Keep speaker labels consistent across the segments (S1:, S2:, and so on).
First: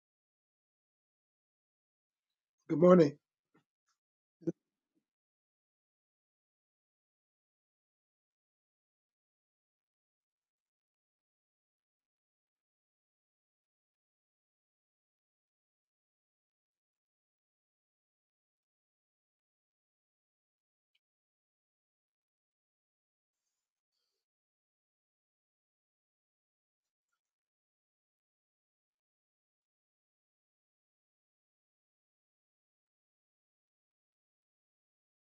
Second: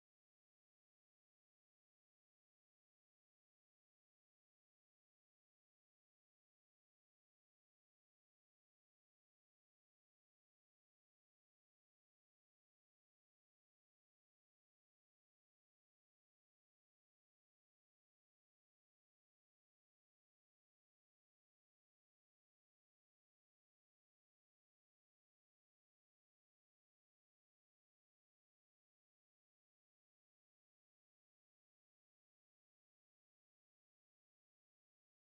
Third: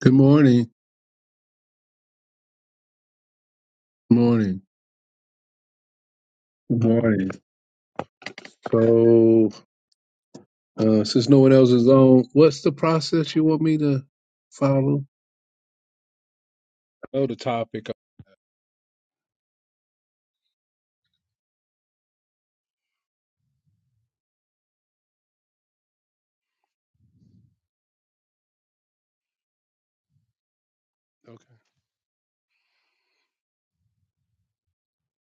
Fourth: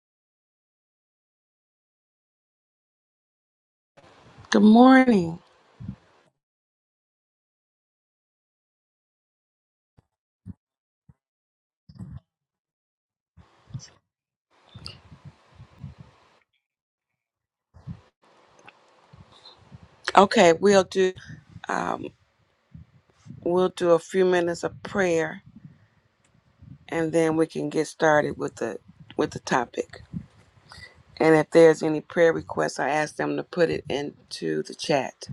S1: Good morning.
S2: Good morning.
S1: morning.
S3: Good morning.
S1: Good morning. So, uh, since no one else is on, what's the process you want me to follow? Oh, the topic.
S3: Okay, we'll do um, we'll do a few minutes of prayer, and then we can get started with the with the topic. And
S1: Okay.
S3: if there's any prayer requests, I ask them to put it into the chat,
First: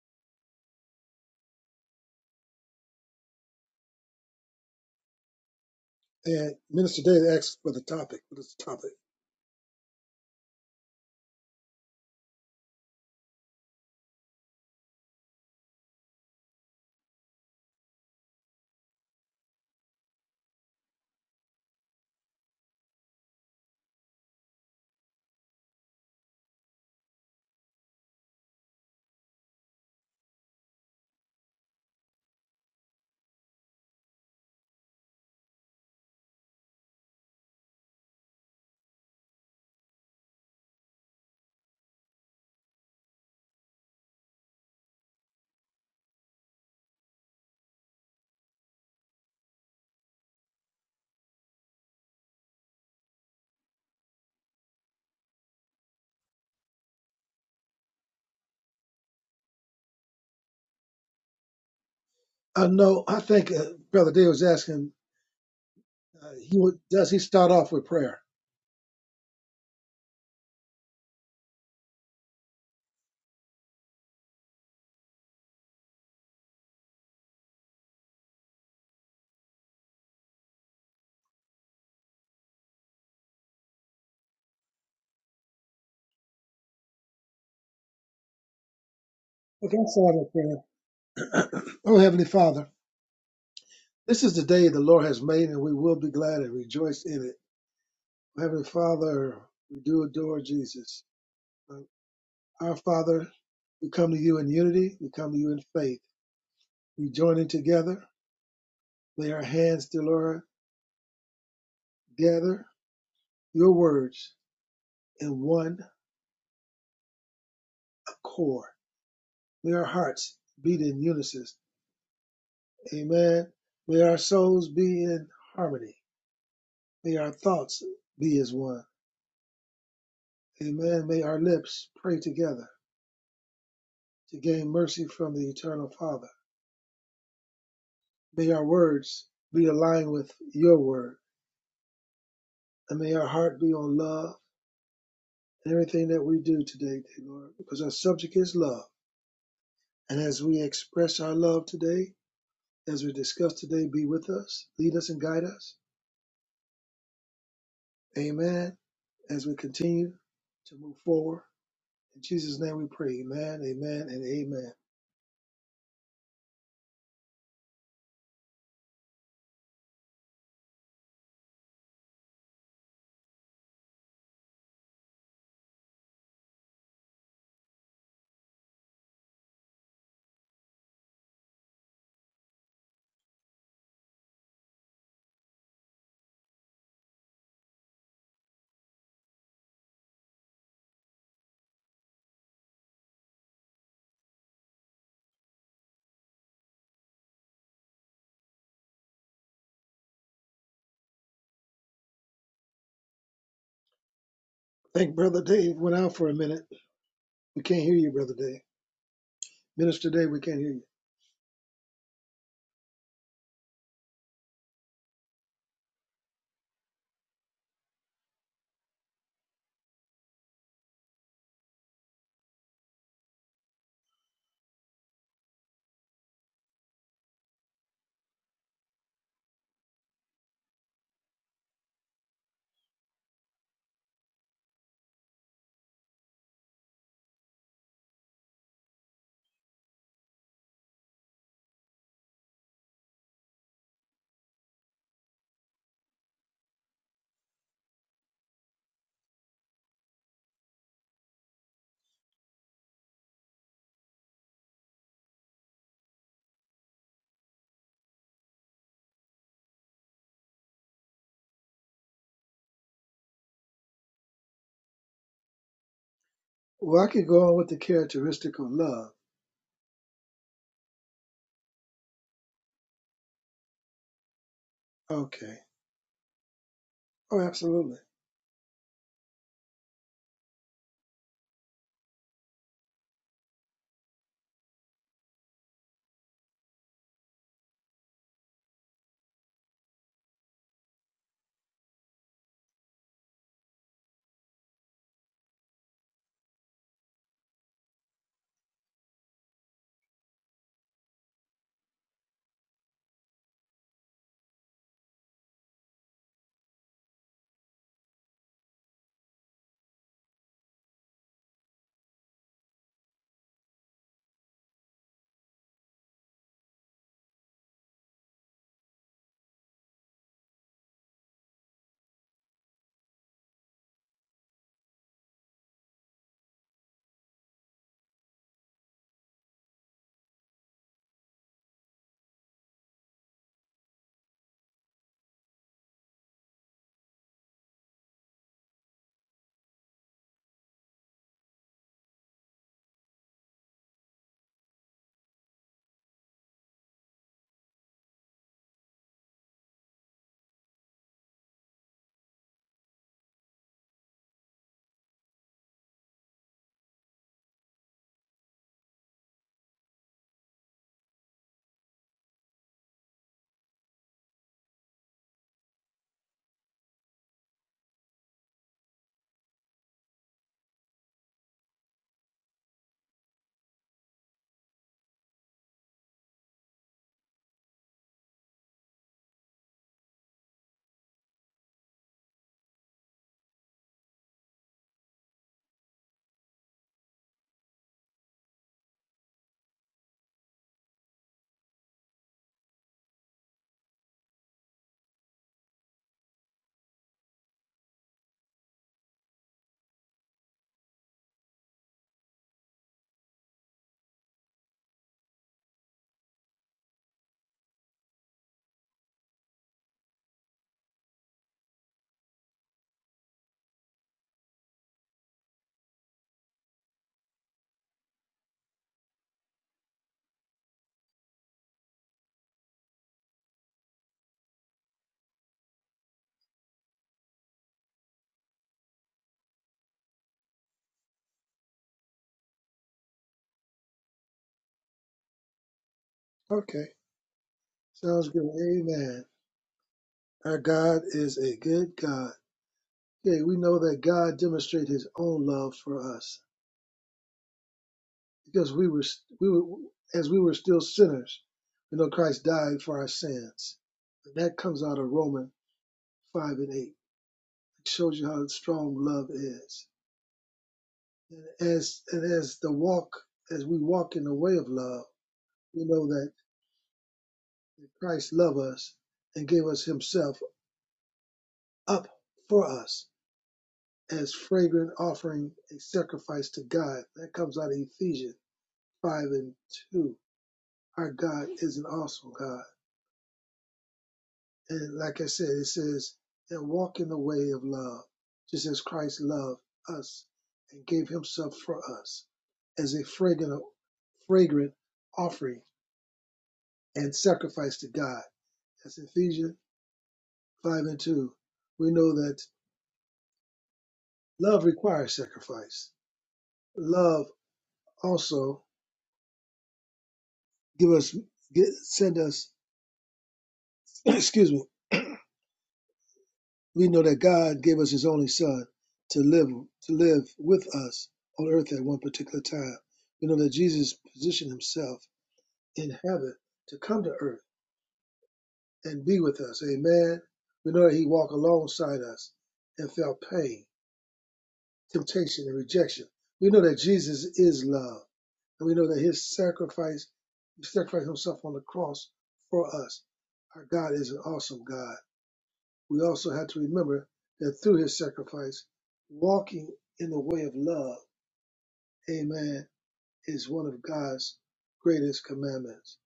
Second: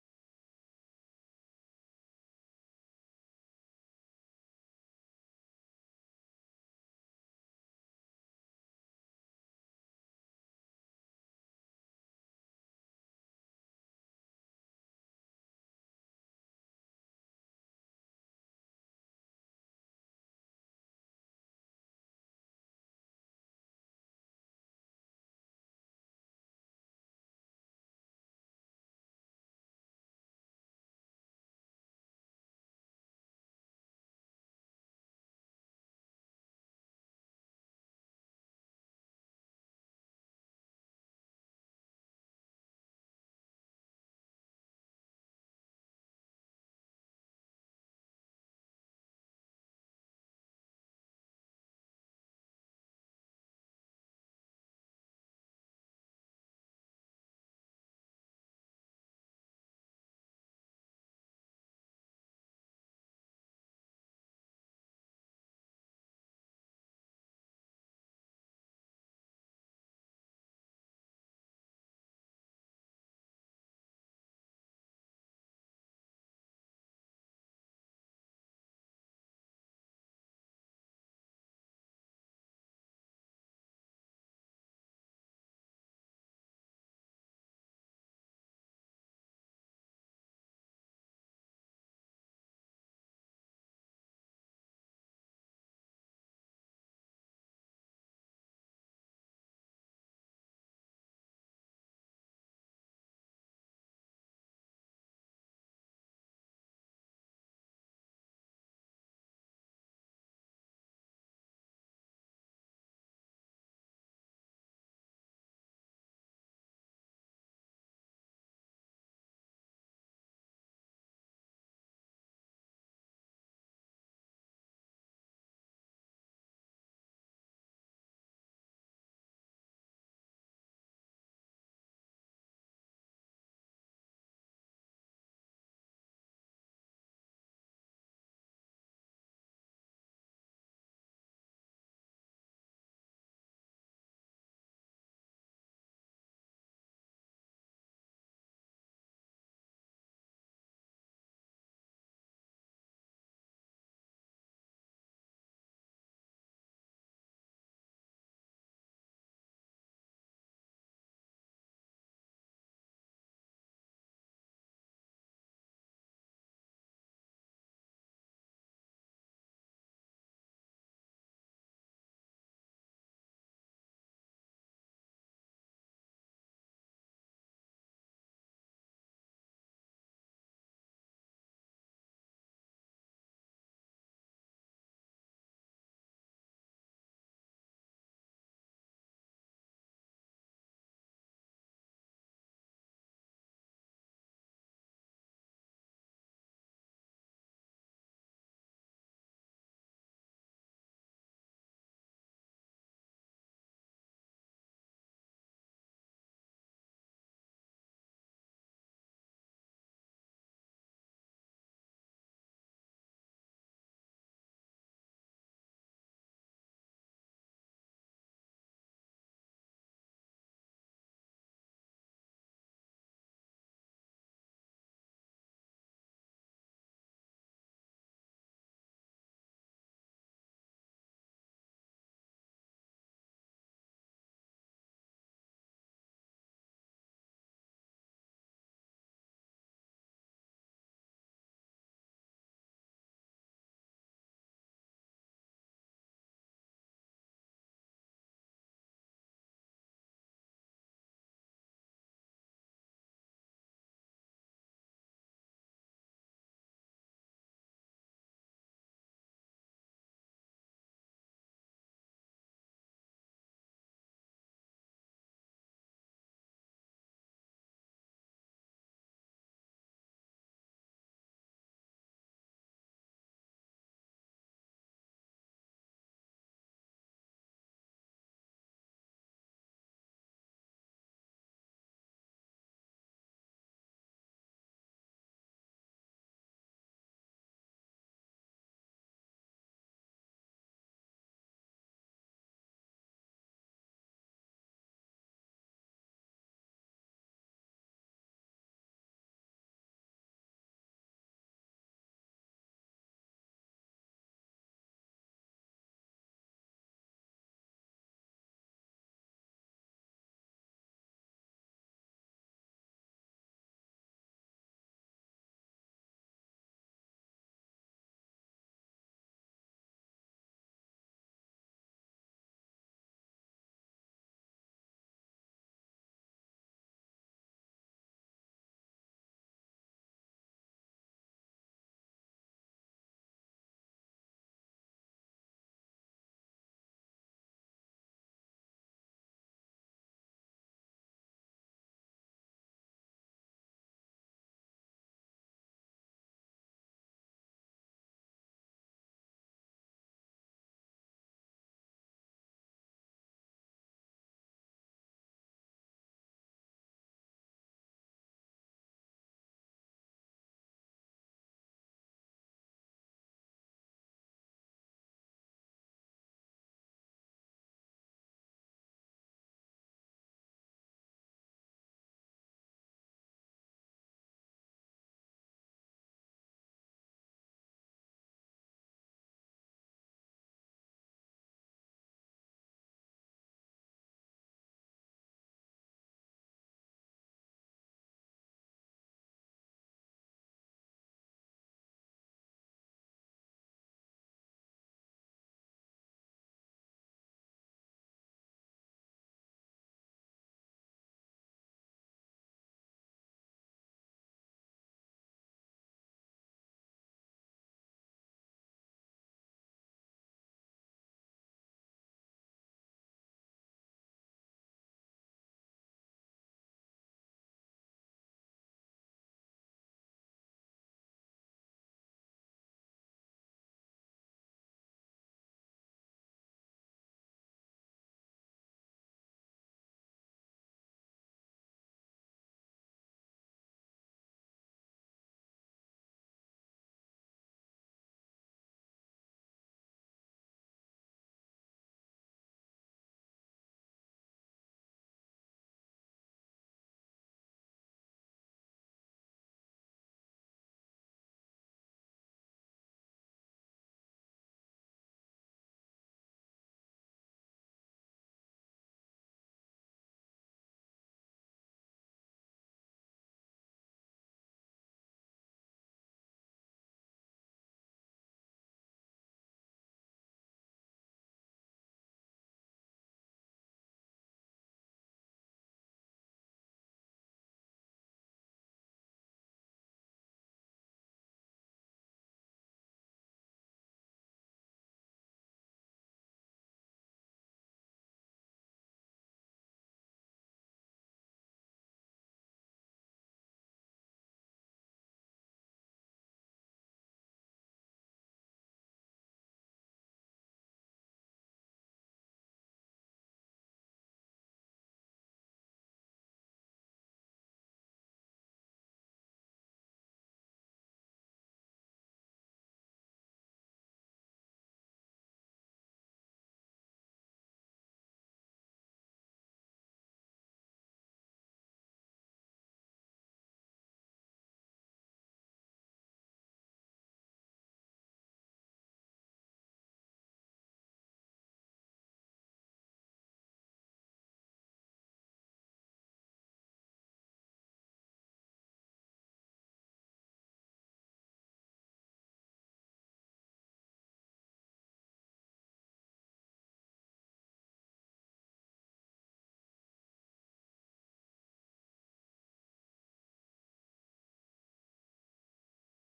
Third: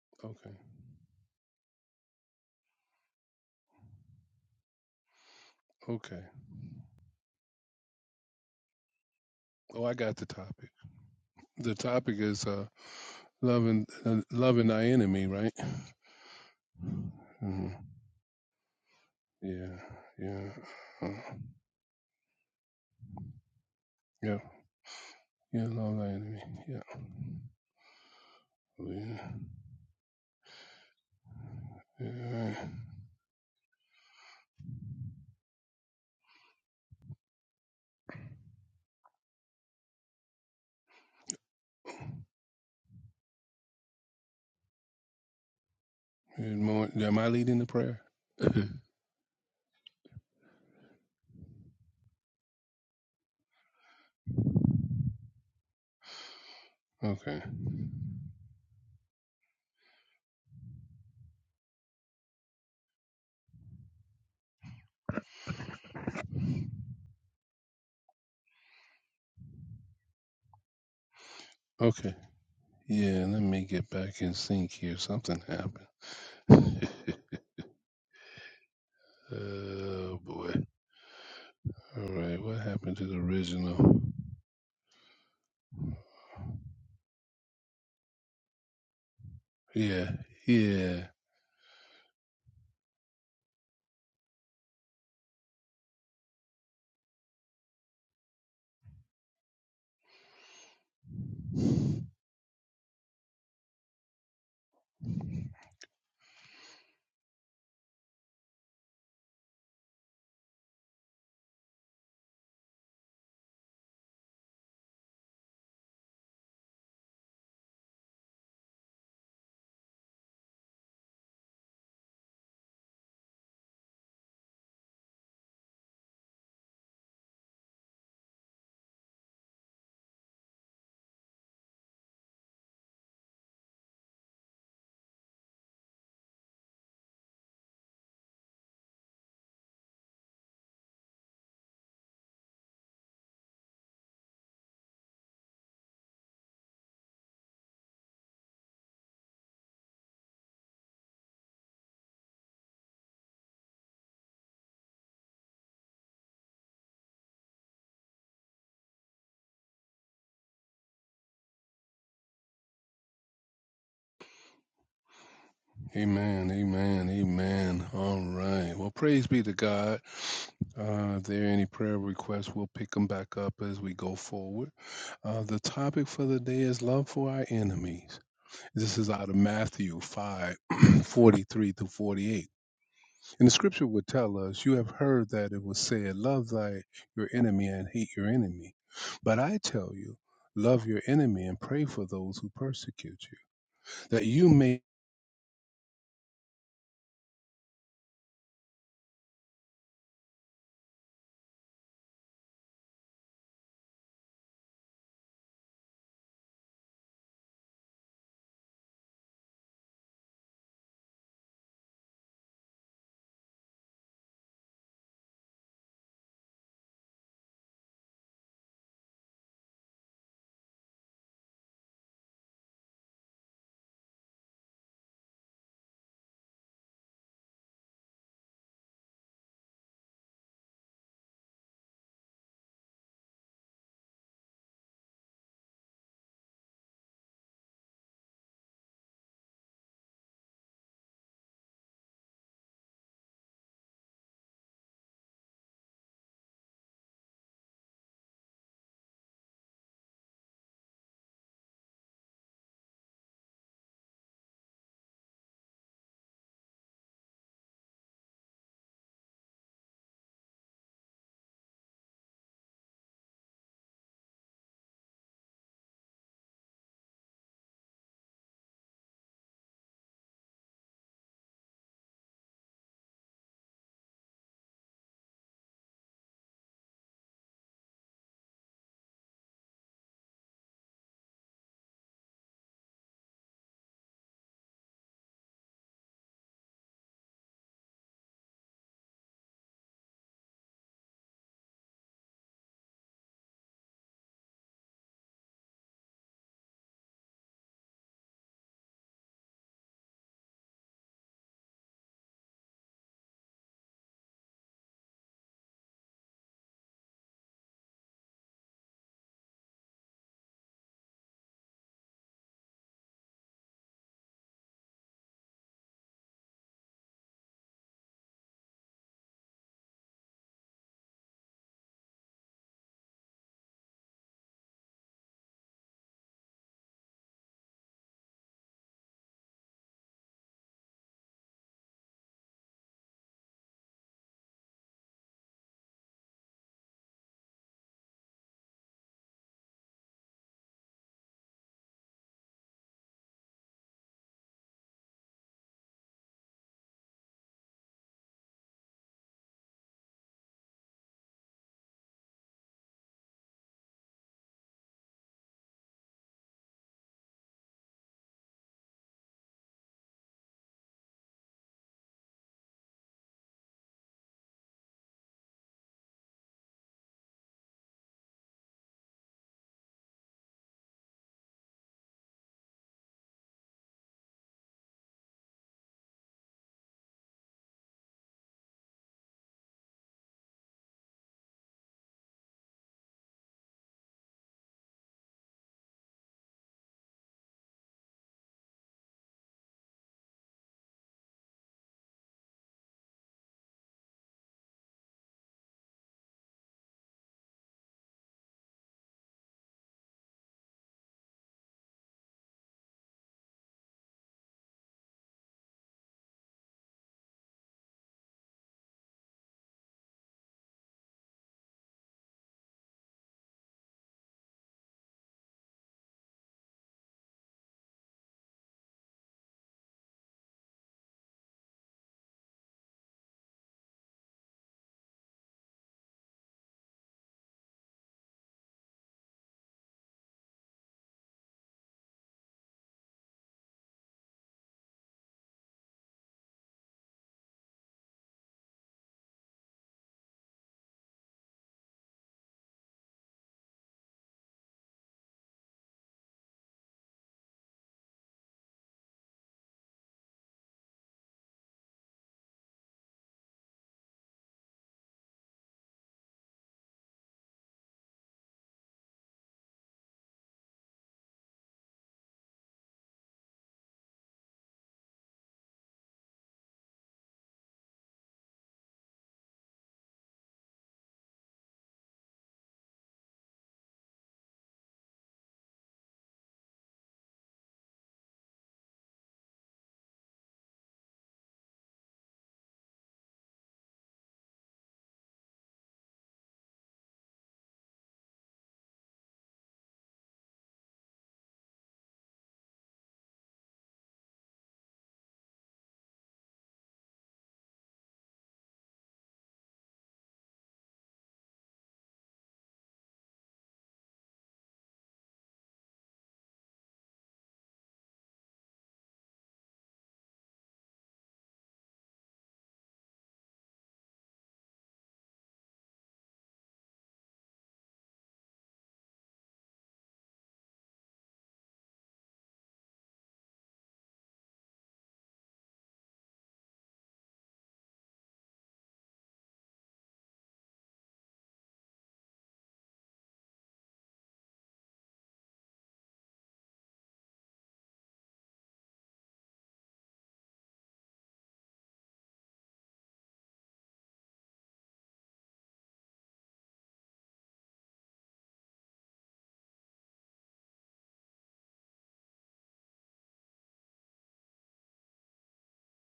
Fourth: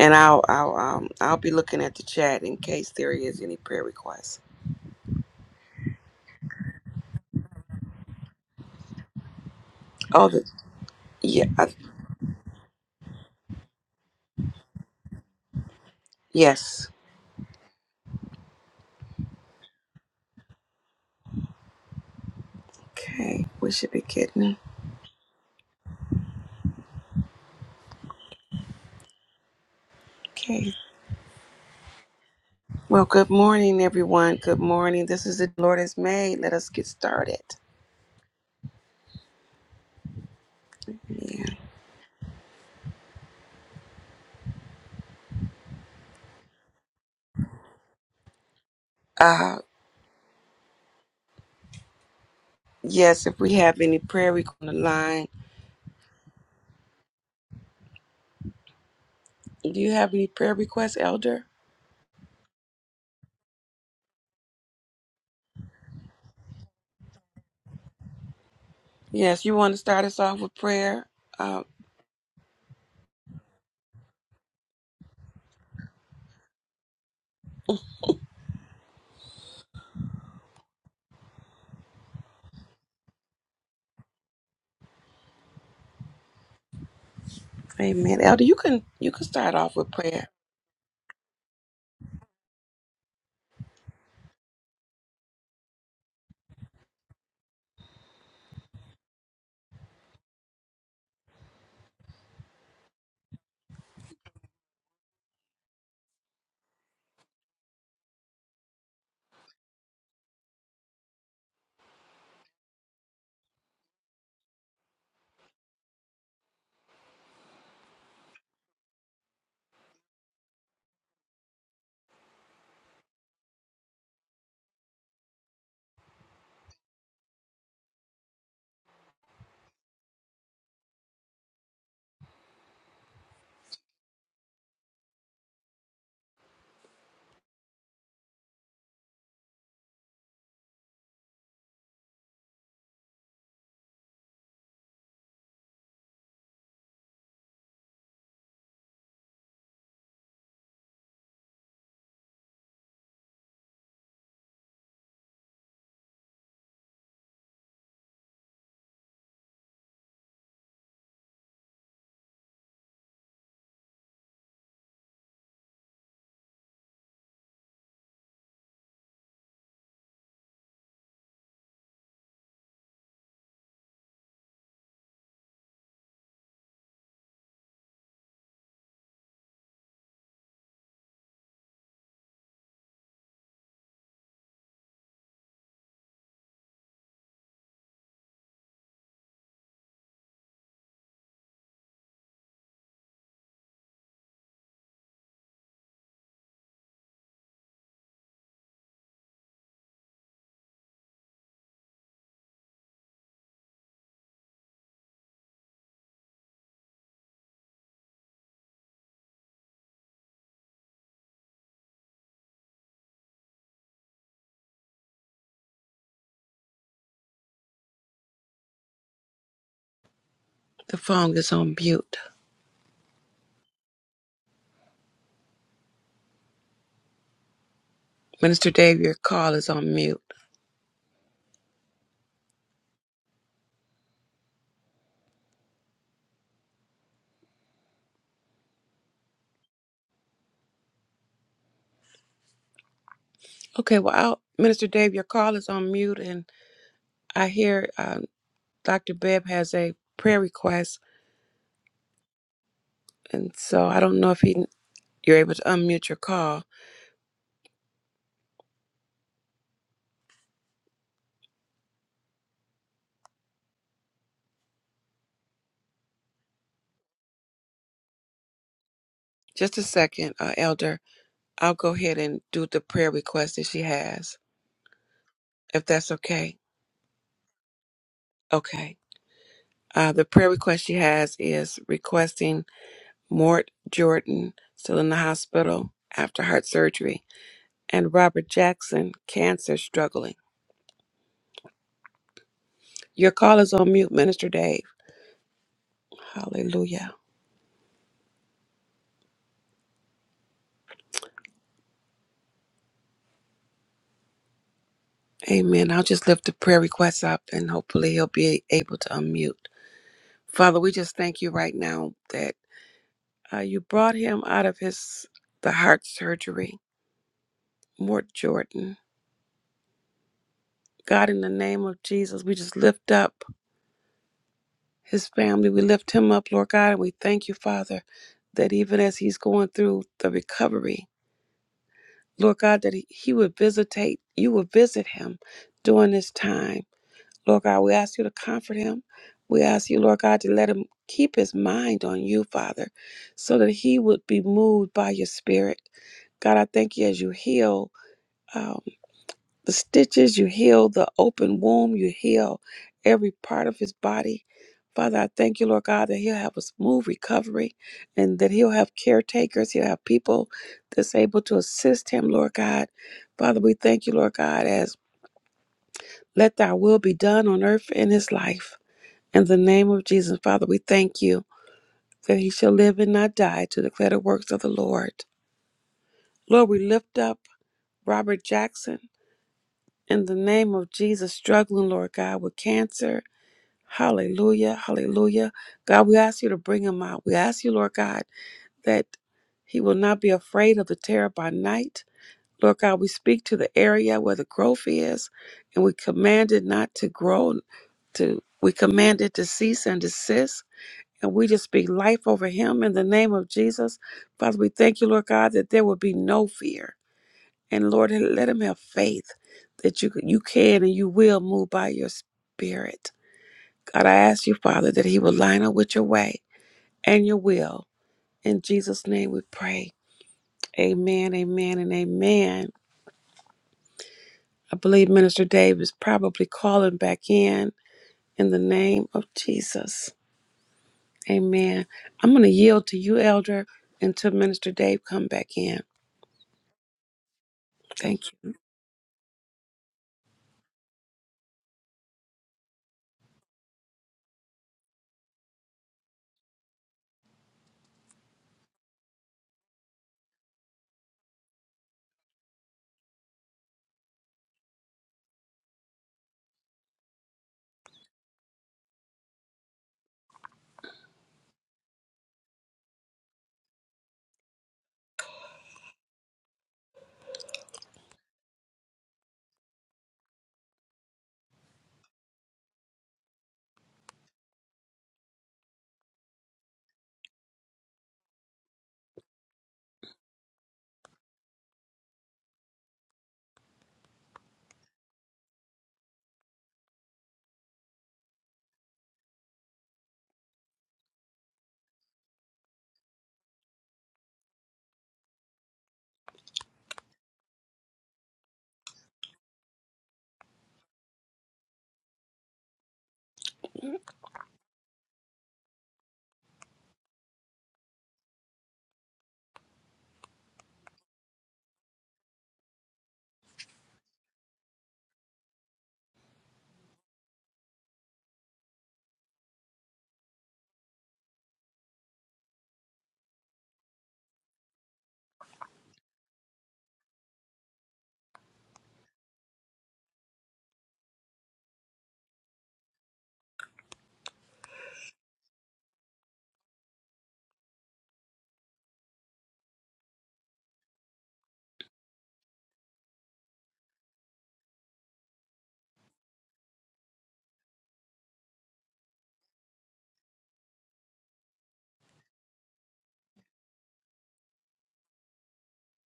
S3: and I'll
S1: Okay.
S3: I'll um, I'll be looking at the chat in case there is any prayer requests.
S1: Okay.
S2: And Minister David asked for the topic. What is the topic?
S1: Oh, I got the
S3: Oh, the,
S1: topic.
S3: yeah, I-
S1: The topic is uh, loving uh, loving thy enemy, right?
S3: yes.
S1: hmm Yeah. Yeah. Uh,
S3: Okay, we should be
S1: yeah.
S3: getting.
S1: Yeah. Love thy enemy. Yeah. Oh, Yeah.
S3: Okay.
S1: yeah. All right.
S3: Well, good morning, everyone. Good morning. This is the Lord has made. Let us get started. Yeah.
S1: Good morning. Am I leading the prayer?
S3: Uh, Yes, if we have any prayer requests on the line.
S1: okay.
S3: Do you have any prayer requests, Elder?
S2: I know, I think uh, Brother David was asking, uh, he would, does he start off with prayer?
S3: Yes, you want to start us off with prayer? Uh,
S1: Okay. Yeah, let me get back in sync here. Something happened. oh boy. All right, what happened to the original?
S3: amen. Elder, you can you can start
S2: Okay,
S3: off
S2: I'll
S3: with
S1: Yeah,
S2: start
S3: prayer.
S2: with prayer.
S1: yeah.
S2: Oh, Heavenly Father, this is the day the Lord has made, and we will be glad and rejoice in it. Heavenly Father, we do adore Jesus. Uh, our Father, we come to you in unity, we come to you in faith. We join in together, lay our hands, dear Lord, gather your words in one accord. May our hearts beat in unison. Amen. May our souls be in harmony. May our thoughts be as one. Amen. May our lips pray together to gain mercy from the eternal Father. May our words be aligned with your word. And may our heart be on love and everything that we do today, dear Lord, because our subject is love. And as we express our love today, as we discuss today, be with us, lead us and guide us. Amen. As we continue to move forward In Jesus' name we pray. Amen, amen, and amen.
S1: Amen, amen, amen. All right. Well, praise be to God. Uh, if there are any prayer requests, we'll pick them back up as we go forward. Uh, the topic for the day is love for our enemies. This is out of Matthew 5:43 43 through 48. And the scripture would tell us, You have heard that it was said, Love thy your enemy and hate your enemy. But I tell you, love your enemy and pray for those who persecute you, that you may.
S2: Thank Brother Dave. Went out for a minute. We can't hear you, Brother Dave. Minister Dave, we can't hear you.
S3: The phone is on mute. Minister Dave, your call is on mute. Okay, well, I'll, Minister Dave, your call is on mute, and I hear uh, Dr. Bebb has a prayer request, and so I don't know if he you're able to unmute your call.
S2: Well, I could go on with the characteristic of love.
S3: Just a second, uh, Elder. I'll go ahead and do the prayer request that she has,
S2: Okay.
S3: if that's okay.
S2: Oh, absolutely.
S3: Okay. Uh, the prayer request she has is requesting Mort Jordan, still in the hospital after heart surgery, and Robert Jackson, cancer struggling. Your call is on mute, Minister Dave. Hallelujah. Amen. I'll just lift the prayer requests up and hopefully he'll be able to unmute. Father, we just thank you right now that uh, you brought him out of his the heart surgery, Mort Jordan. God, in the name of Jesus, we just lift up. his family. We lift him up, Lord God, and we thank you, Father, that even as he's going through the recovery, Lord God, that he, he would visitate, you would visit him during this time. Lord God, we ask you to comfort him. We ask you, Lord God, to let him keep his mind on you, Father, so that he would be moved by your spirit. God, I thank you as you heal. uh, the stitches, you heal the open womb, you heal every part of his body. Father, I thank you, Lord God, that he'll have a smooth recovery and that he'll have caretakers, he'll have people that's able to assist him, Lord God. Father, we thank you, Lord God, as let thy will be done on earth in his life. In the name of Jesus, Father, we thank you that he shall live and not die to declare the works of the Lord. Lord, we lift up Robert Jackson in the name of Jesus, struggling, Lord God, with cancer Hallelujah. Hallelujah. God, we ask you to bring him out. We ask you, Lord God, that he will not be afraid of the terror by night. Lord God, we speak to the area where the growth is, and we command it not to grow, to we command it to cease and desist. And we just speak life over him in the name of Jesus. Father, we thank you, Lord God, that there will be no fear. And Lord, let him have faith that you you can and you will move by your spirit. God, I ask you, Father, that He will line up with your way and your will. In Jesus' name we pray. Amen, amen, and amen. I believe Minister Dave is probably calling back in in the name of Jesus. Amen. I'm going to yield to you, Elder, until Minister Dave come back in.
S2: Okay.
S3: Thank
S2: Sounds good.
S3: you.
S2: Amen. Our God is a good God. Okay, we know that God demonstrated his own love for us because we were, we were as we were still sinners, we know Christ died for our sins. And that comes out of Romans 5 and 8. shows you how strong love is. And as and as the walk, as we walk in the way of love, we know that Christ loved us and gave us Himself up for us as fragrant offering, a sacrifice to God. That comes out of Ephesians five and two. Our God is an awesome God. And like I said, it says, and walk in the way of love, just as Christ loved us and gave himself for us as a fragrant, fragrant offering and sacrifice to God. That's Ephesians 5 and 2. We know that love requires sacrifice. Love also give us, get, send us, excuse me, we know that God gave us His only Son to live to live with us on earth at one particular time. We know that Jesus positioned Himself in heaven to come to earth and be with us. Amen. We know that He walked alongside us and felt pain, temptation, and rejection. We know that Jesus is love, and we know that His sacrifice, He sacrificed Himself on the cross for us. Our God is an awesome God. We also have to remember that through his sacrifice, walking in the way of love, amen, is one of God's greatest commandments.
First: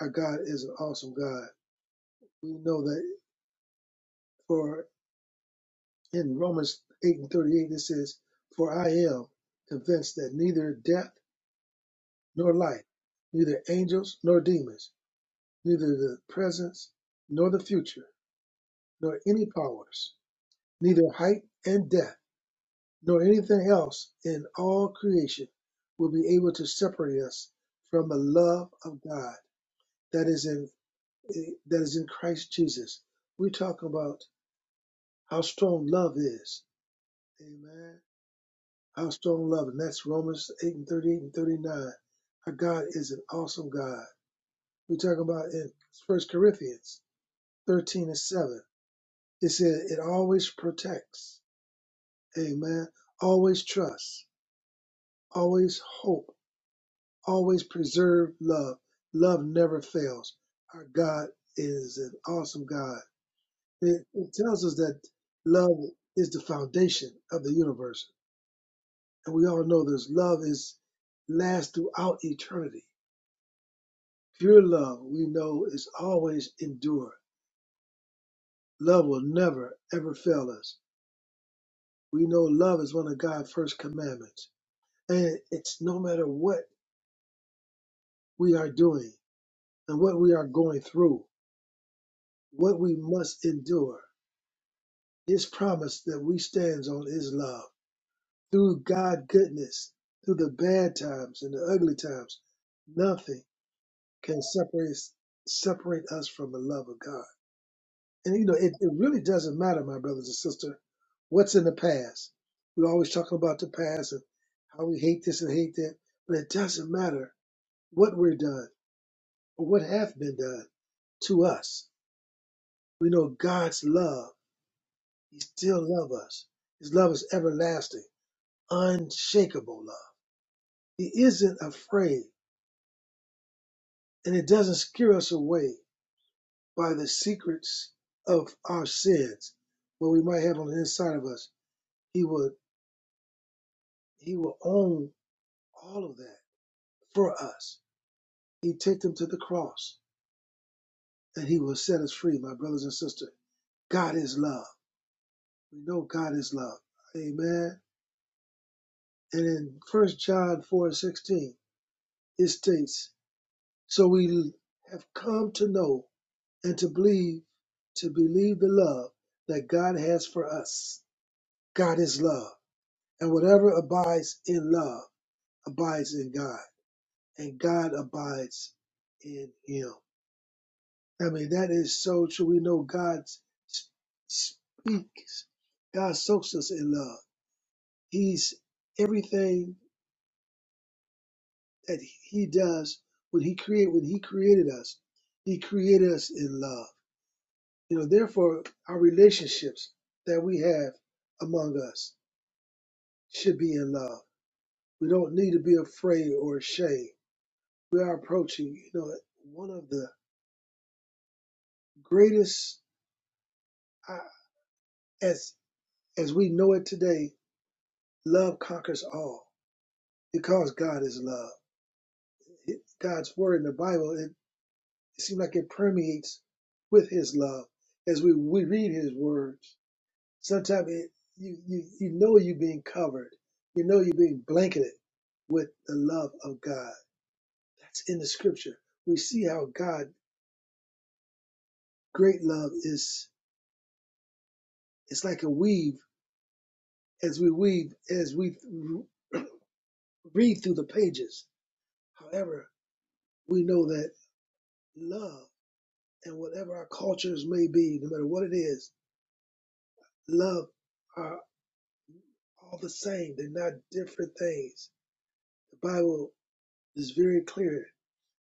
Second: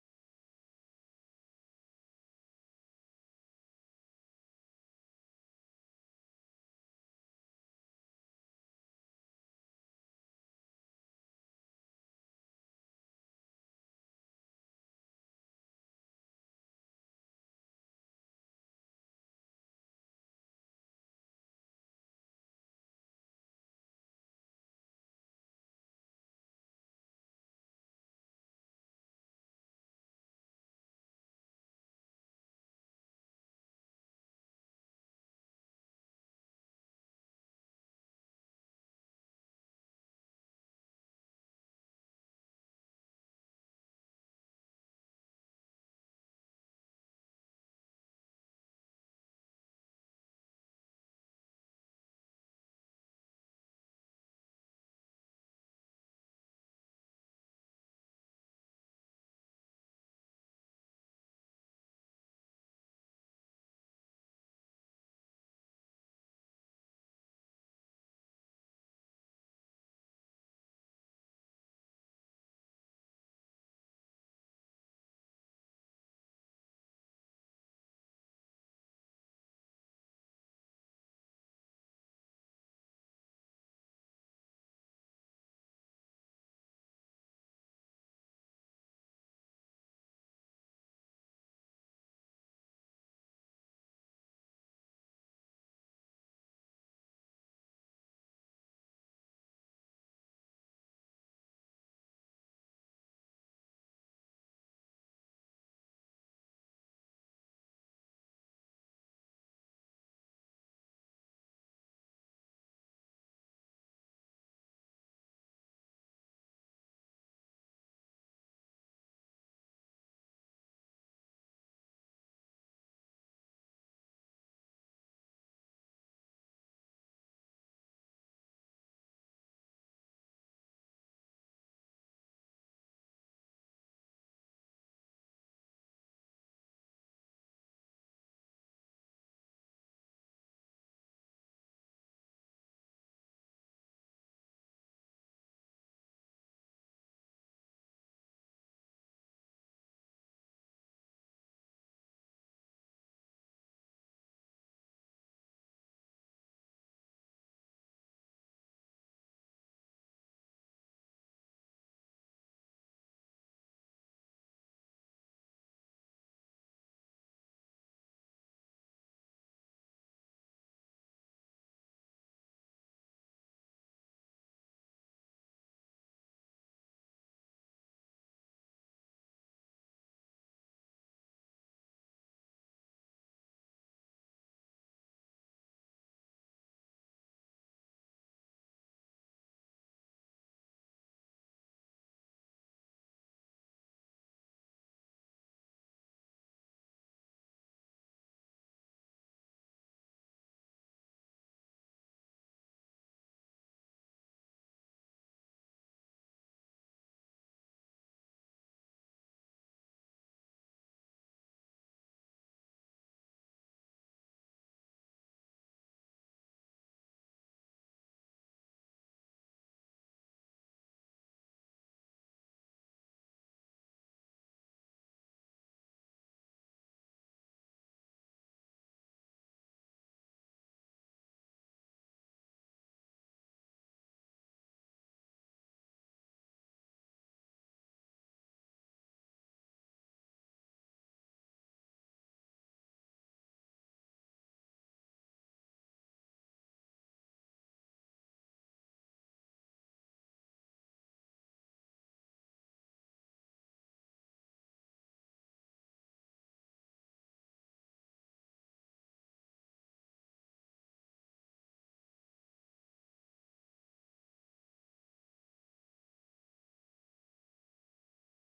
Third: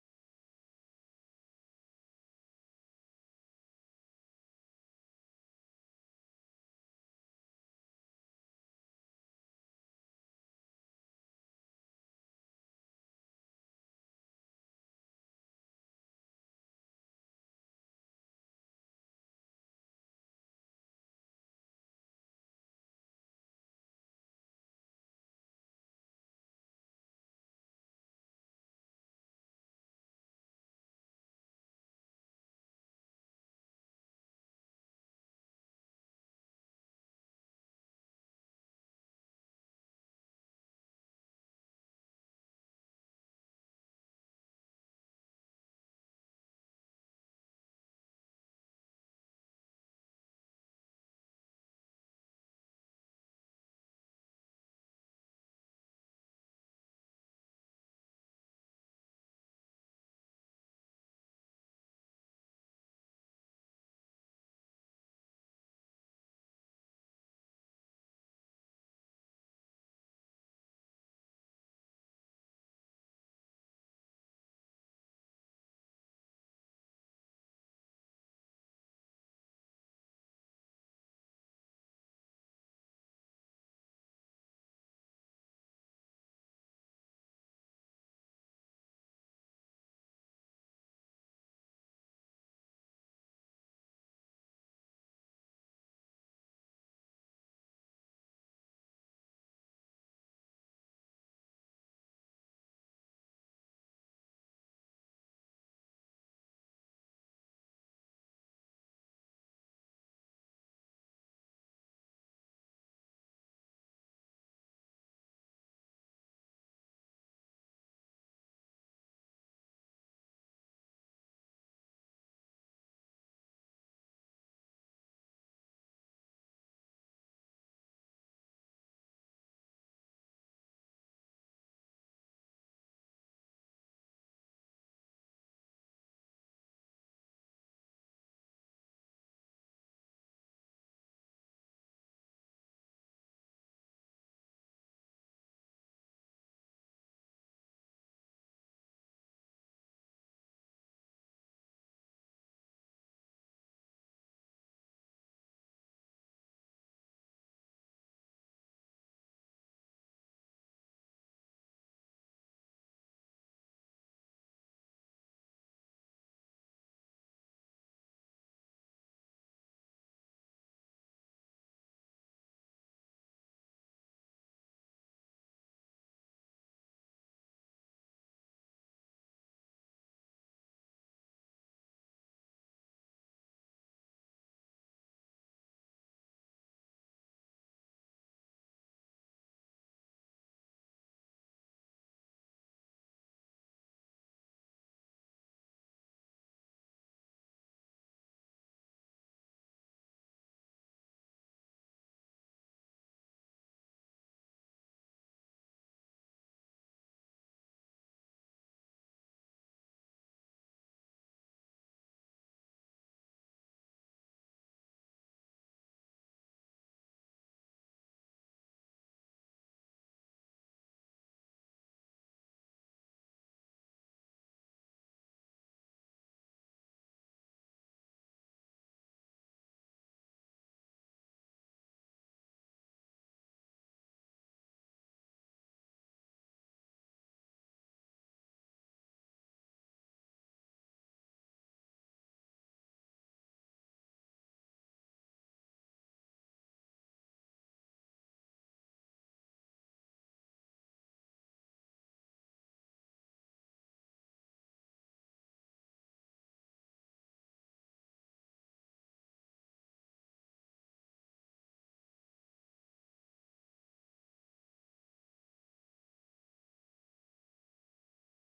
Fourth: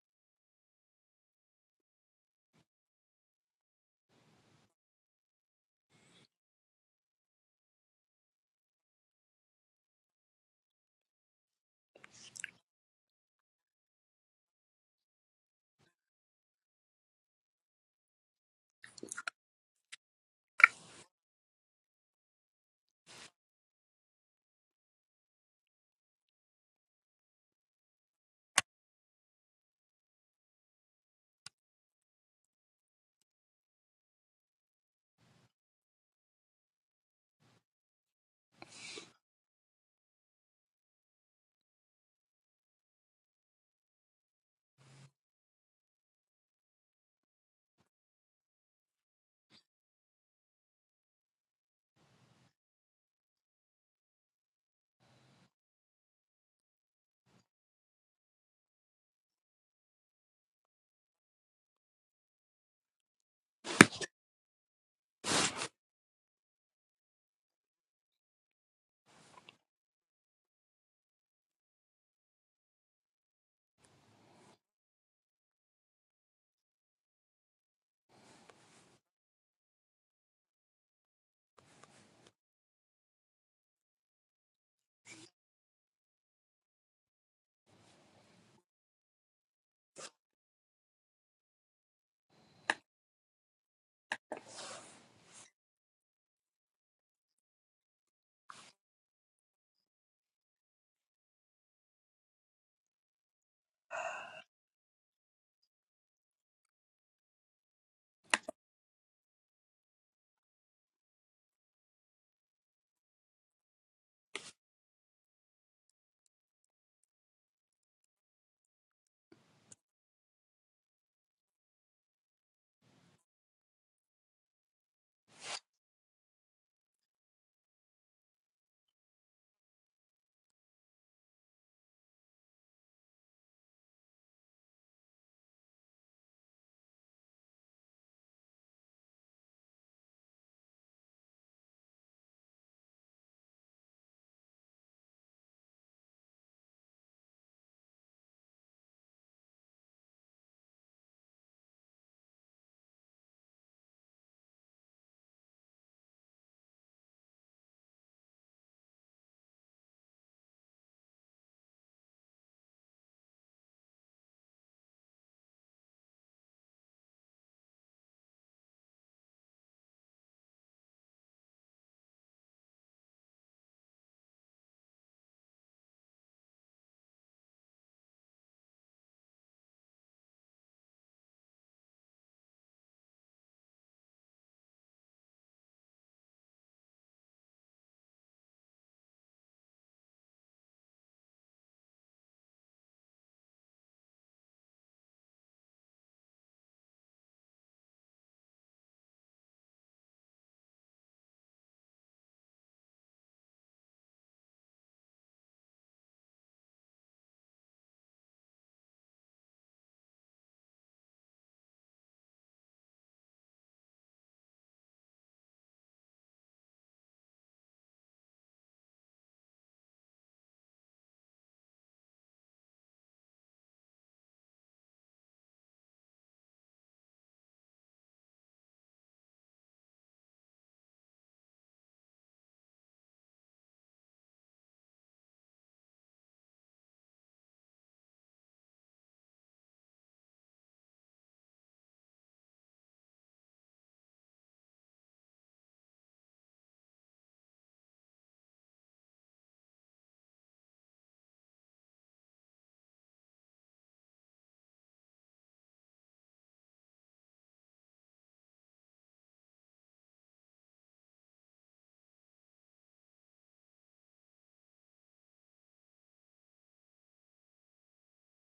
S2: Our God is an awesome God. We know that for in Romans 8 and 38, it says, For I am convinced that neither death nor life, neither angels nor demons, neither the presence nor the future, nor any powers, neither height and depth nor anything else in all creation will be able to separate us from the love of God that is in that is in Christ Jesus. We talk about how strong love is. Amen. How strong love, and that's Romans 8 and 38 and 39. Our God is an awesome God. We talk about in First Corinthians 13 and 7. It says it always protects. Amen. Always trusts. Always hope Always preserve love. Love never fails. Our God is an awesome God. It, it tells us that love is the foundation of the universe. And we all know this love is lasts throughout eternity. Pure love, we know, is always endure. Love will never, ever fail us. We know love is one of God's first commandments. And it's no matter what we are doing and what we are going through, what we must endure. His promise that we stands on is love. Through God goodness, through the bad times and the ugly times, nothing can separate us- separate us from the love of God. And you know, it, it really doesn't matter, my brothers and sisters, what's in the past. We're always talking about the past and how we hate this and hate that, but it doesn't matter what we're done or what have been done to us. We know God's love still love us. His love is everlasting, unshakable love. He isn't afraid, and it doesn't scare us away by the secrets of our sins, what we might have on the inside of us. He will He will own all of that for us. He took them to the cross, and He will set us free, my brothers and sisters. God is love. We know God is love. Amen. And in First John 4 16, it states, So we have come to know and to believe to believe the love that God has for us. God is love, and whatever abides in love abides in God, and God abides in Him. I mean, that is so true. We know God s- speaks. God soaks us in love. He's everything that He does when He create when He created us. He created us in love. You know, therefore, our relationships that we have among us should be in love. We don't need to be afraid or ashamed. We are approaching, you know, one of the greatest, uh, as as we know it today, love conquers all because God is love. It, God's word in the Bible, it, it seems like it permeates with His love as we, we read His words sometimes it, you, you you know you're being covered you know you're being blanketed with the love of god that's in the scripture we see how god great love is it's like a weave as we weave as we read through the pages however we know that love and whatever our cultures may be no matter what it is love are all the same they're not different things the bible is very clear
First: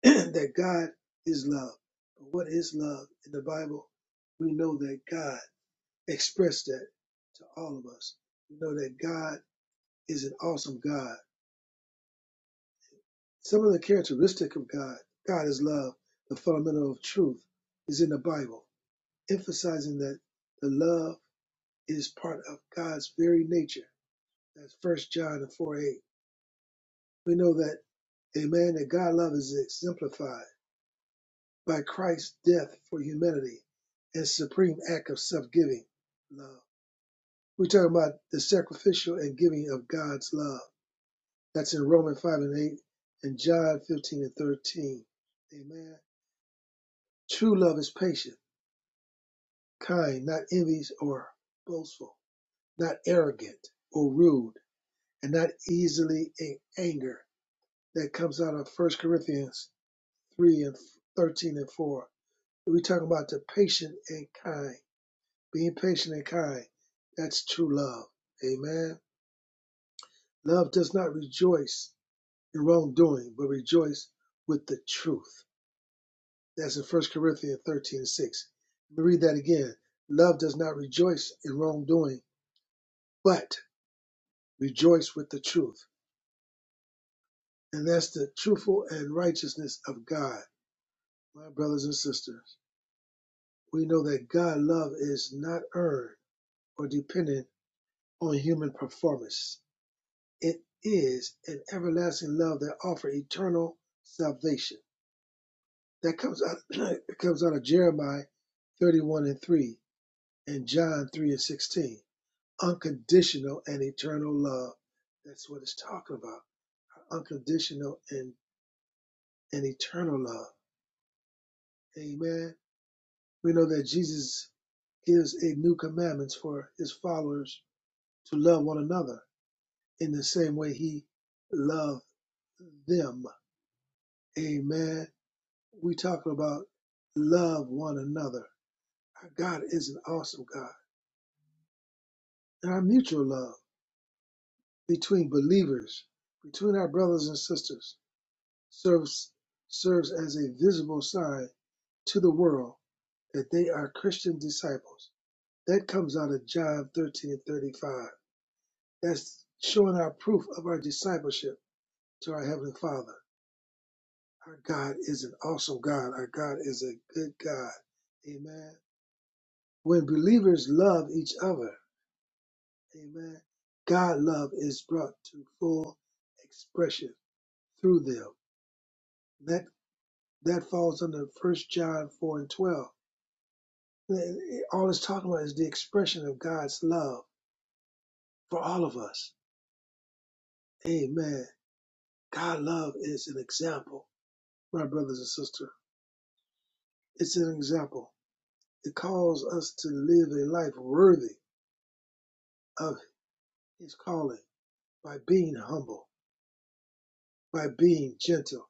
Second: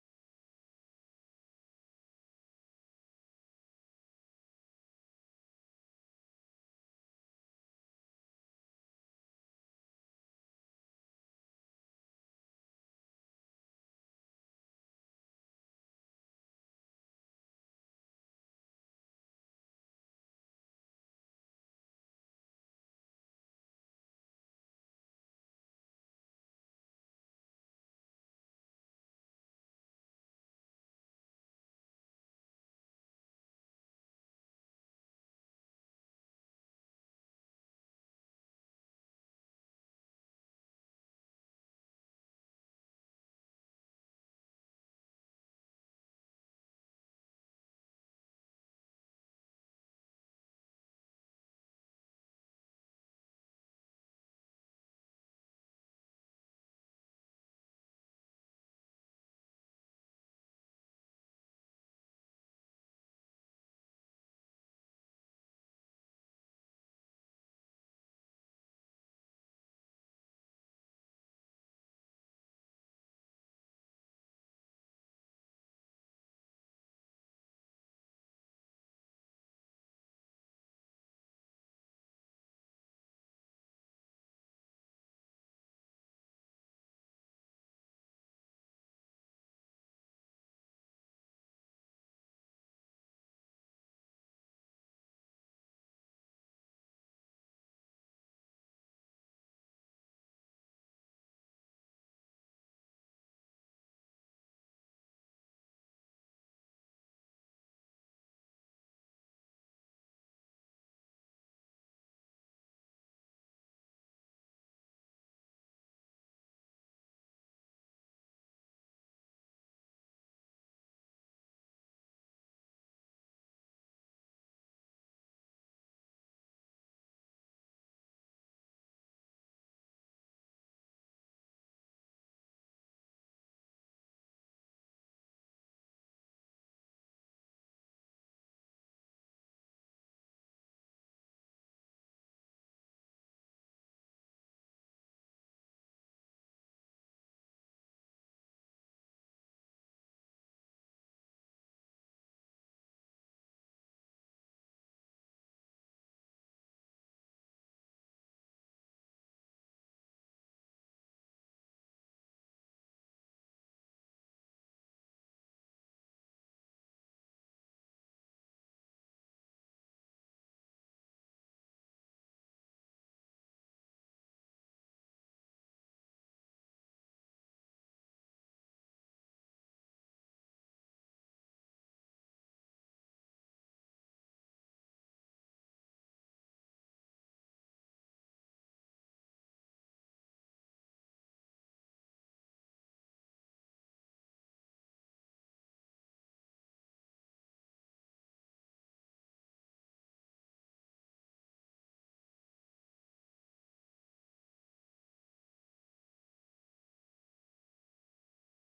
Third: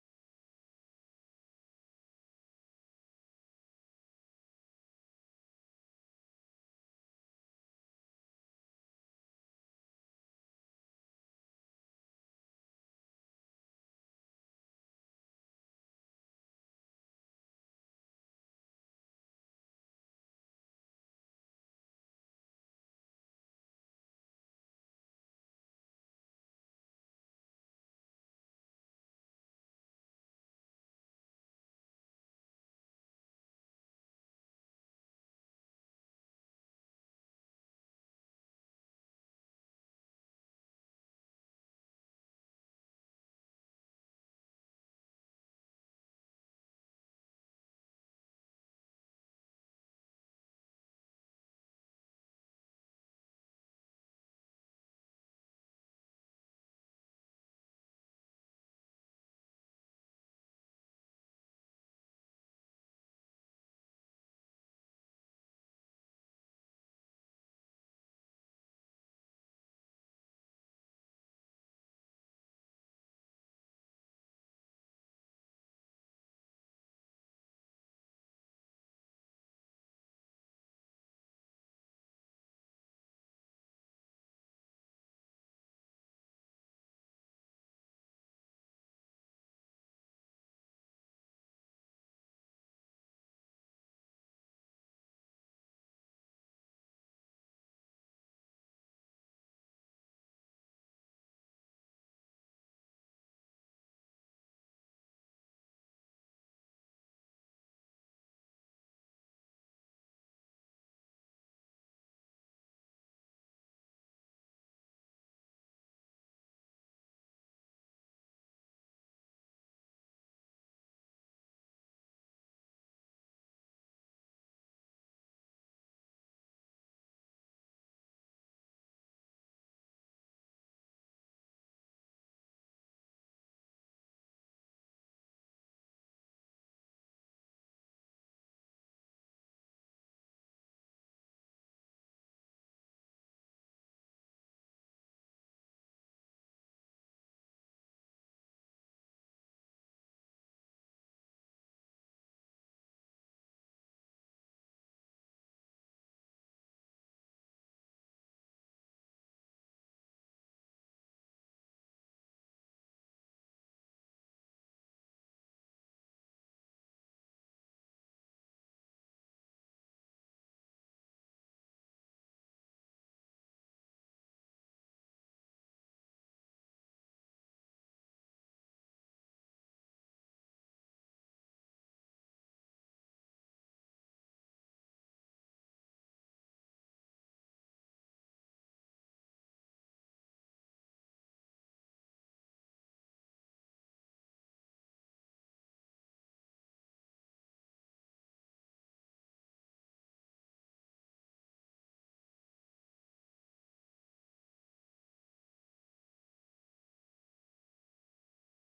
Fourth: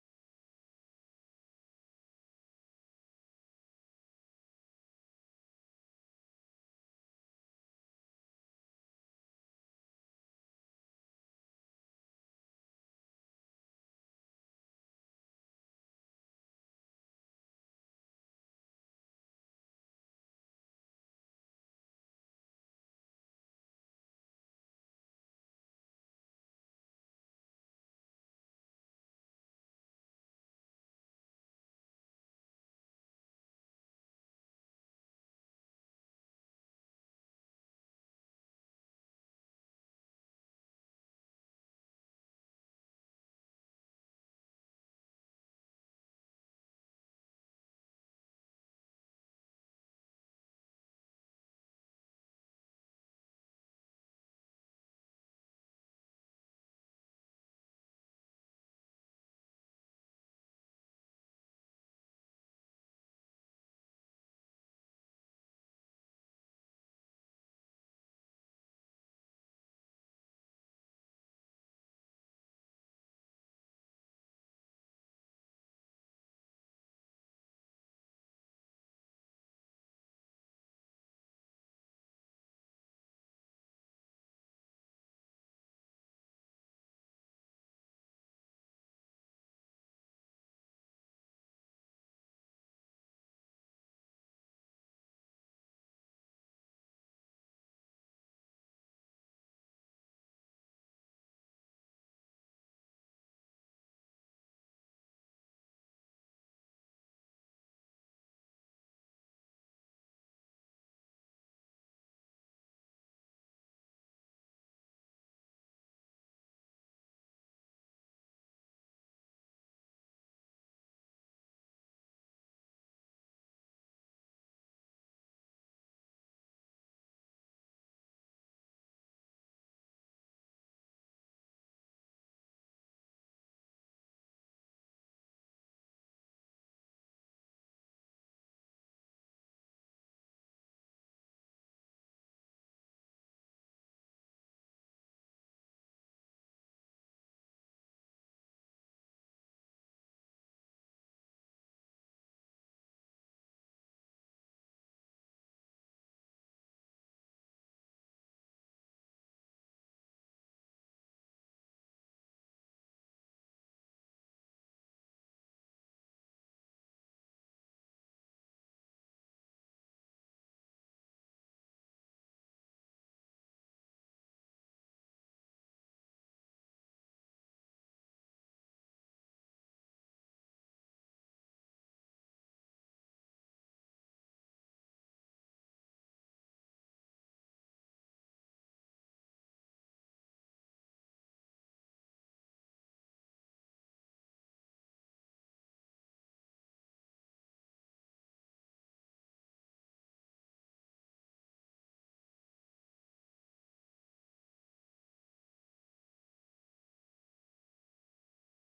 S2: that God is love. But what is love in the Bible? We know that God expressed that to all of us. We know that God is an awesome God. Some of the characteristic of God, God is love, the fundamental of truth, is in the Bible, emphasizing that the love is part of God's very nature. That's First John and 4 8. We know that, amen, that God love is exemplified. by Christ's death for humanity and supreme act of self-giving love. We're talking about the sacrificial and giving of God's love. That's in Romans 5 and 8 and John 15 and 13. Amen. True love is patient, kind, not envious or boastful, not arrogant or rude, and not easily in anger. That comes out of First Corinthians 3 and 13 and 4. We're talking about the patient and kind. Being patient and kind, that's true love. Amen. Love does not rejoice in wrongdoing, but rejoice with the truth. That's in First Corinthians 13 and 6. Let me read that again. Love does not rejoice in wrongdoing, but rejoice with the truth. And that's the truthful and righteousness of God. My brothers and sisters, we know that God's love is not earned or dependent on human performance It is an everlasting love that offers eternal salvation. That comes out, it comes out of Jeremiah 31 and 3 and John 3 and 16. Unconditional and eternal love. That's what it's talking about. Unconditional and, and eternal love. Amen. We know that Jesus gives a new commandments for his followers to love one another in the same way he loved them. Amen. we talking about love one another. Our God is an awesome God. And our mutual love between believers, between our brothers and sisters, serves serves as a visible sign to the world that they are Christian disciples. That comes out of John 13 35. That's showing our proof of our discipleship to our Heavenly Father. Our God is an awesome God. Our God is a good God. Amen. When believers love each other, Amen. God love is brought to full expression through them. That that falls under First John four and twelve. Eh, All it's talking about is the expression of God's love for all of us. Amen. God love is an example, my brothers and sisters. It's an example. It calls us to live a life worthy of His calling by being humble, by being gentle,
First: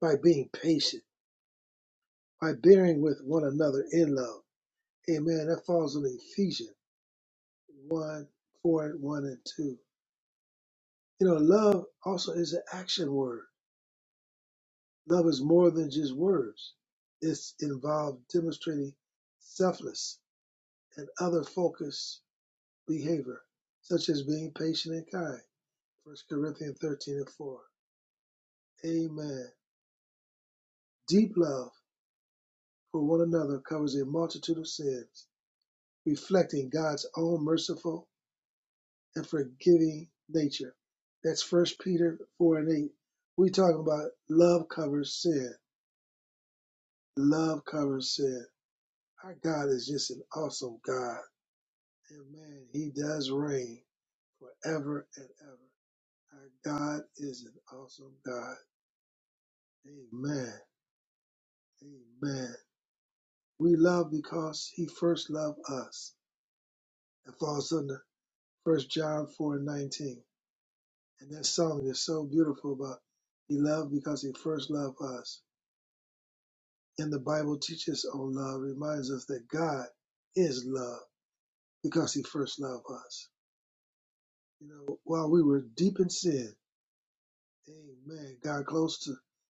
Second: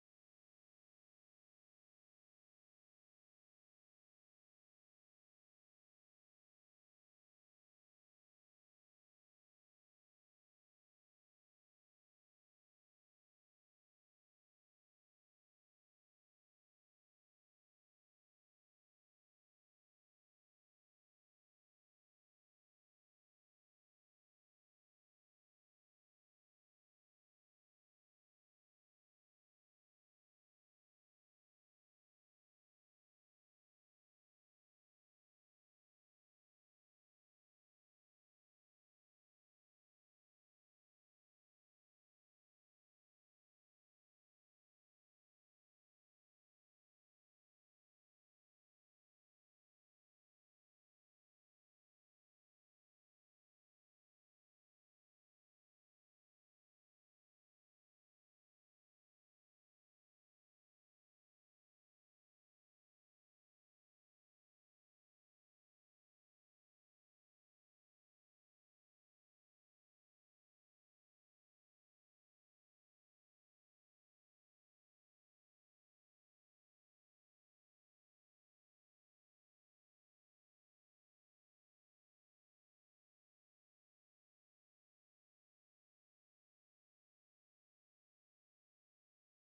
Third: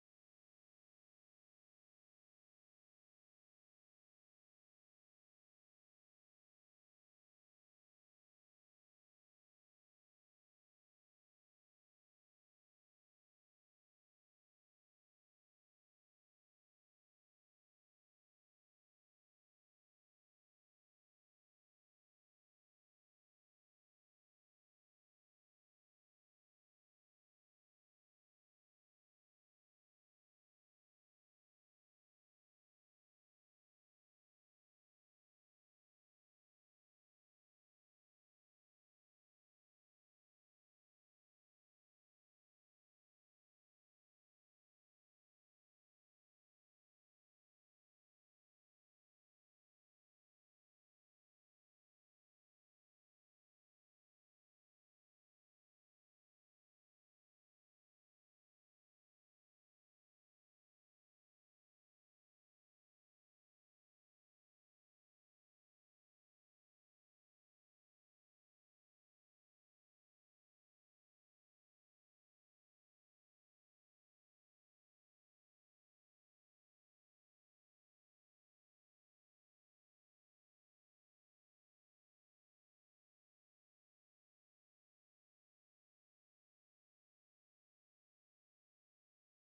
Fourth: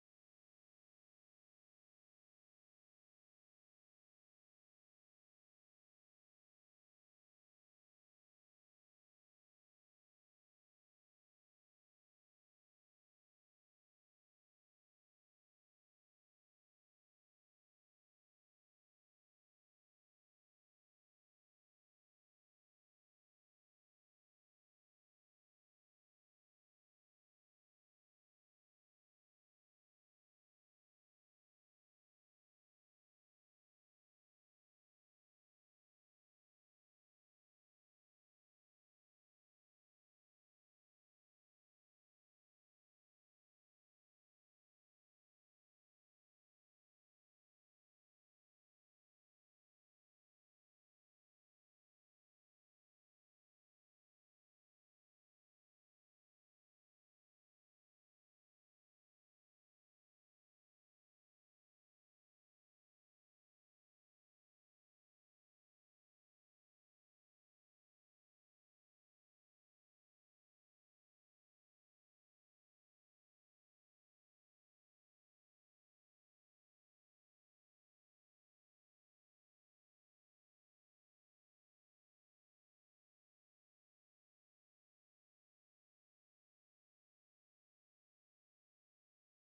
S2: by being patient, by bearing with one another in love Amen. That falls on Ephesians 1, 4, and 1 and 2. You know, love also is an action word. Love is more than just words. It's involved demonstrating selfless and other focused behavior, such as being patient and kind. First Corinthians 13 and 4. Amen. Deep love for one another covers a multitude of sins, reflecting God's own merciful and forgiving nature. That's First Peter four and eight. We talking about love covers sin. Love covers sin. Our God is just an awesome God, and man, He does reign forever and ever. Our God is an awesome God. Amen. Amen. We love because He first loved us. It falls under First John four and nineteen, and that song is so beautiful about He loved because He first loved us. And the Bible teaches on love, reminds us that God is love because he first loved us. You know, while we were deep in sin, amen, God close to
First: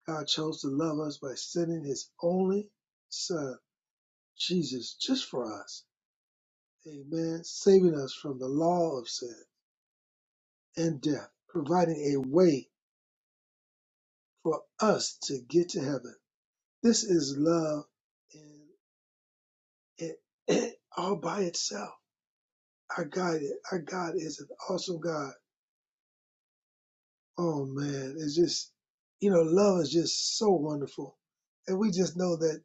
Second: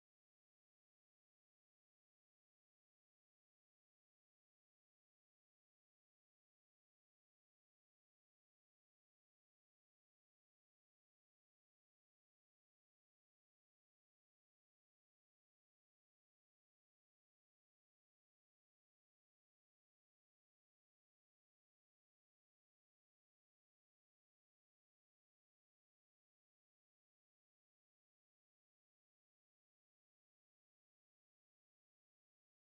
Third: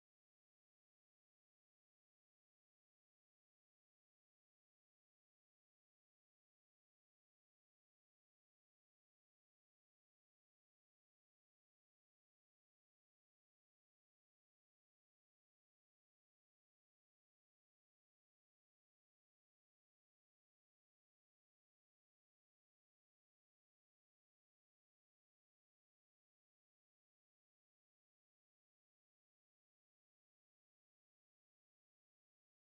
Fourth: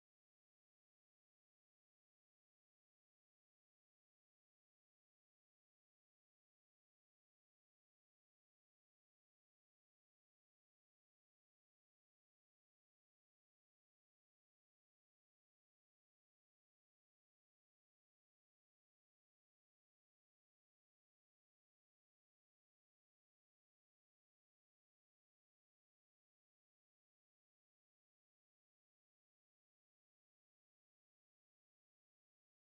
S2: God chose to love us by sending his only son, Jesus, just for us. Amen. Saving us from the law of sin and death, providing a way for us to get to heaven. This is love in it it all by itself. our God, our God is an awesome God. Oh man, it's just, you know, love is just so wonderful. And we just know that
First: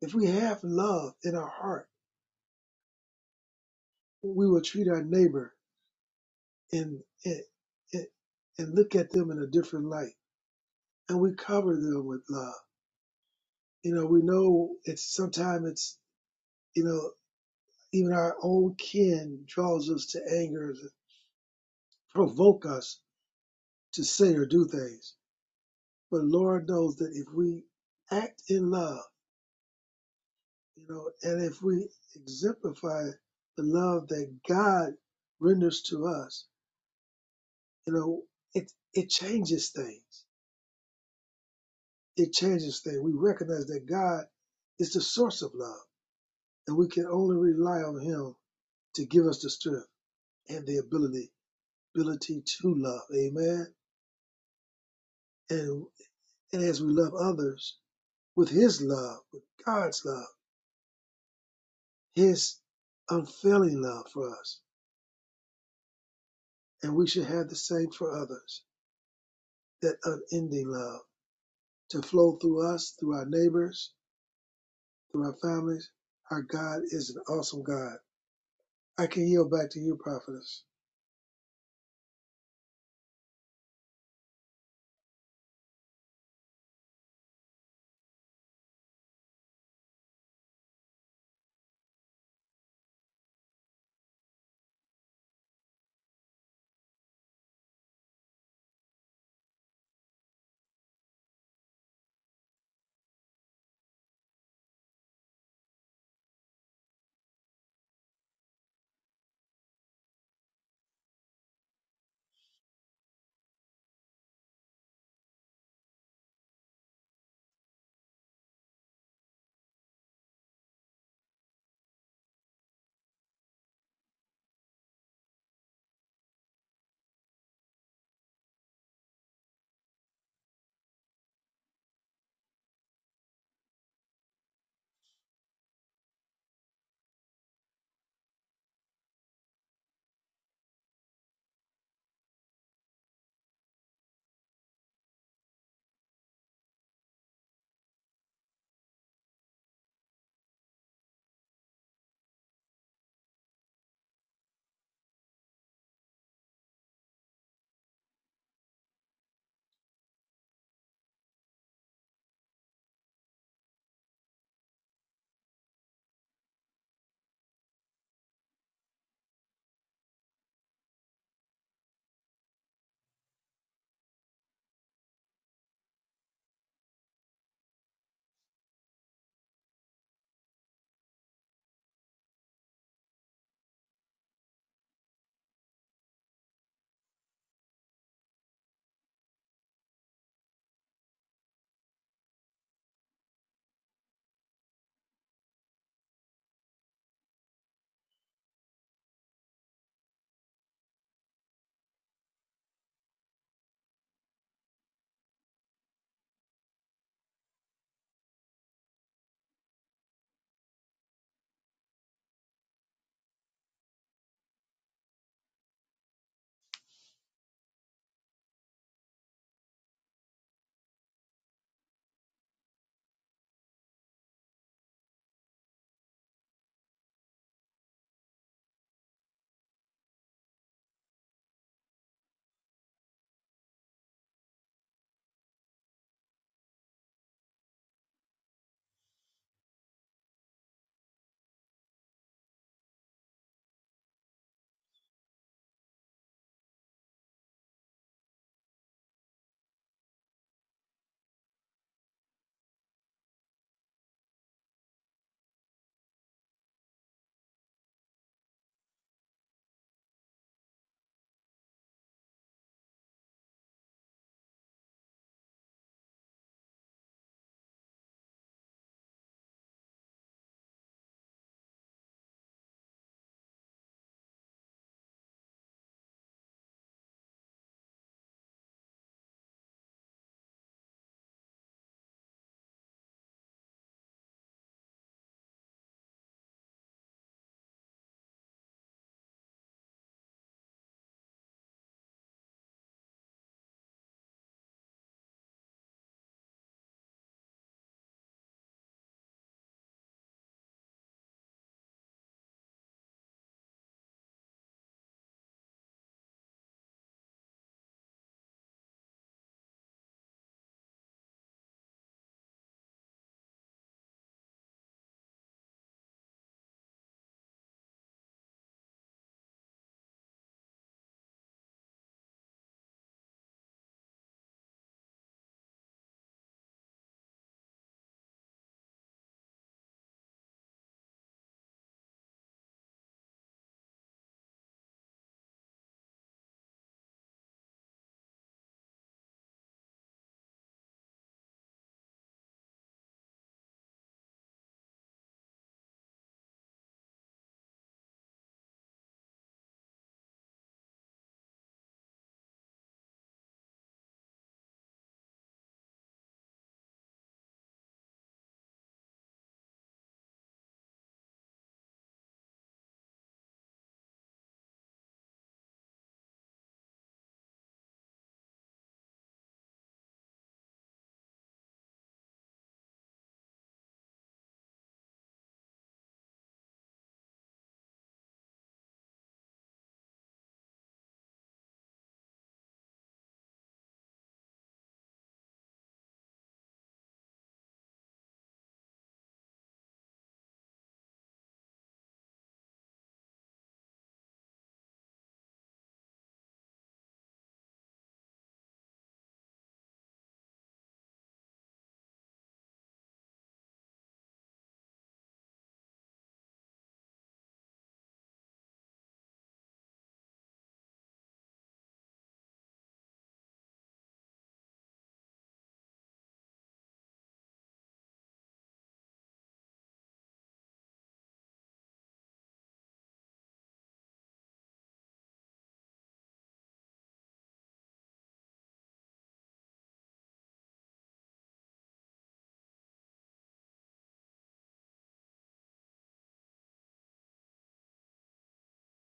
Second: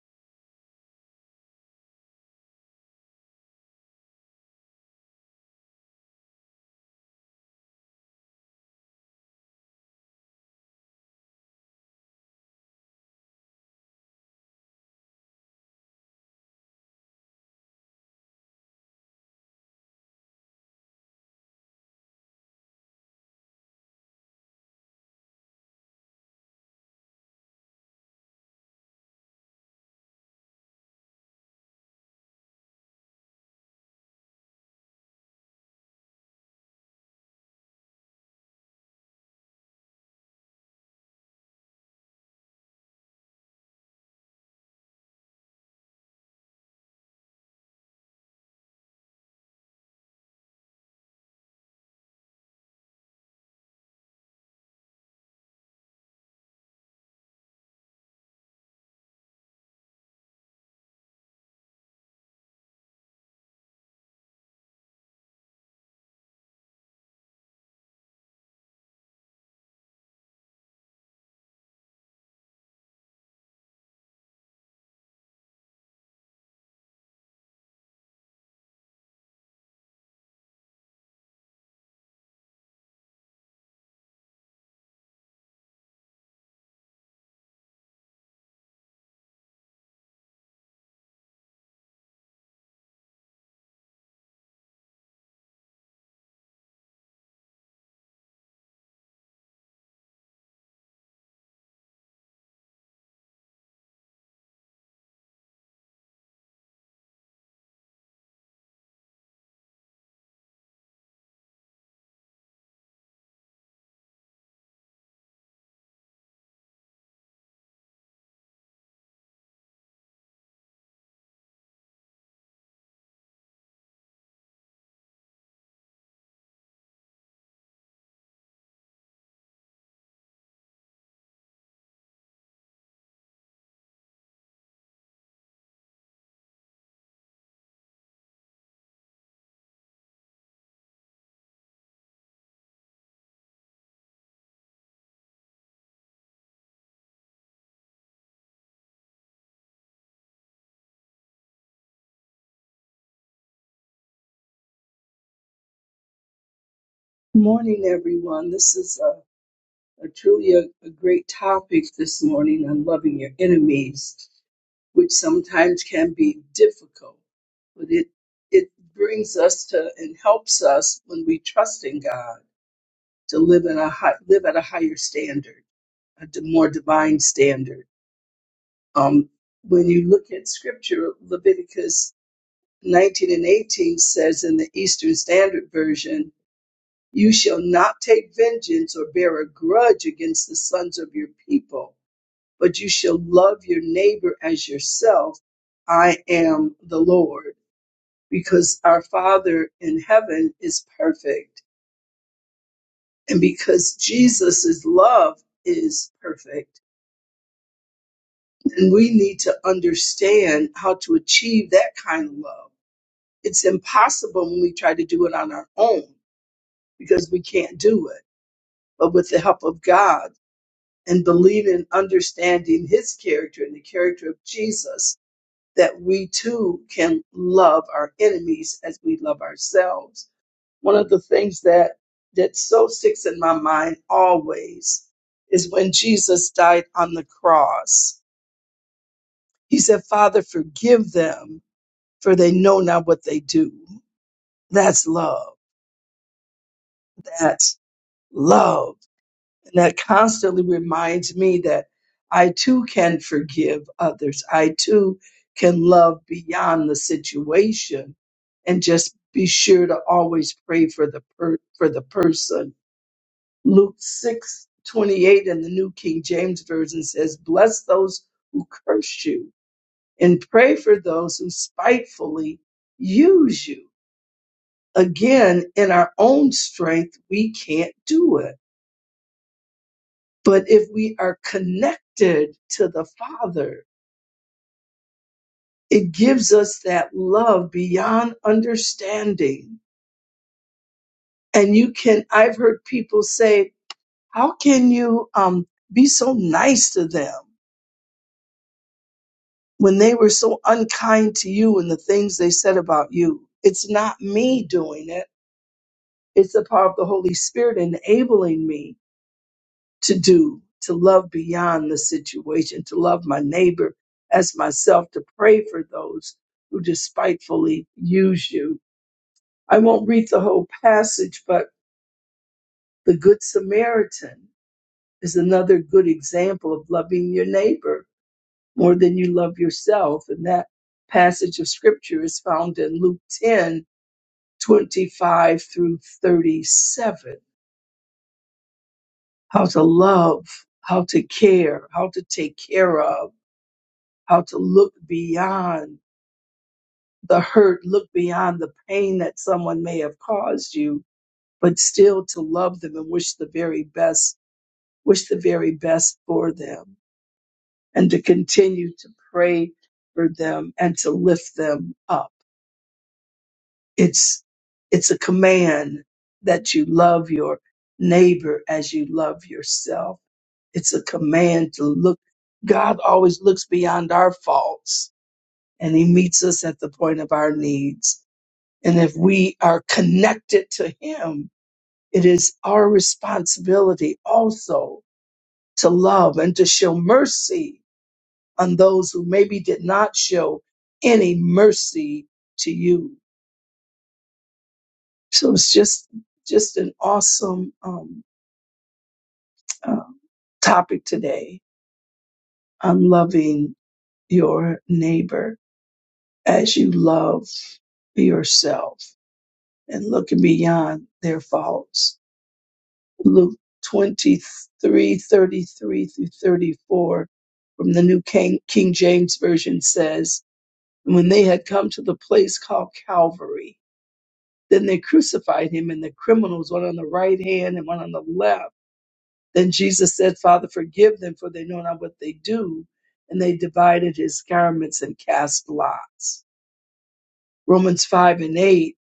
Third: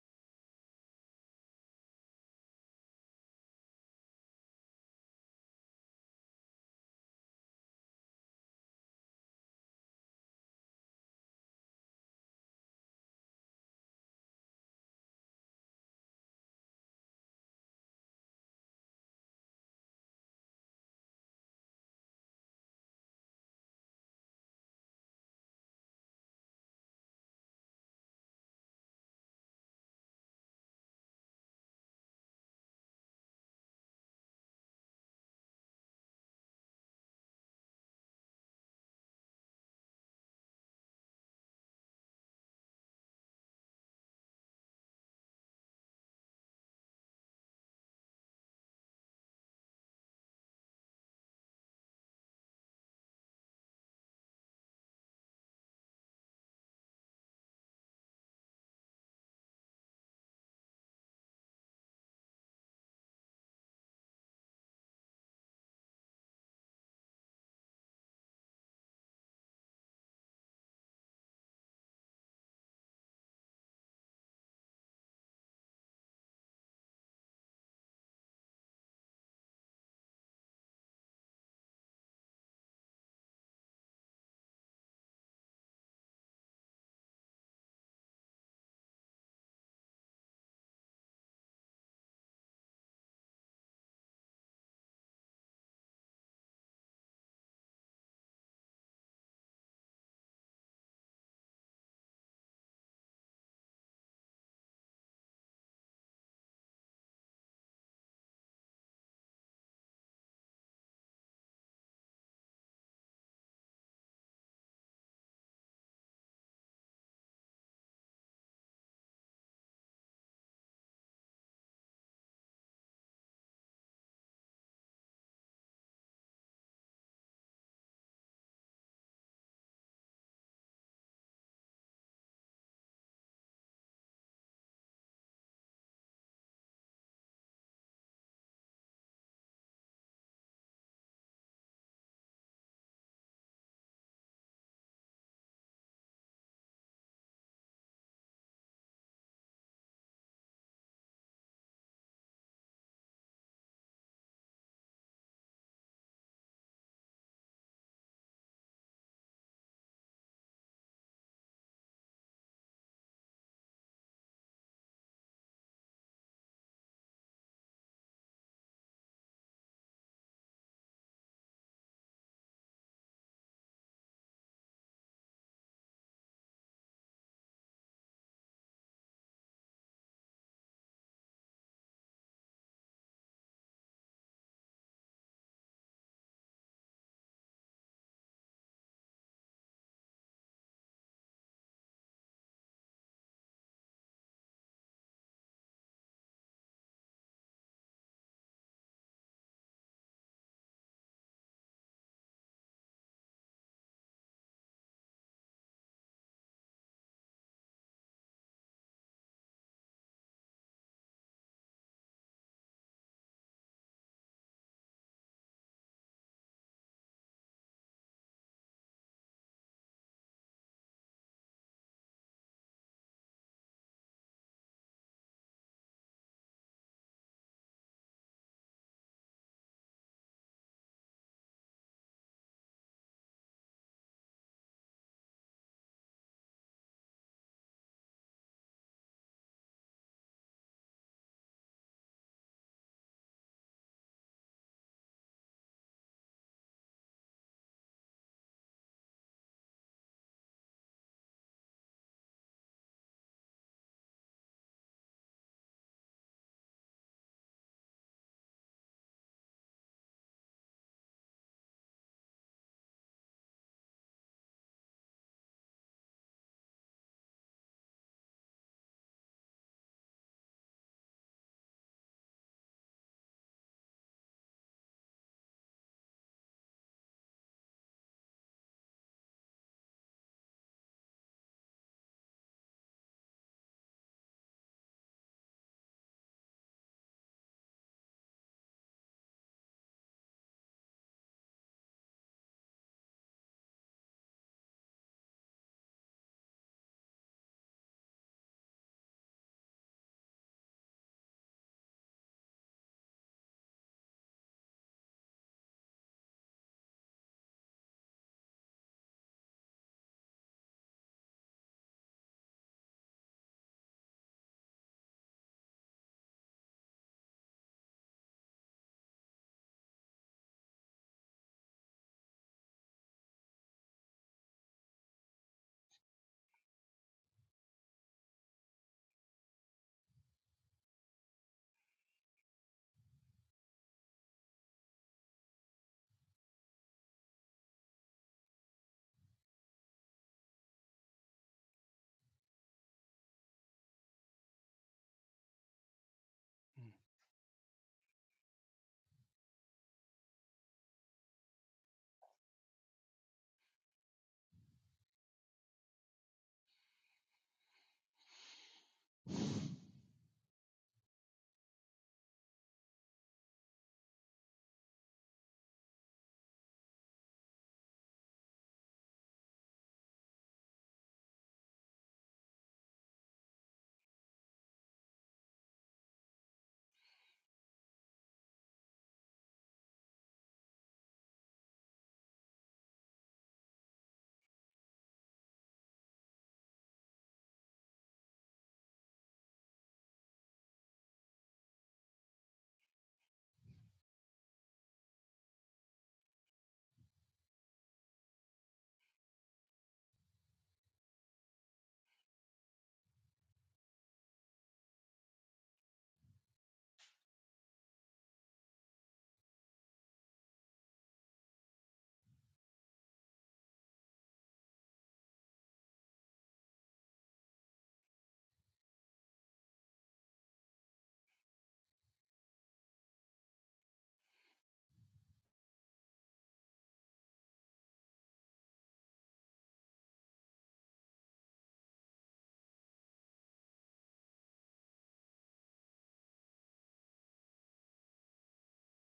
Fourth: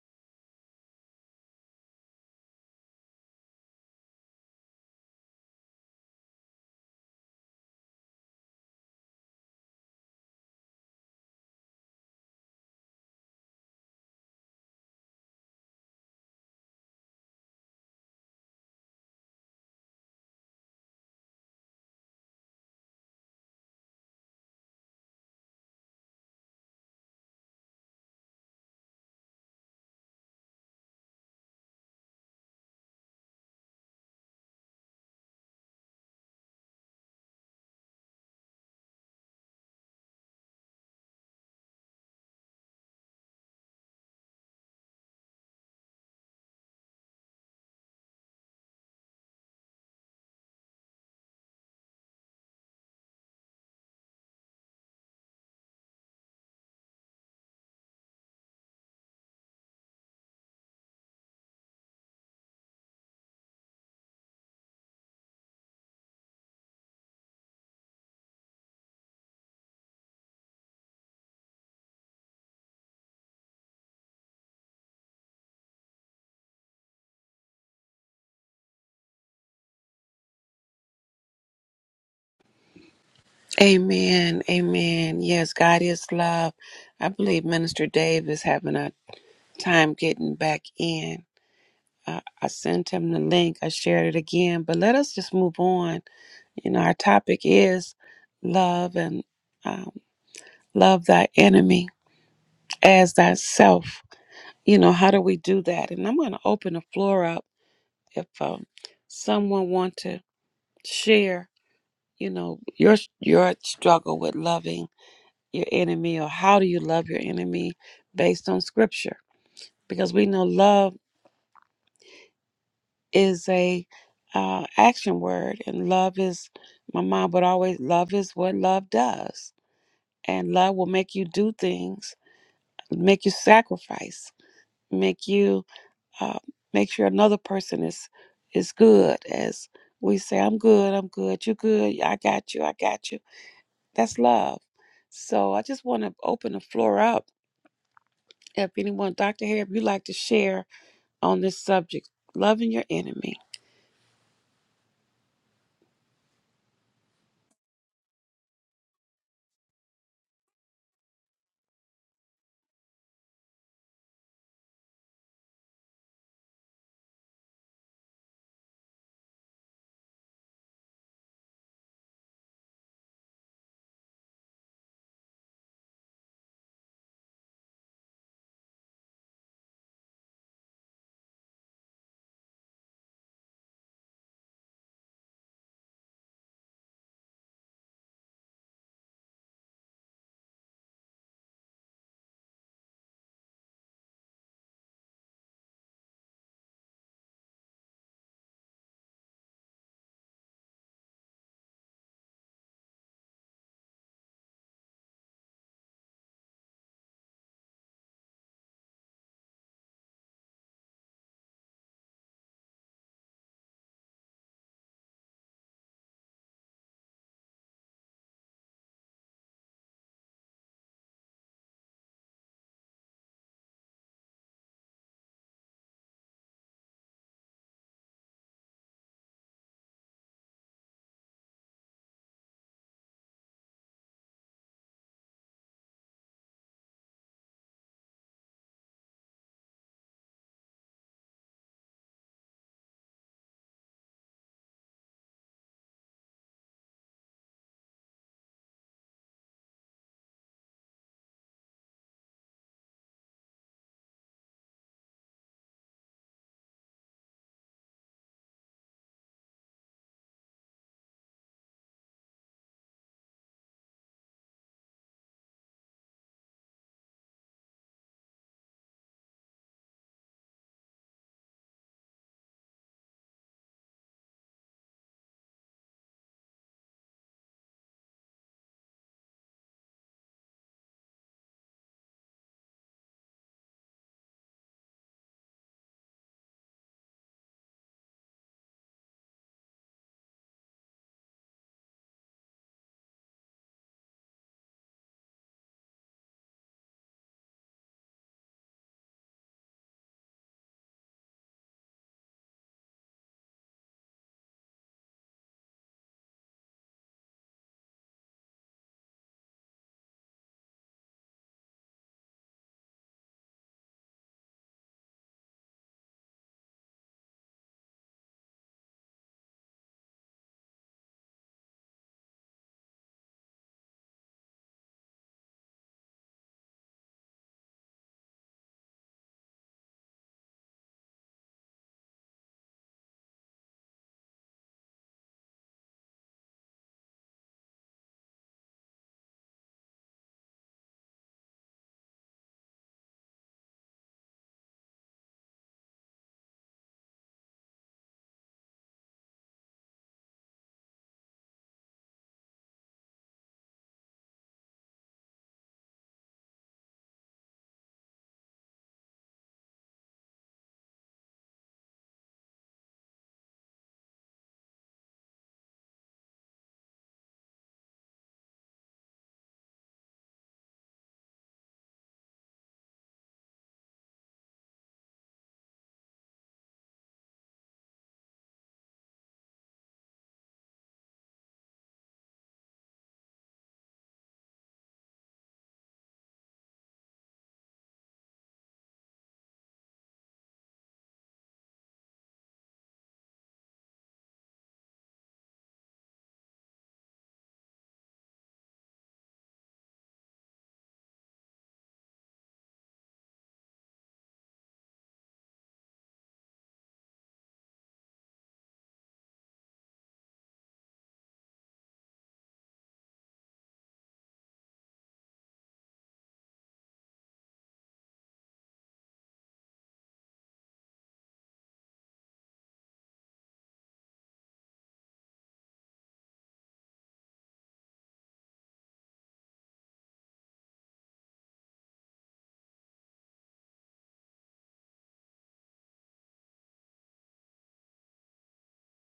S2: if we have love in our heart, we will treat our neighbor and, and, and and look at them in a different light. And we cover them with love. You know, we know it's sometimes it's, you know, even our own kin draws us to anger, provoke us to say or do things. But Lord knows that if we act in love, you know, and if we exemplify the love that God renders to us, you know, it it changes things. It changes things. We recognize that God is the source of love, and we can only rely on Him to give us the strength and the ability ability to love. Amen. And and as we love others with His love, with God's love, His unfailing love for us, and we should have the same for others. That unending love to flow through us, through our neighbors, through our families. Our God is an awesome God. I can yield back to you, prophetess.
S3: Amen, amen. Yes, God is love. I believe Minister Dave is having a time getting back in. I, I sent him the link. I shared it again. But let us just move on. You know, our topic is love and um, love thy enemy as thyself. You know, how do we do that? And I'm going to open the floor up if um, someone want to share. You know, your your struggle with loving your enemy, or how do you love your enemy based on Scripture? Because we know love. is a uh, action word, and love is. My mom would always love is what love does, and love will make you do things, make you sacrifice, make you uh, make sure another person is is good. As we say, I'm good, I'm good, you good, yeah, I got you, I got you. That's love. So I just want to open the floor up. If anyone, Dr. Harry, if you'd like to share on this subject, loving your enemy.
S4: Morning, everyone. This is a, a truly a, a great topic this morning on loving your enemies, which sometimes can be difficult, but it it brings us to and helps us when we trust in God to live in a high, live at a higher standard, a d- more divine standard. Um, when you look at Scripture, Leviticus 19 and 18 says in the Eastern Standard Version You shall not take vengeance or bear a grudge against the sons of your people, but you shall love your neighbor as yourself. I am the Lord, because our Father in heaven is perfect, and because Jesus' love is perfect. And we need to understand how to achieve that kind of love. It's impossible when we try to do it on our own because we can't do it. But with the help of God, and believe in understanding his character and the character of Jesus, that we too can love our enemies as we love ourselves. One of the things that that so sticks in my mind always is when Jesus died on the cross. He said, Father, forgive them, for they know not what they do. That's love. That's love And that constantly reminds me that I too can forgive others. I too can love beyond the situation and just be sure to always pray for the per- for the person. Luke 6 28 in the New King James Version says, Bless those who curse you and pray for those who spitefully use you. Again, in our own strength, we can't do it But if we are connected to the Father, it gives us that love beyond understanding. And you can, I've heard people say, how can you um, be so nice to them when they were so unkind to you and the things they said about you? It's not me doing it. It's the power of the Holy Spirit enabling me to do, to love beyond the situation, to love my neighbor as myself, to pray for those who despitefully use you. I won't read the whole passage, but the Good Samaritan is another good example of loving your neighbor more than you love yourself. And that passage of scripture is found in Luke 10 25 through 37. How to love, how to care, how to take care of how to look beyond the hurt, look beyond the pain that someone may have caused you, but still to love them and wish the very best, wish the very best for them and to continue to pray for them and to lift them up. It's, it's a command that you love your neighbor as you love yourself. It's a command to look. God always looks beyond our faults and he meets us at the point of our needs And if we are connected to Him, it is our responsibility also to love and to show mercy on those who maybe did not show any mercy to you. So it's just, just an awesome um, uh, topic today on loving your neighbor as you love yourself and looking beyond their faults Luke 23:33 through 34 from the New King, King James Version says, And when they had come to the place called Calvary, then they crucified him and the criminals, one on the right hand and one on the left. Then Jesus said, Father, forgive them, for they know not what they do. And they divided his garments and cast lots. Romans 5 and 8.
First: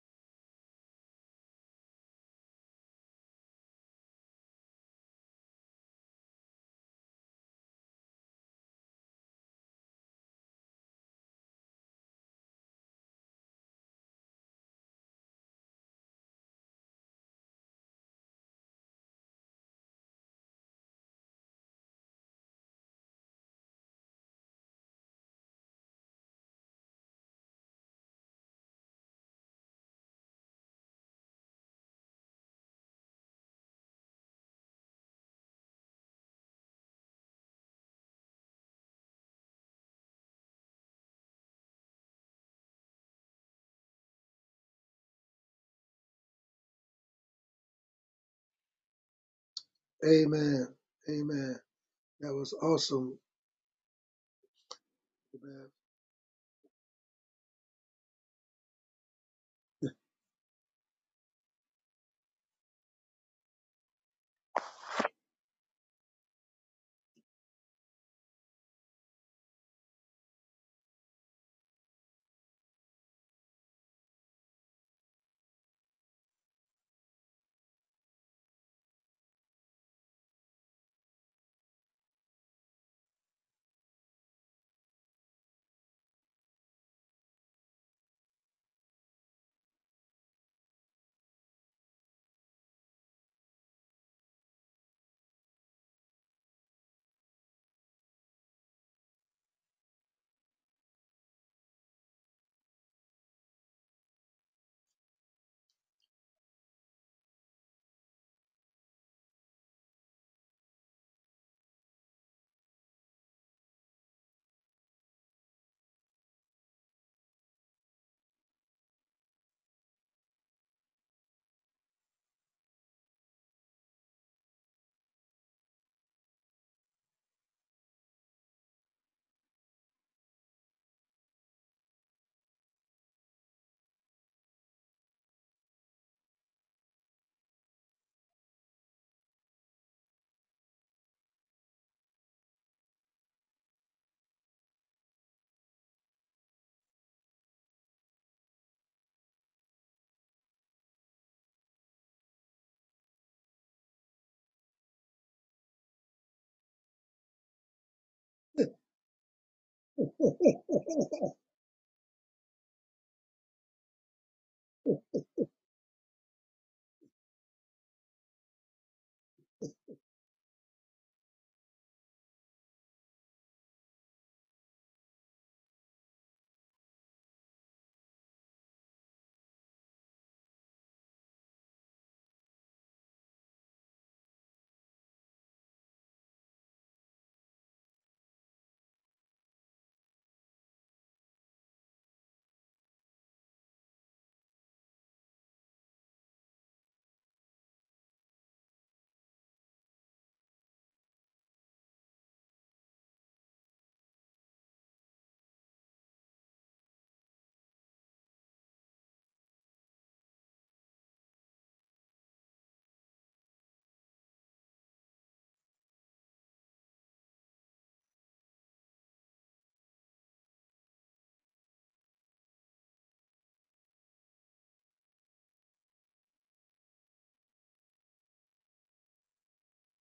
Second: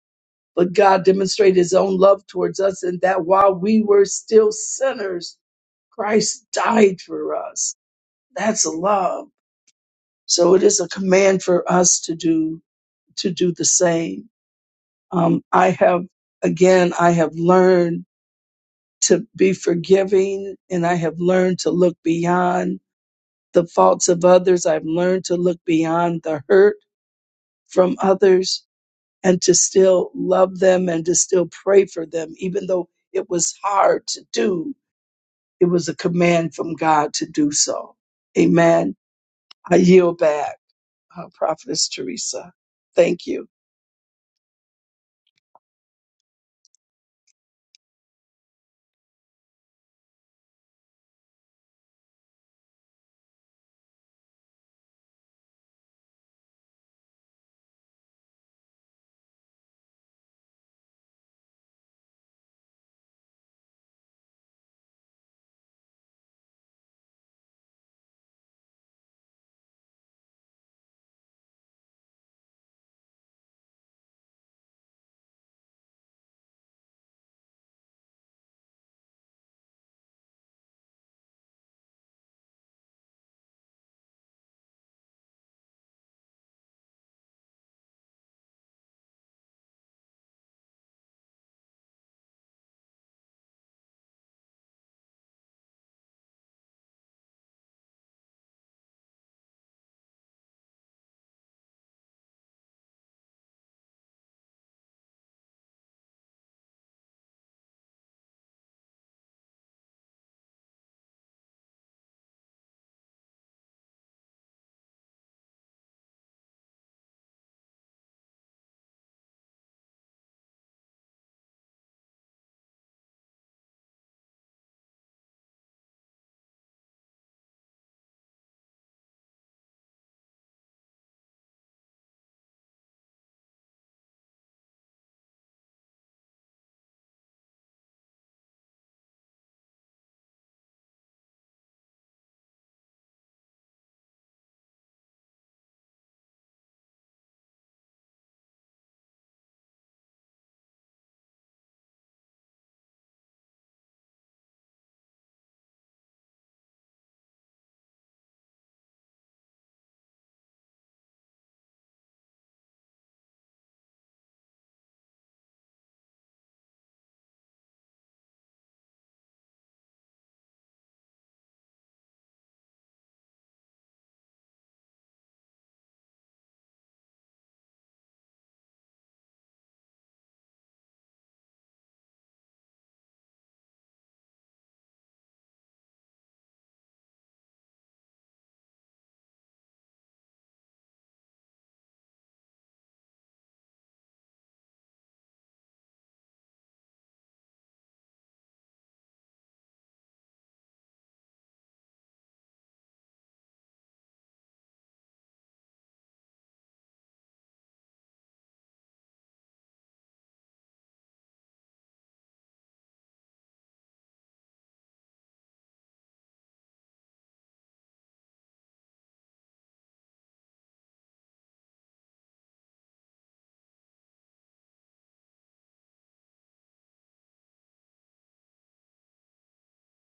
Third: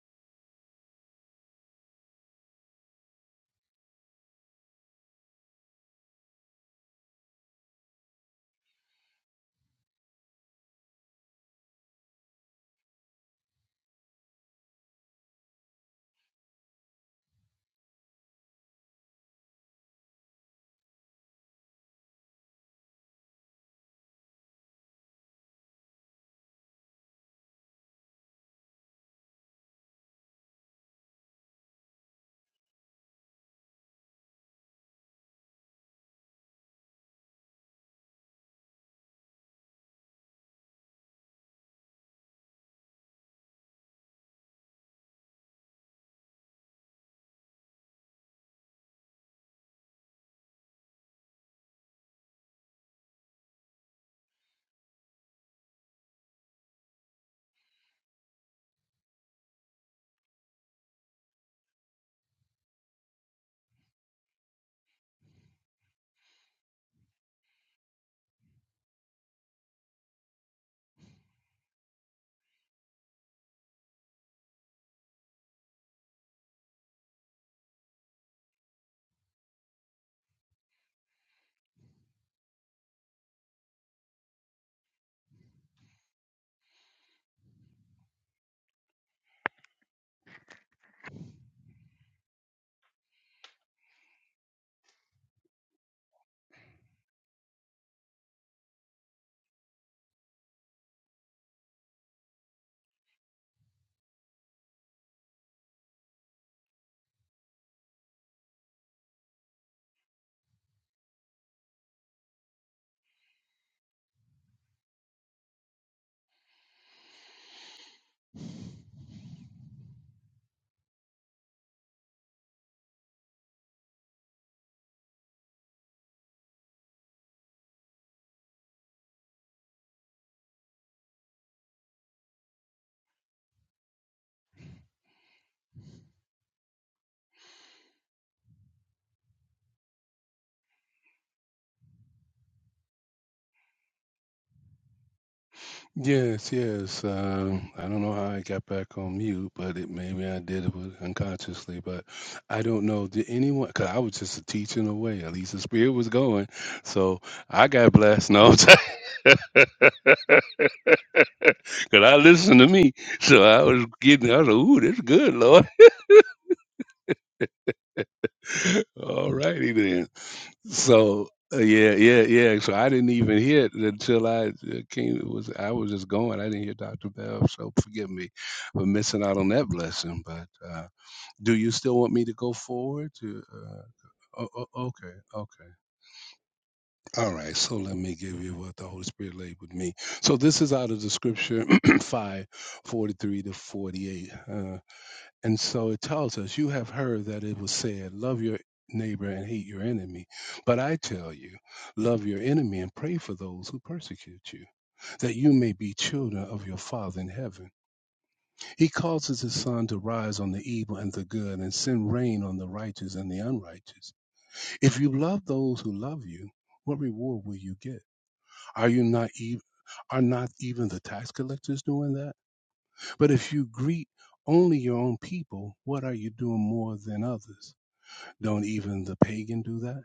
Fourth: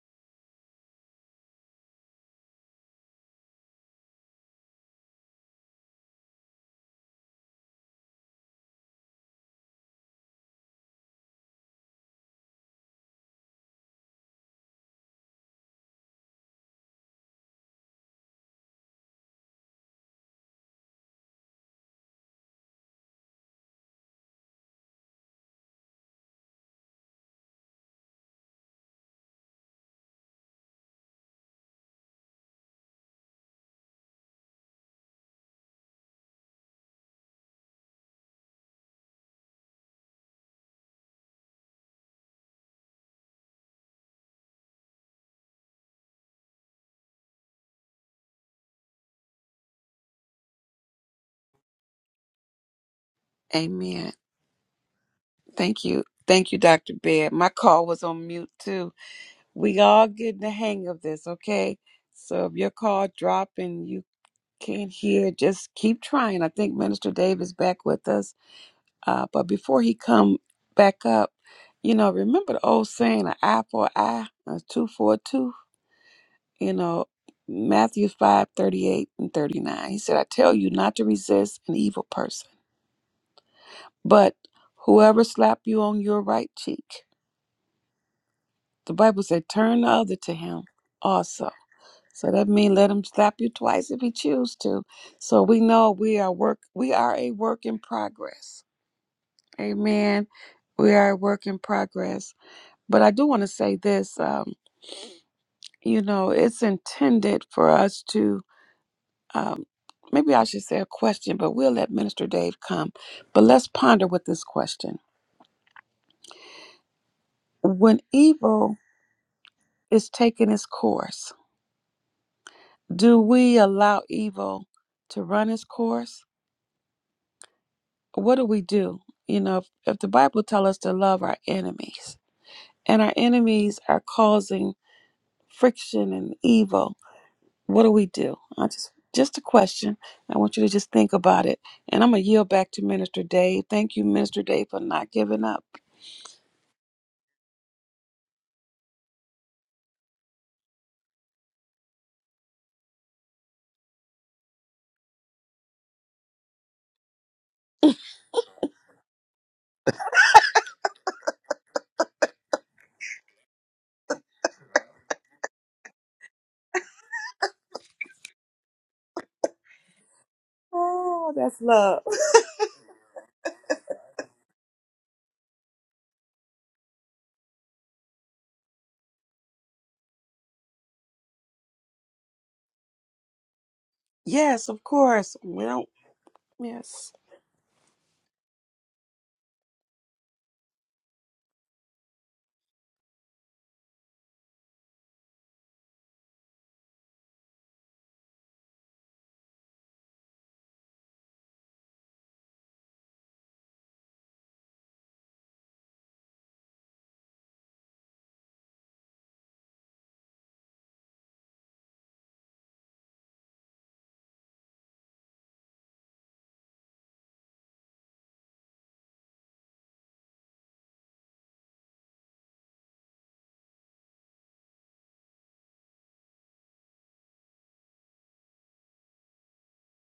S4: But God demonstrated his own love towards us, and that while we were still sinners, Christ died for us. That's love. So it is a command for us to do to do the same. Um, I have again, I have learned to be forgiving, and I have learned to look beyond the faults of others. I've learned to look beyond the hurt from others, and to still love them and to still pray for them, even though it was hard to do. It was a command from God to do so. Amen. I yield back. uh, Prophetess Teresa. Thank you.
S2: Amen. Amen. That was awesome.
S3: Amen.
S2: Amen.
S3: Thank you. Thank you, Dr. Baird. My call was on mute too. We all getting the hang of this, okay? So if your call drop and you can't hear, just keep trying. I think Minister Dave is back with us. Uh, but before he come back up, you know, remember the old saying, an eye for an eye, a two for a two? You know, Matthew 5 38 and 39. He said, I tell you not to resist an evil person, but whoever slap you on your right cheek, The Bible said, turn the other to him also. So that means let him slap you twice if he choose to. So we know we are work we are a work in progress. Amen. We are a work in progress. But I do want to say this, um, you know, it's intended for us to um maybe I should say a question, but we'll let Minister Dave come. But let's ponder with this question. When evil is taking its course, do we allow evil to run its course? what do we do? You know, if, if the Bible tells us to love our enemies and our enemies are causing friction and evil, what do we do? I just just a question. I want you to just think about it. And I'm gonna yield back to Minister Dave. Thank you, Minister Dave, for not giving up.
S1: Yes, yes. Um, I don't know how I got back on mute, but it maybe I did it with- unconsciously. But I don't know. Did anyone? Because I was just teaching away. At least the spirit was going. So I got blessed. No, because I listened to me. So I was getting. I was like, "Ooh, this is good, Lord." All righty then. So
S3: Oh,
S1: uh,
S3: that's
S1: yeah,
S3: love.
S1: yeah, yeah. So I didn't even hear it until I uh, came. It was I was just going. I didn't hear Dr. Bell, so forgive me for missing out on that blessing. But uh, do you still want me to go forward? To uh, oh, oh,
S3: Yes, of
S1: okay,
S3: course. We
S1: okay.
S3: don't yes.
S1: All right. So let me give you what the Holy Spirit laid with me. So this is out of the Scripture five forty three to forty eight. And so it tells us, You have heard that it was said, Love your neighbor and hate your enemy. But I tell you, love your enemy and pray for those who persecute you, that you may be children of your Father in heaven. He causes his sun to rise on the evil and the good, and send rain on the righteous and the unrighteous. If you love those who love you, what reward will you get? Are you not even are not even the tax collectors doing that? But if you greet only your own people, what are you doing more than others? Don't even the pagan do that?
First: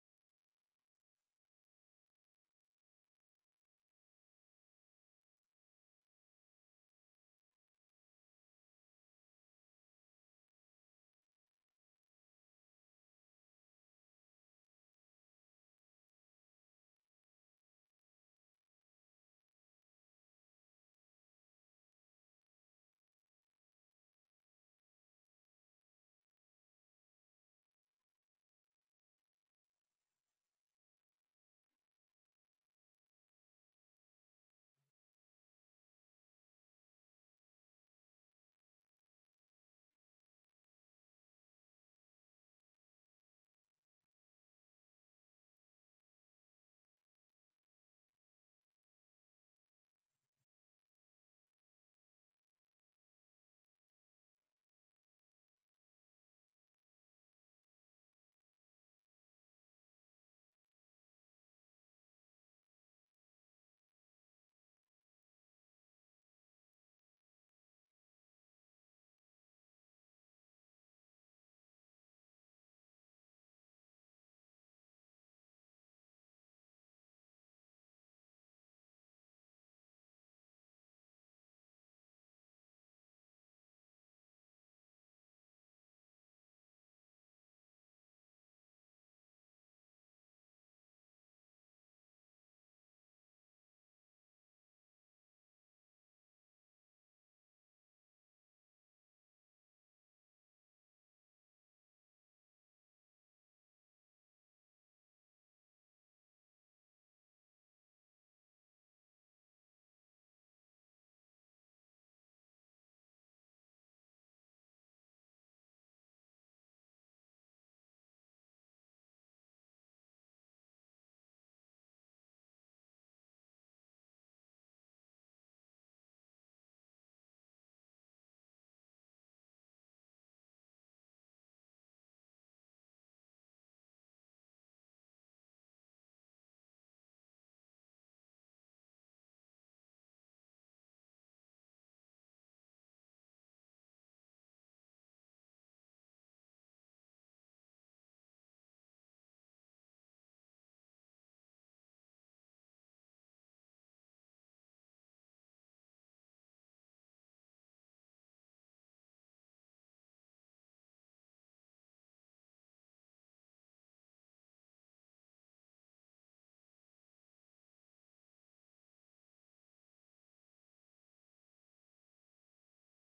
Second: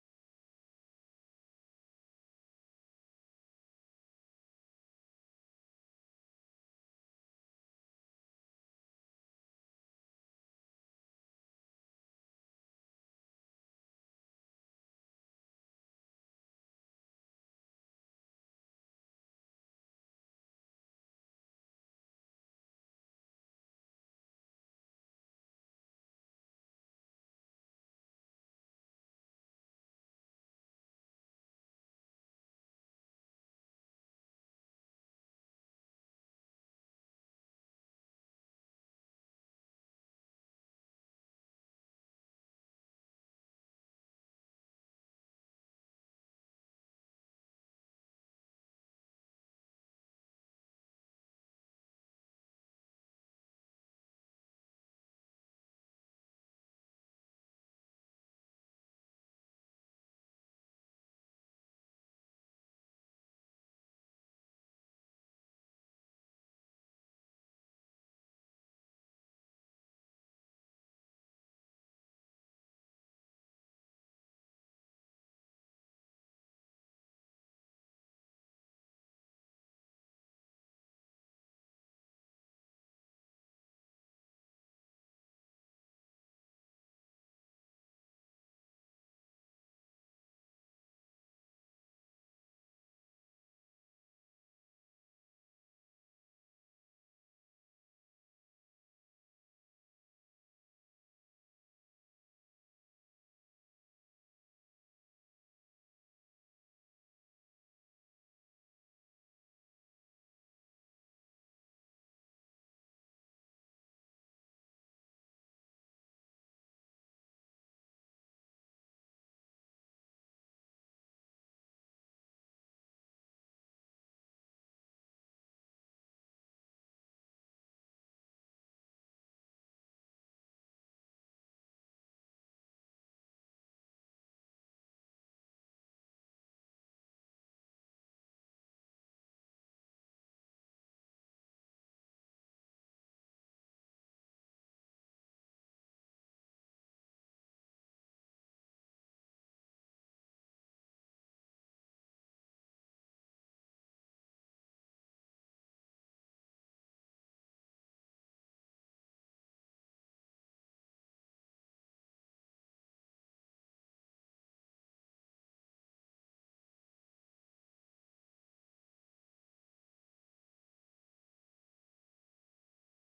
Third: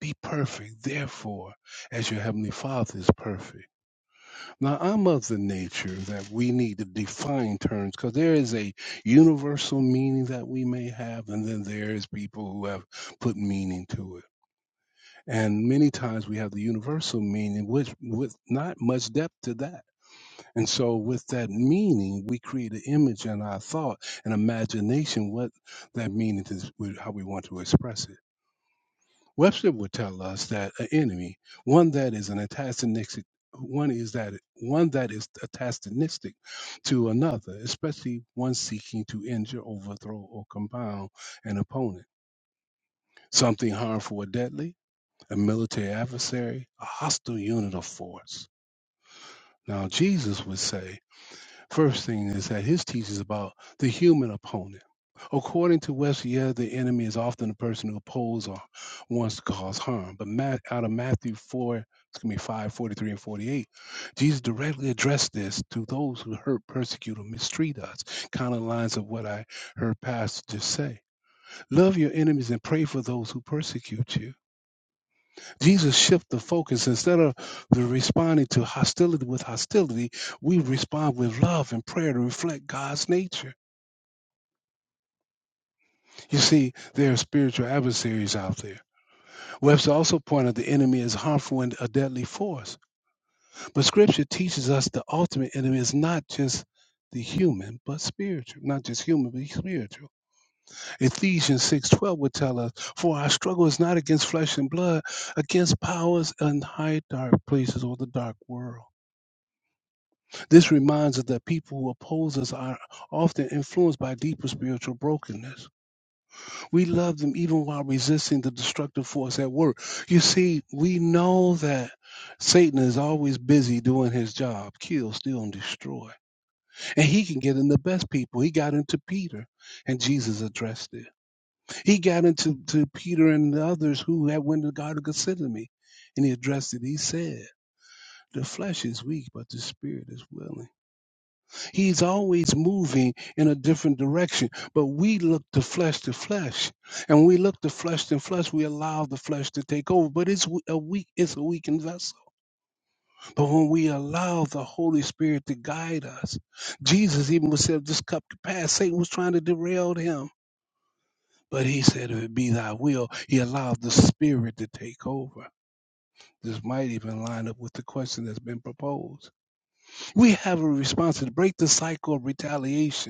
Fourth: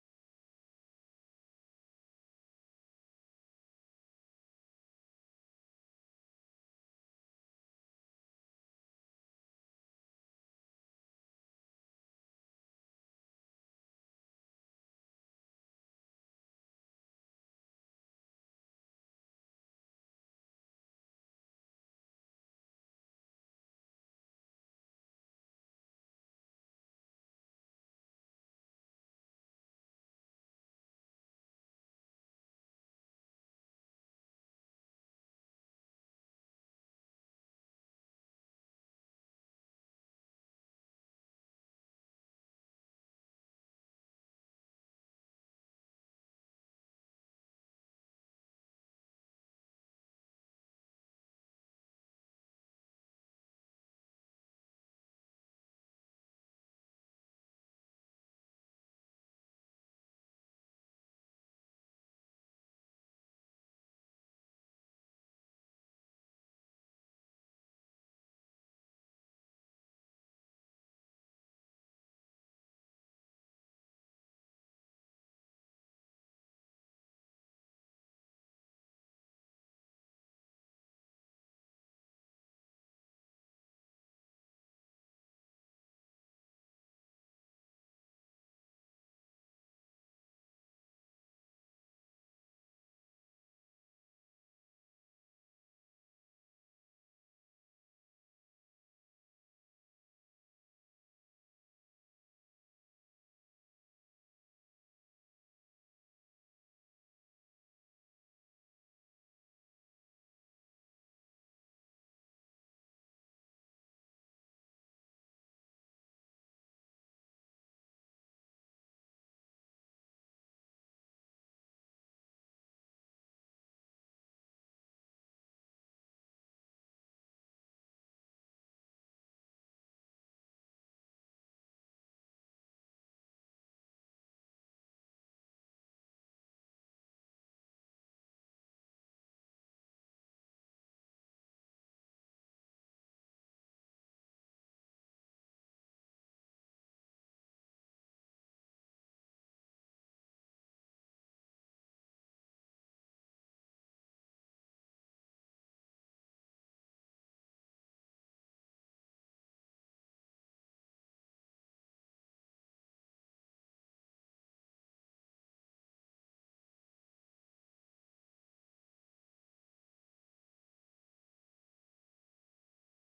S1: Be perfect, therefore, as your heavenly Father is perfect. Now, I'm of the nature that we need to define terms because there is a universal meaning that we may have, and then there is people who have put meaning to it. And many times we have the universal meaning, which with not much depth to that. And so, with that meaning, we create an image in our thought and imagination what that meaning is, how we want to express it. Webster would tell us that an enemy, one that is an antagonistic, one is that one that is antagonistic to another, especially one seeking to injure, overthrow, or compound an opponent, something harmful or deadly, a military adversary, a hostile unit of force. Now Jesus would say. First thing is that his teaching is about the human opponent. According to Westyer, the enemy is often the person who opposes or wants to cause harm. But Matt, out of Matthew 4, excuse me, 5, 43 and 48, Jesus directly addressed this to those who hurt, persecute, or mistreat us. Kind of lines of what I heard Pastor just say. Love your enemies and pray for those who persecute you. Jesus shift the focus. Instead of the responding to hostility with hostility, we respond with love and prayer to reflect God's nature. You see, there are spiritual adversaries out there. Webster also pointed out the enemy is harmful and a deadly force. But scripture teaches us the ultimate enemy is not just the human, but spiritual. Not just human, but spiritual. Ephesians 6.12 would tell us, for our struggle is not against flesh and blood, against powers and high dark places or the dark world This reminds us that people who oppose us are often influenced by deeper spiritual brokenness. We love them even while resisting the destructive force at work. You see, we know that Satan is always busy doing his job kill, steal, and destroy. And he can get in the best people. He got into Peter, and Jesus addressed it. He got into to Peter and the others who had went to the Garden of Gethsemane, and he addressed it. He said, The flesh is weak, but the spirit is willing. He's always moving in a different direction, but we look to flesh to flesh, and we look to flesh to flesh. We allow the flesh to take over, but it's w- a weak, it's a weakened vessel. But when we allow the Holy Spirit to guide us, Jesus even was said, "This cup could pass." Satan was trying to derail him, but he said, "If it be Thy will," he allowed the Spirit to take over. This might even line up with the question that's been proposed. We have a response to break the cycle of retaliation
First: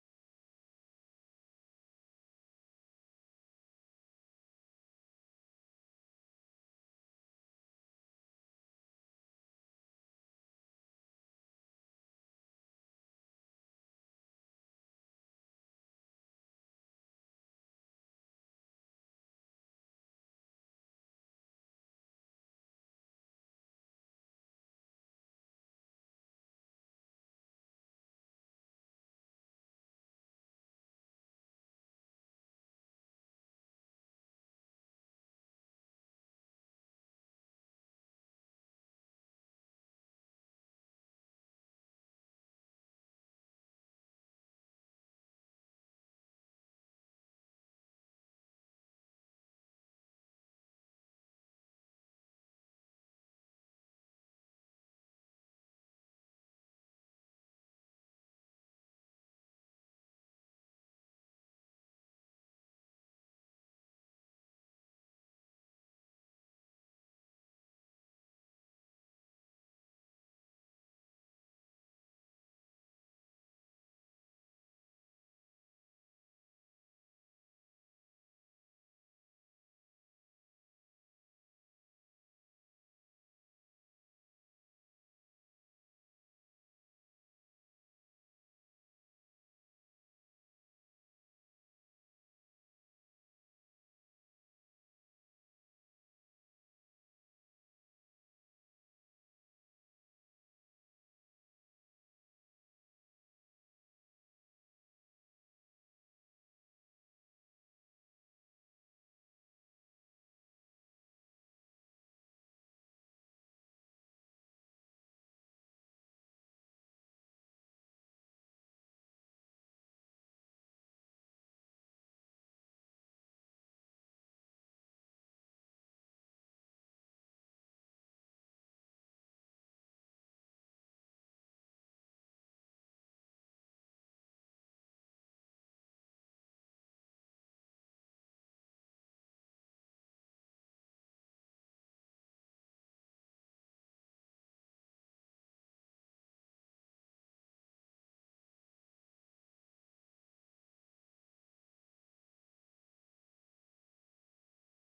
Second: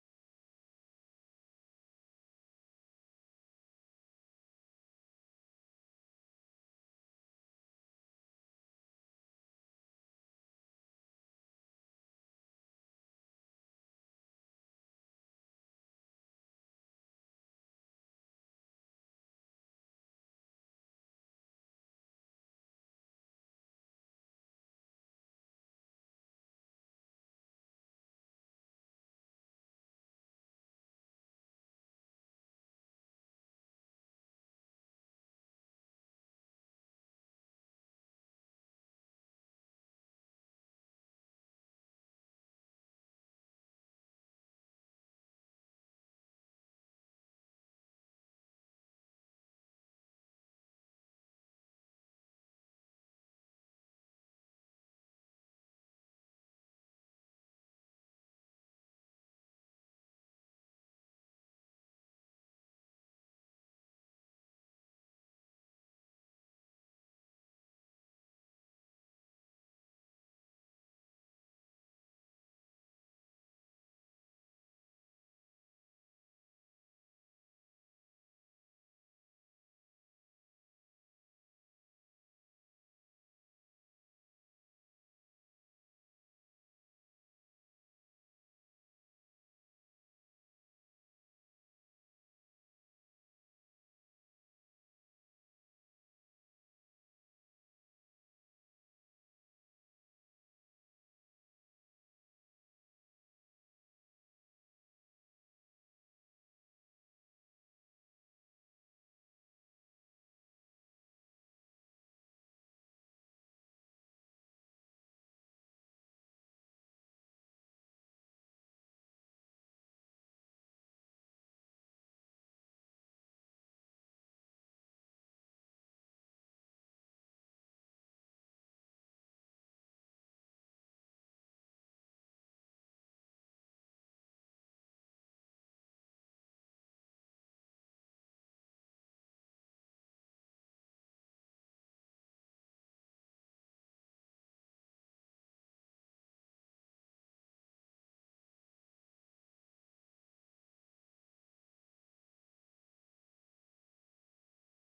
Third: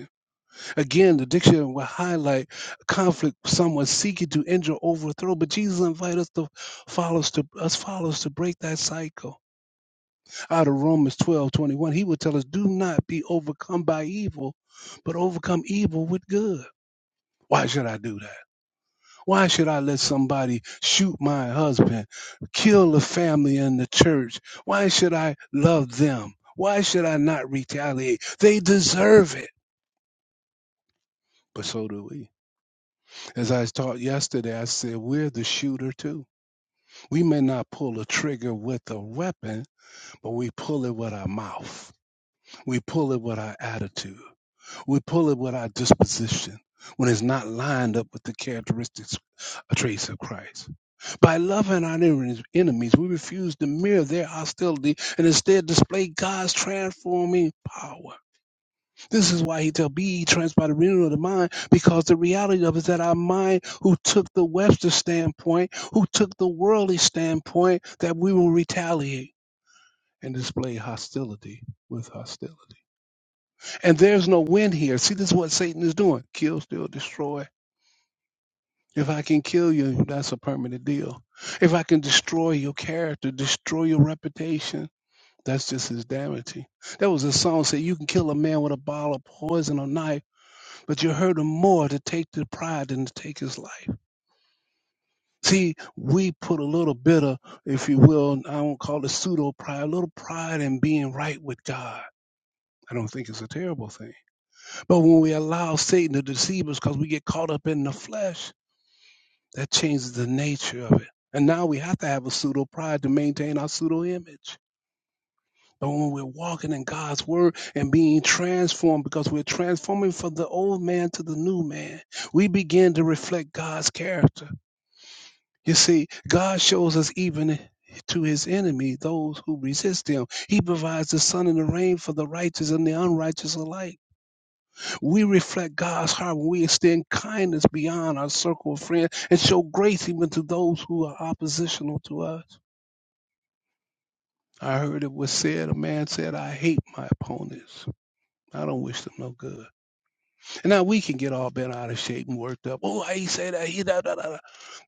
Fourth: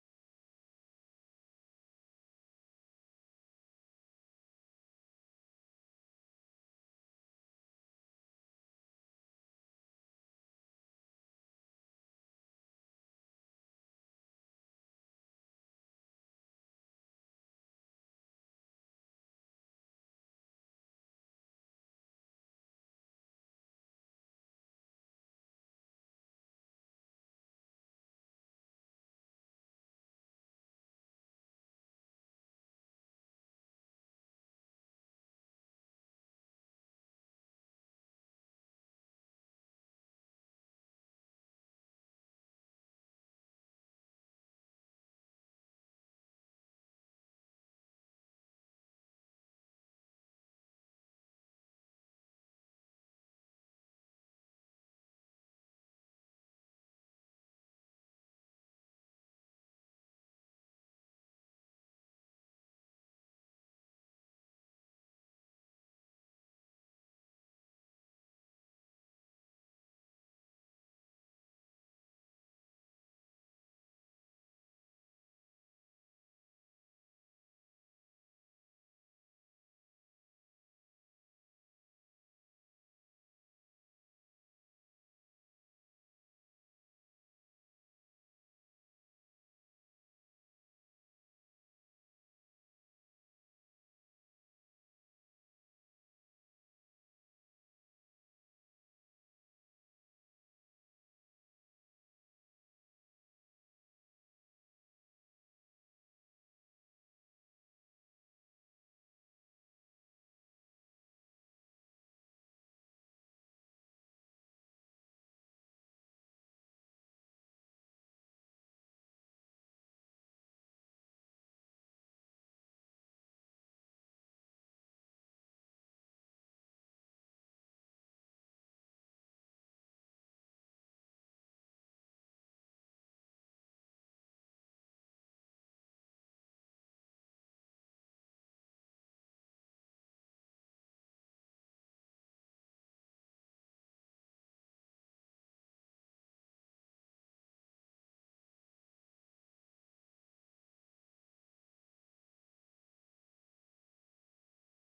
S1: Again, the dictionary will highlight conflict, someone seeking to injure, overthrow. But Jesus invites us to followers to us followers to break that cycle. Out of Romans 12 21, he would tell us, do not be overcome by evil, but overcome evil with good. Why should I do that? Why should I let somebody shoot my husband, kill the family in the church? Why should I love them? Why should I not retaliate? They deserve it. But so do we. As I taught yesterday, I said we're the shooter too. We may not pull a trigger with a weapon, but we pull it with our mouth. We pull it with our attitude. We pull it with our disposition when it's not lined up with the characteristics or traits of Christ. By loving our enemies, enemies, we refuse to mirror their hostility and instead display God's transforming power. This is why he tell be ye by the renewal of the mind, because the reality of it is that our mind, who took the Webster standpoint, who took the worldly standpoint, that we will retaliate and display hostility with hostility. And there's no win here. See, this is what Satan is doing. Kill, steal, destroy. If I can kill you, that's a permanent deal. If I can destroy your character, destroy your reputation, that's just his damaging. There was a song that said you can kill a man with a bottle of poison or knife but you hurt him more to take the pride than to take his life. See, we put a little bit of, if you will, I won't call it pseudo pride, a little pride in being right with God. I don't think it's a terrible thing. But when we allow Satan to deceive us because we get caught up in the flesh, that changes the nature of it. And now we have to have a pseudo pride to maintain our pseudo image. But when we're walking in God's word and being transformed, because we're transforming from the old man to the new man, we begin to reflect God's character You see, God shows us even to his enemy, those who resist him. He provides the sun and the rain for the righteous and the unrighteous alike. We reflect God's heart when we extend kindness beyond our circle of friends and show grace even to those who are oppositional to us. I heard it was said, a man said, I hate my opponents. I don't wish them no good. And now we can get all bent out of shape and worked up. Oh, I say that. He da, da, da, da.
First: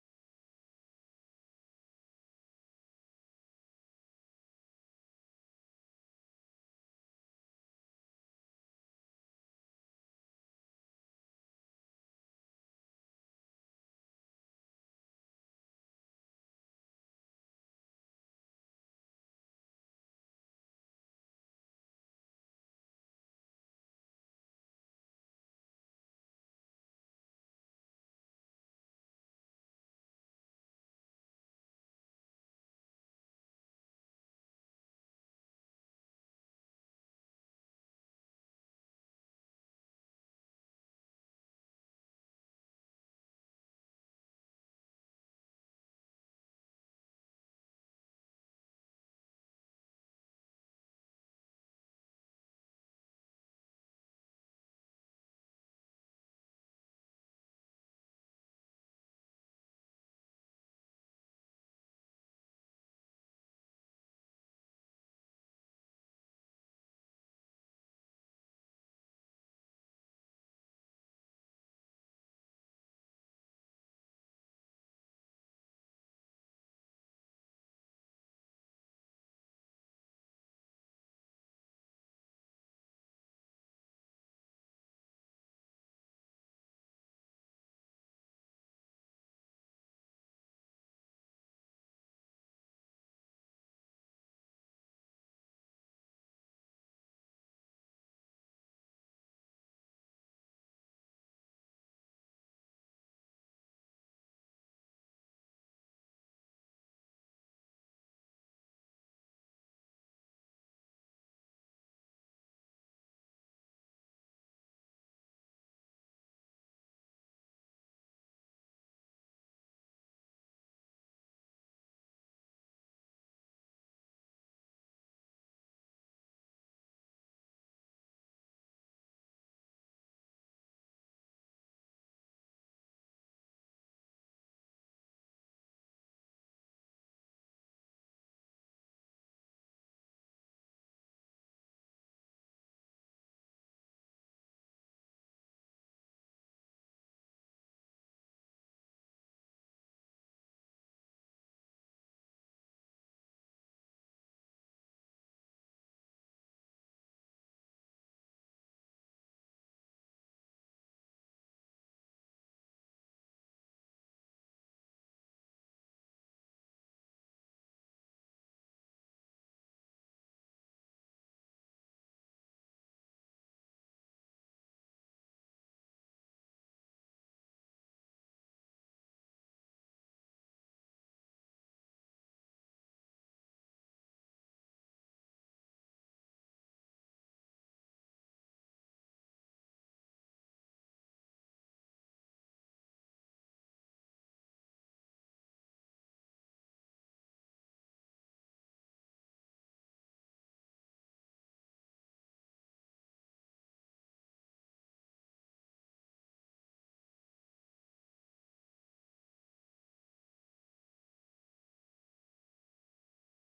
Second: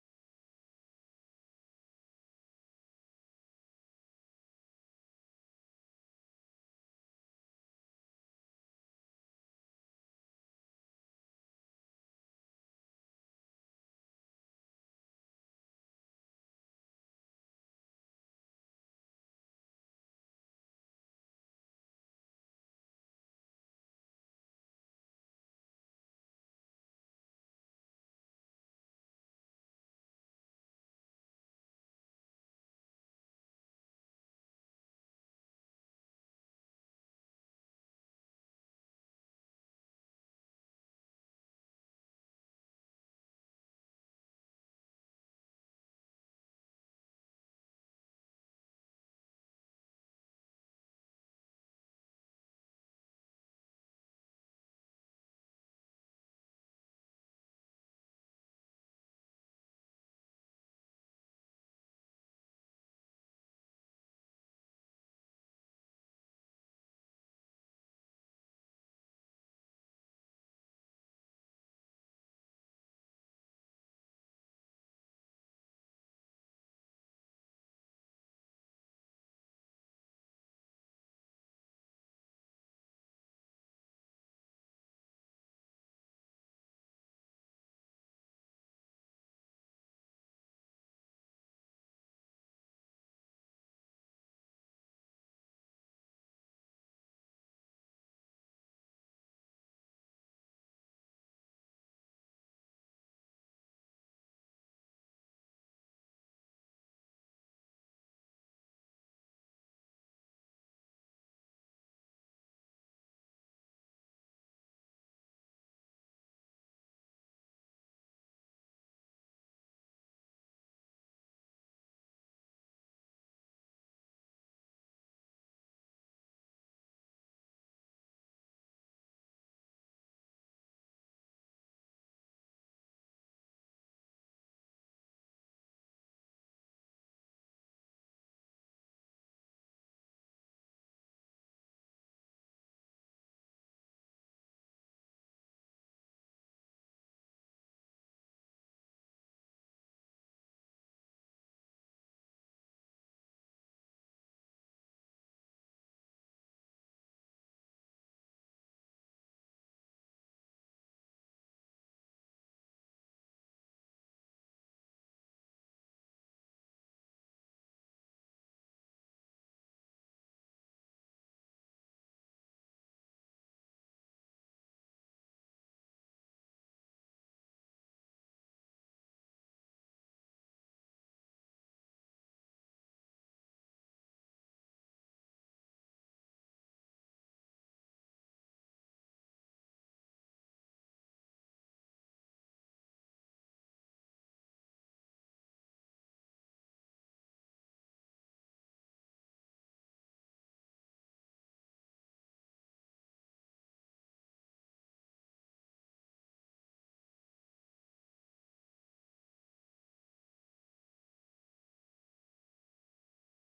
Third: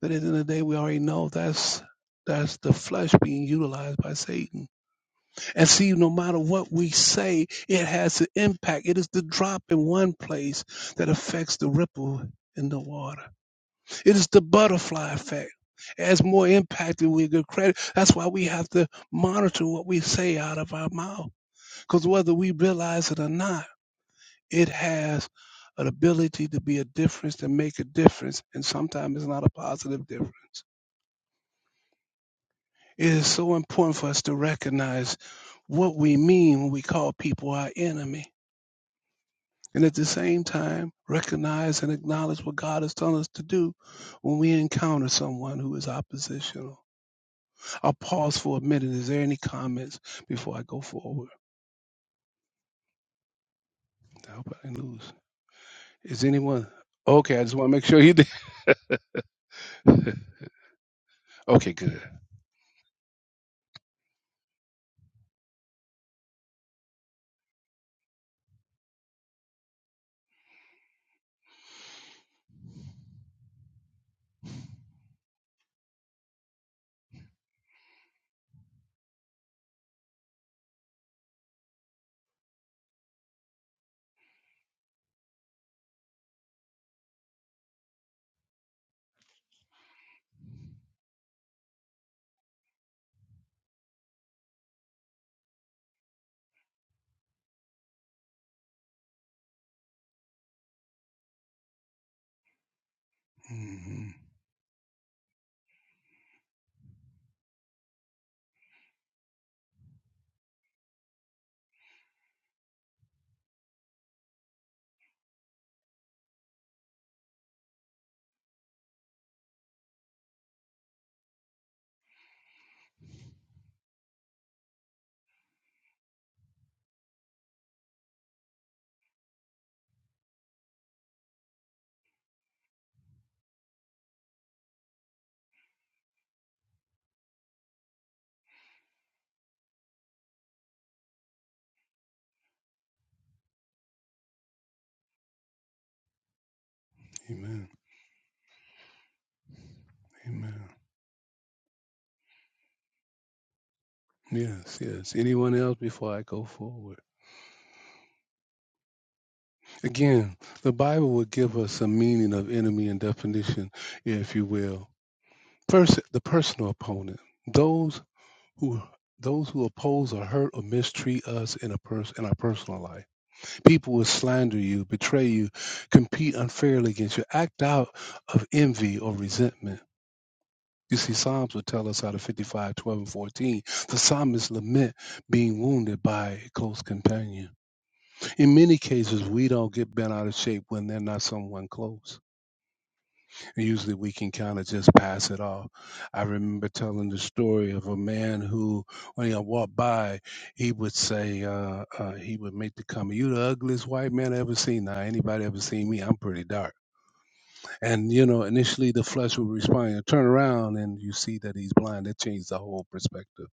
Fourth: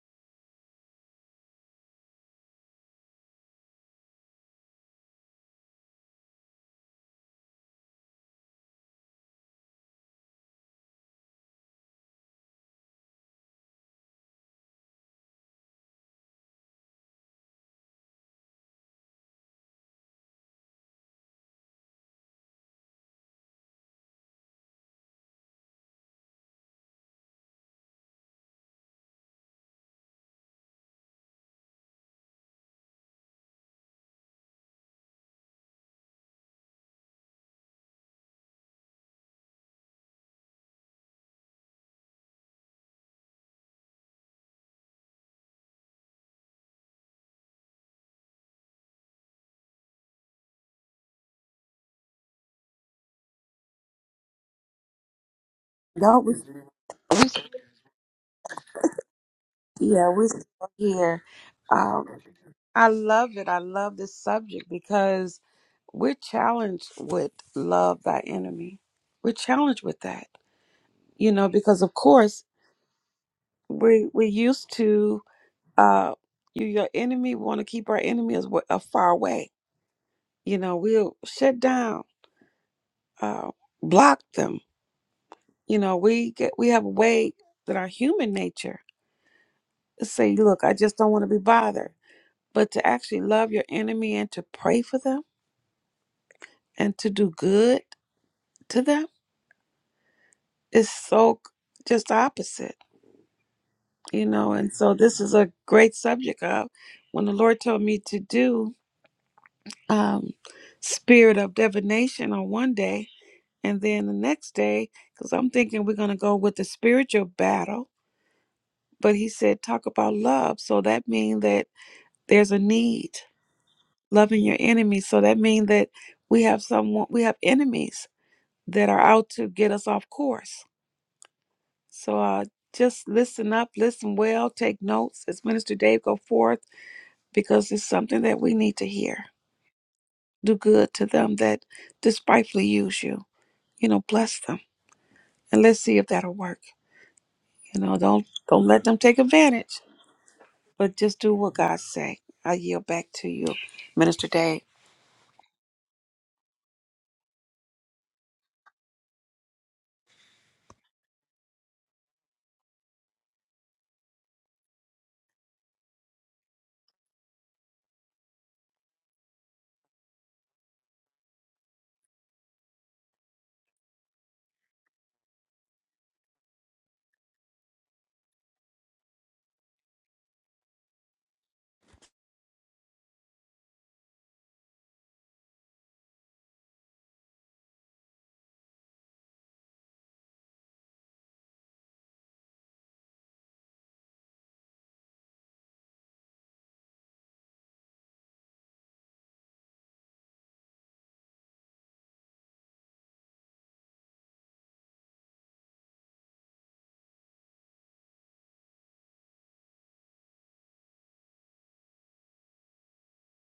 S1: But at the end of the day, we already know that's that's the flesh being utilized by Satan. And see, no matter what we say, it has an impact. It is the drop in one place that affects the ripple in the water. It is the butterfly effect. As more impacted we get credit. That's why we have to monitor what we say out of our mouth. Because whether we realize it or not, it has an ability to be a difference to make a difference, and sometimes it's not a positive difference. It is so important for us to recognize what we mean when we call people our enemy. And at the same time, recognize and acknowledge what God has told us to do when we encounter someone who is oppositional. I'll pause for a minute. Is there any comments before I go forward? I hope I didn't lose.
S3: No,
S1: Is
S3: we,
S1: anyone?
S3: we
S1: Okay, I just want to make sure you did.
S3: yeah, we're still here.
S1: okay, good.
S3: Um, I love it. I love this subject because we're challenged with love thy enemy. We're challenged with that, you know, because of course we we're used to uh you your enemy. We want to keep our enemy as wa- uh, far away. You know, we'll shut down, uh, block them. You know, we get we have a way that our human nature to say, look, I just don't want to be bothered. But to actually love your enemy and to pray for them and to do good to them It's so c- just opposite,
S1: hmm
S3: you know. And so this is a great subject. of when the Lord told me to do um, spirit of divination on one day, and then the next day, because I'm thinking we're gonna go with the spiritual battle, but He said talk about love. So that means that there's a need loving your enemies. So that means that we have someone, we have enemies that are out to get us off course So uh, just listen up, listen well, take notes as Minister Dave go forth, because it's something that we need to hear. Do good to them that despitefully use you. You know, bless them, and let's see if that'll work.
S1: Amen.
S3: You know, don't don't let them take advantage,
S1: Amen.
S3: but just do what God say. I yield back to you, Minister Dave.
S1: Yes, yes. Anyone else before I go forward? Again, the Bible will give us a meaning of enemy and definition, if you will. First, the personal opponent. Those who those who oppose or hurt or mistreat us in a pers- in our personal life. People will slander you, betray you, compete unfairly against you, act out of envy or resentment. You see, Psalms will tell us out of 55, 12, and 14, the psalmist lament being wounded by a close companion. in many cases, we don't get bent out of shape when they're not someone close. And usually we can kind of just pass it off. I remember telling the story of a man who, when he walked by, he would say, uh, uh, he would make the comment, You the ugliest white man I ever seen. Now, anybody ever seen me? I'm pretty dark. And, you know, initially the flesh would respond, You turn around and you see that he's blind. That changed the whole perspective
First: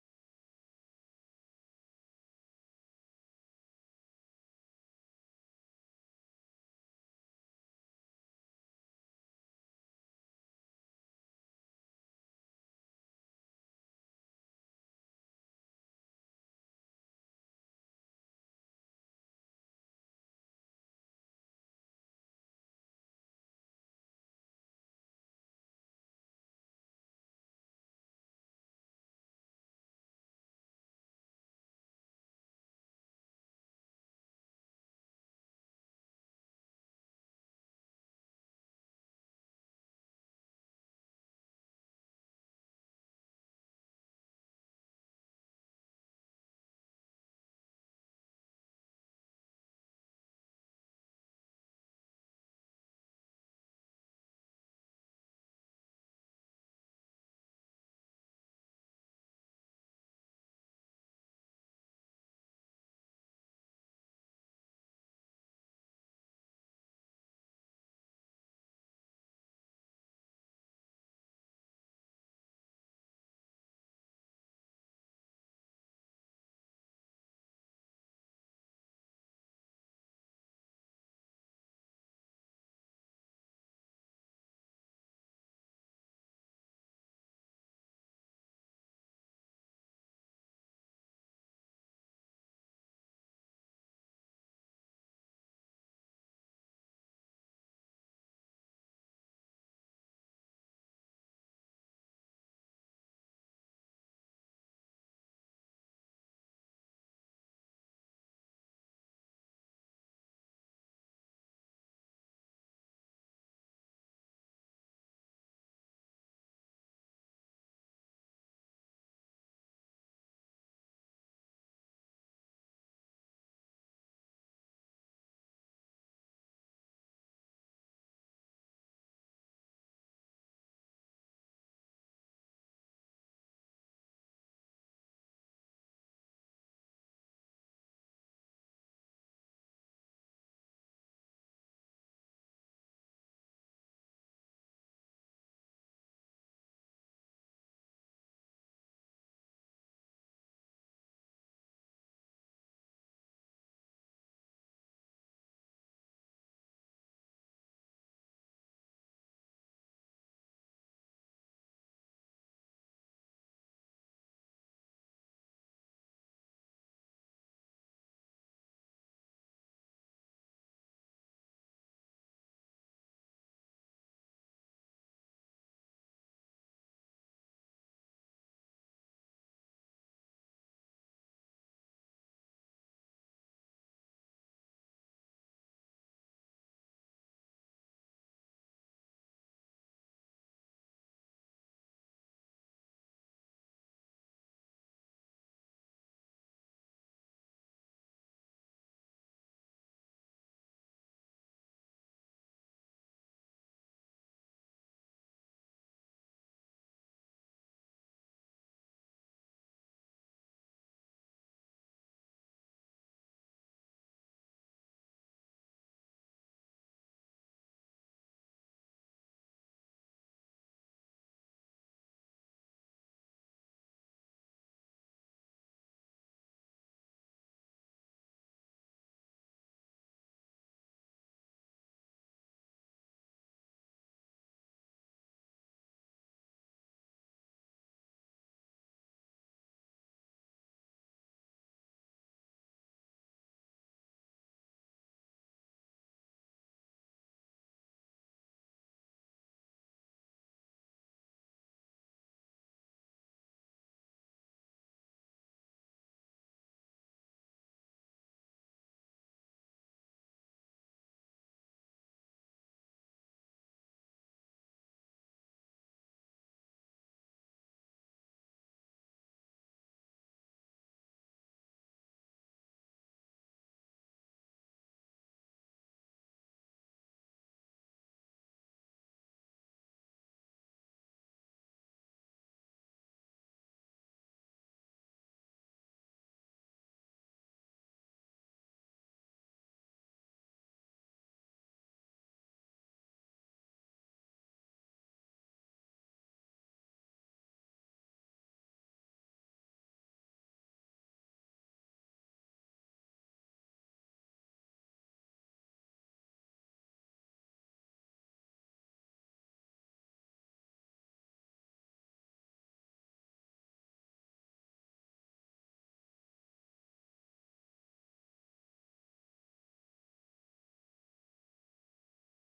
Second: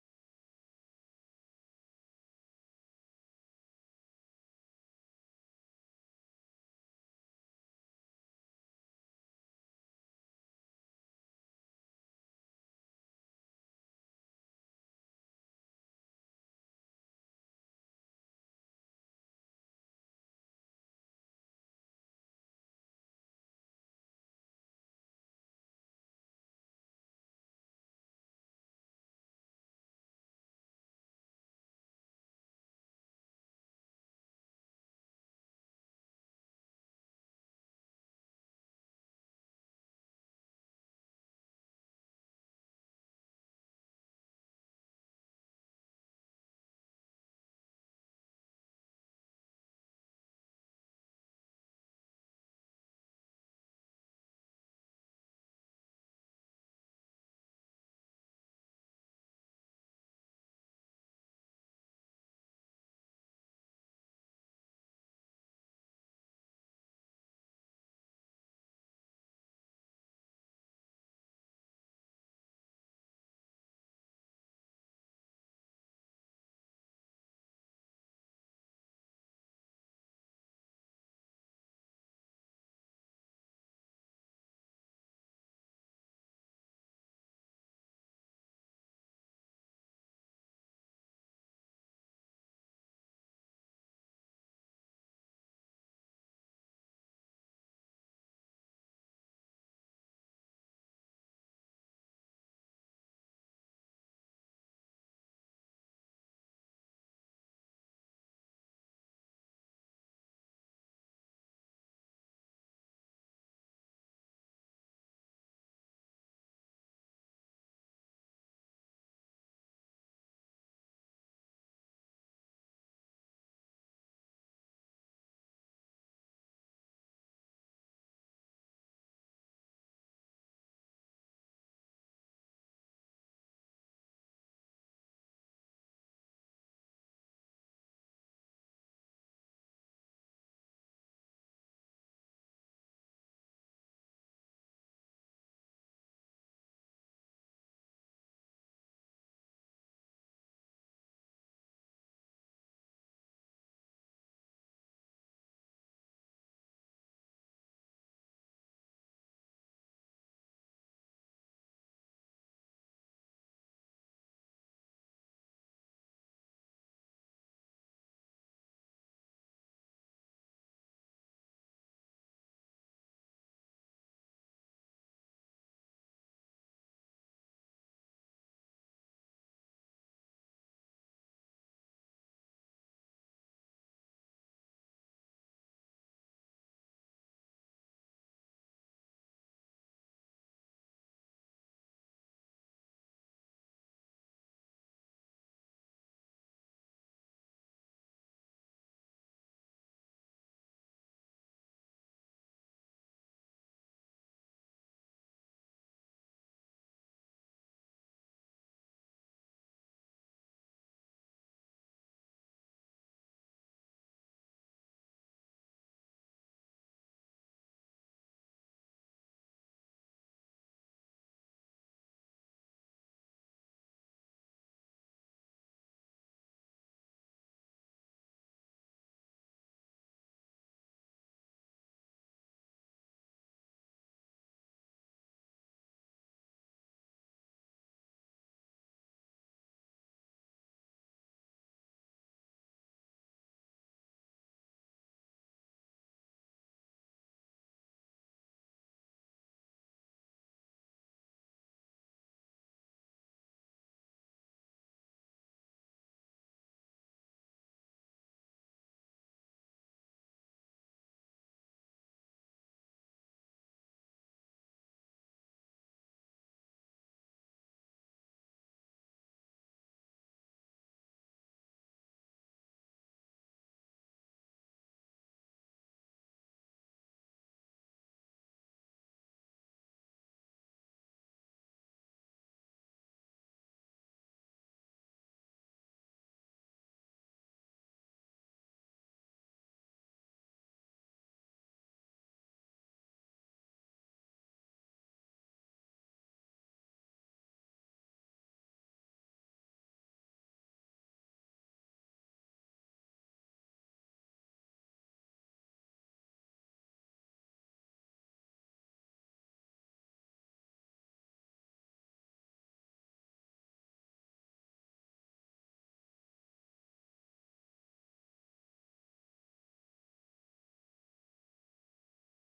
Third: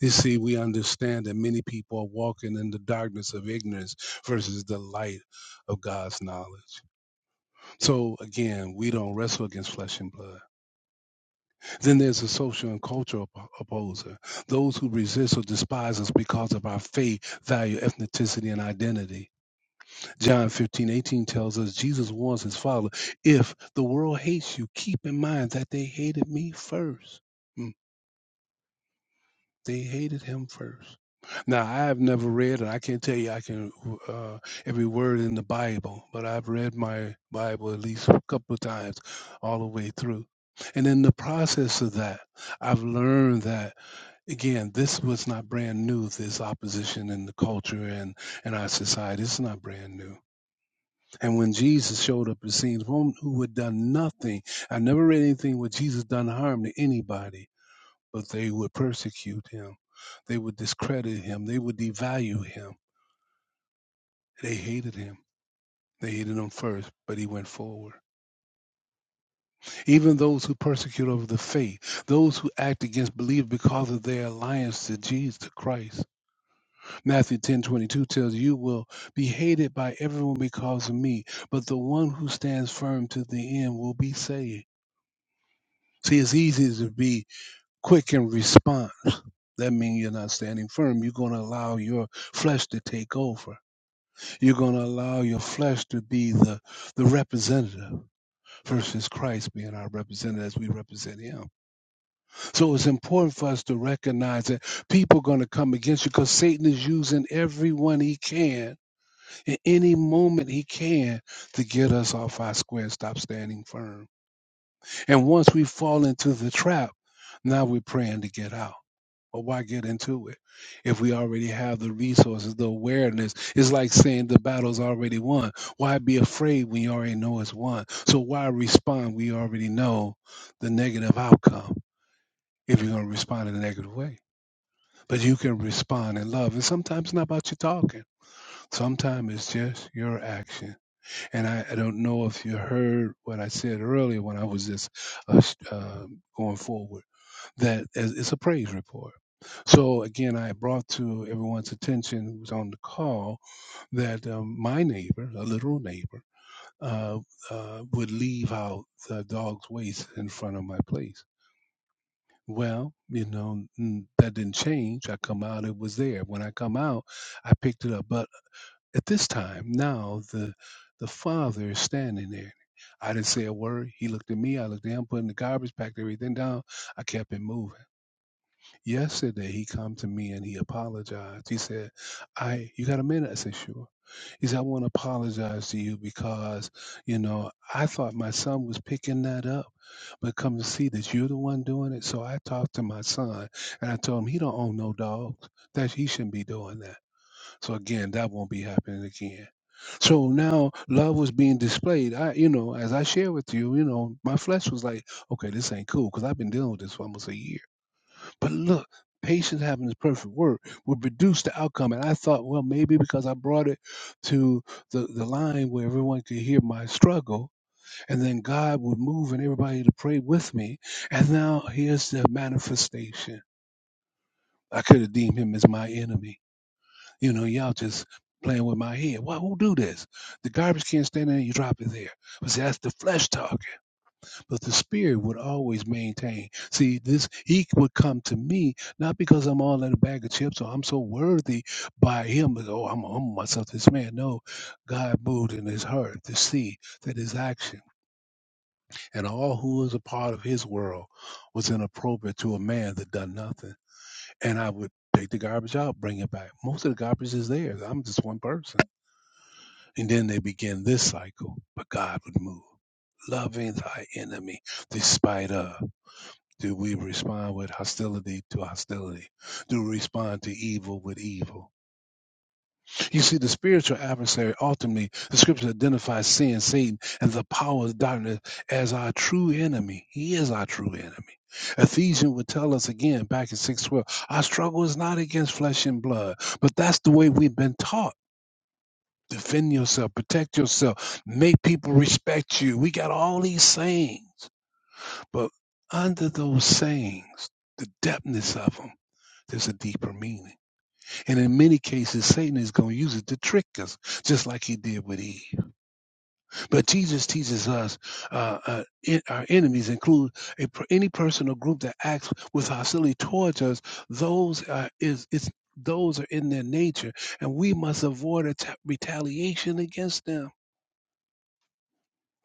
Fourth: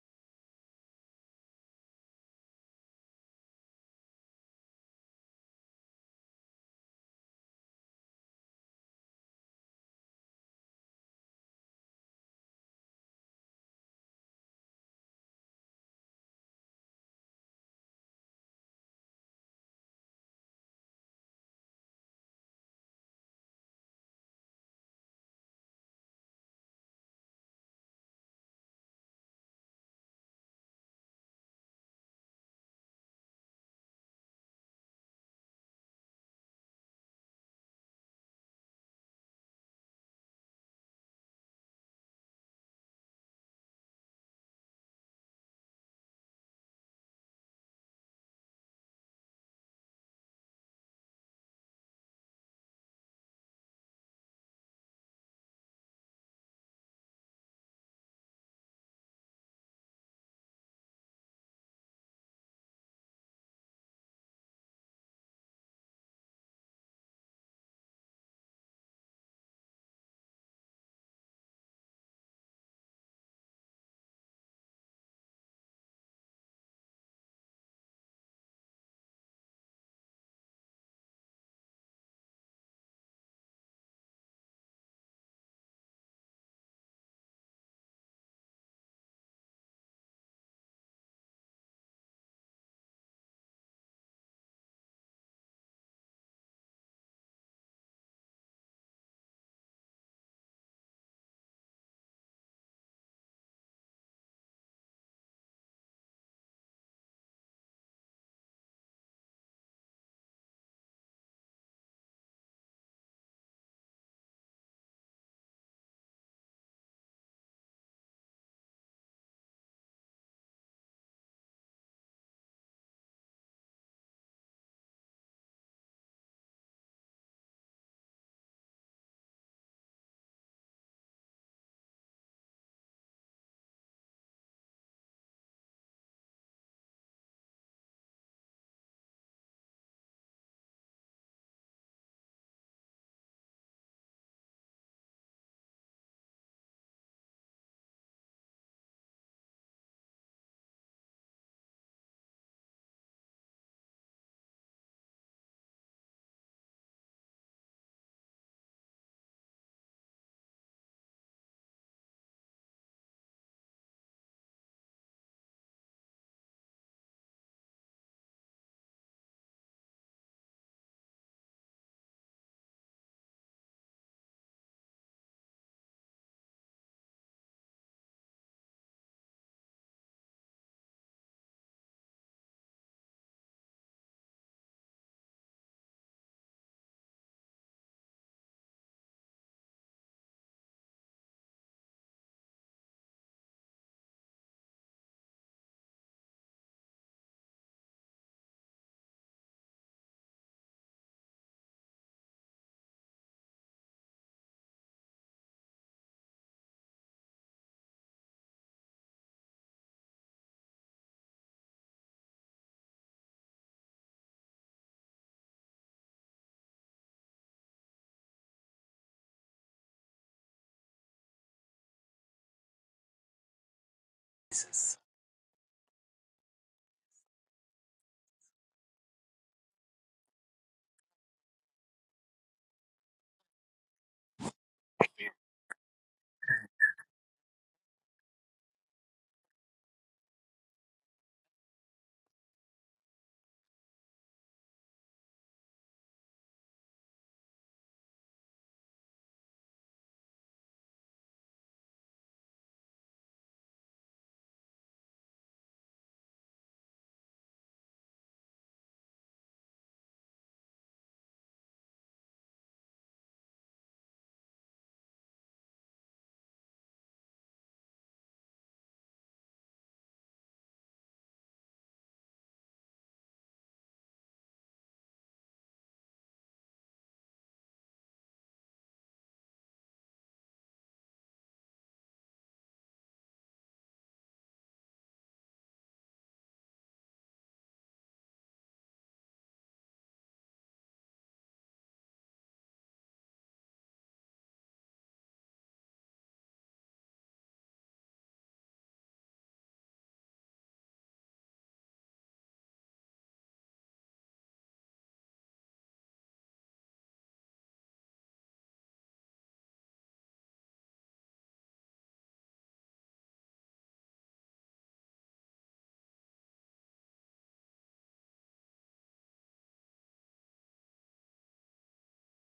S1: You see, we understand that many people are walking in the darkness of ignorance versus the light of God's knowledge. So again, we don't wrestle against flesh and blood. Then there's a social and cultural op- opposer, those who resist or despise us because of our faith, value, ethnicity, and identity. John 15:18 tells us Jesus warns his father, if the world hates you, keep in mind that they hated me first. Hmm. They hated him first. Now, I have never read, and I can't tell you I can uh, every word in the Bible, but I've read my Bible at least a couple of times all the way through. And in the process of that, I've learned that again, this was not brand new. This opposition in the culture and in our society, it's not brand new. And when Jesus showed up, it seems one who had done nothing. I never read anything where Jesus done harm to anybody but they would persecute him. They would discredit him. They would devalue him. They hated him. They hated him first, but he went forward. Even those who persecute over the faith, those who act against belief because of their alliance to Jesus to Christ. Matthew ten twenty two tells you "You will be hated by everyone because of me, but the one who stands firm to the end will be saved. See, it's easy to be quick in response. That means you're not standing firm. You're going to allow your flesh to take over You're going to allow your flesh to be the, the representative versus Christ being our representative as we represent him. So it's important for us to recognize that people are going to come against you because Satan is using everyone he can in any moment he can to get us off our square and stop standing firm. And once we fall into the trap, now we're praying to get out. Well, why get into it if we already have the resources, the awareness? It's like saying the battle's already won. Why be afraid when you already know it's won? So why respond? We already know the negative outcome if you're going to respond in a negative way. But you can respond in love. And sometimes it's not about you talking. Sometimes it's just your action. And I, I don't know if you heard what I said earlier when I was just uh, sh- uh, going forward that as it's a praise report. So again, I brought to everyone's attention who was on the call that um, my neighbor, a literal neighbor, uh, uh, would leave out the dog's waste in front of my place. Well, you know n- that didn't change. I come out, it was there. When I come out, I picked it up. But at this time, now the the father is standing there. I didn't say a word. He looked at me. I looked at him, putting the garbage, packed everything down. I kept it moving. Yesterday he come to me and he apologized. He said, I you got a minute? I said, sure. He said, I want to apologize to you because, you know, I thought my son was picking that up, but come to see that you're the one doing it. So I talked to my son and I told him he don't own no dogs. That he shouldn't be doing that. So again, that won't be happening again. So now love was being displayed. I, you know, as I share with you, you know, my flesh was like, okay, this ain't cool because I've been dealing with this for almost a year. But look, patience having the perfect work will produce the outcome. And I thought, well, maybe because I brought it to the, the line where everyone could hear my struggle, and then God would move and everybody to pray with me. And now here's the manifestation. I could have deemed him as my enemy. You know, y'all just playing with my head. Why who do this? The garbage can stand there, you drop it there. But see, that's the flesh talking but the spirit would always maintain. See, this he would come to me not because I'm all in a bag of chips or I'm so worthy by him. But, oh, I'm humble myself. This man, no, God moved in his heart to see that his action and all who was a part of his world was inappropriate to a man that done nothing. And I would take the garbage out, bring it back. Most of the garbage is theirs. I'm just one person. And then they begin this cycle, but God would move. Loving thy enemy despite of. Do we respond with hostility to hostility? Do we respond to evil with evil? You see, the spiritual adversary ultimately, the scripture identifies sin, Satan, and the power of darkness as our true enemy. He is our true enemy. Ephesians would tell us again back in 612, our struggle is not against flesh and blood, but that's the way we've been taught. Defend yourself, protect yourself, make people respect you. We got all these sayings, but under those sayings, the depthness of them. There's a deeper meaning. And in many cases, Satan is going to use it to trick us, just like he did with Eve. But Jesus teaches us uh, uh, in, our enemies include a, any person or group that acts with hostility towards us. Those are, is, it's, those are in their nature, and we must avoid atta retaliation against them.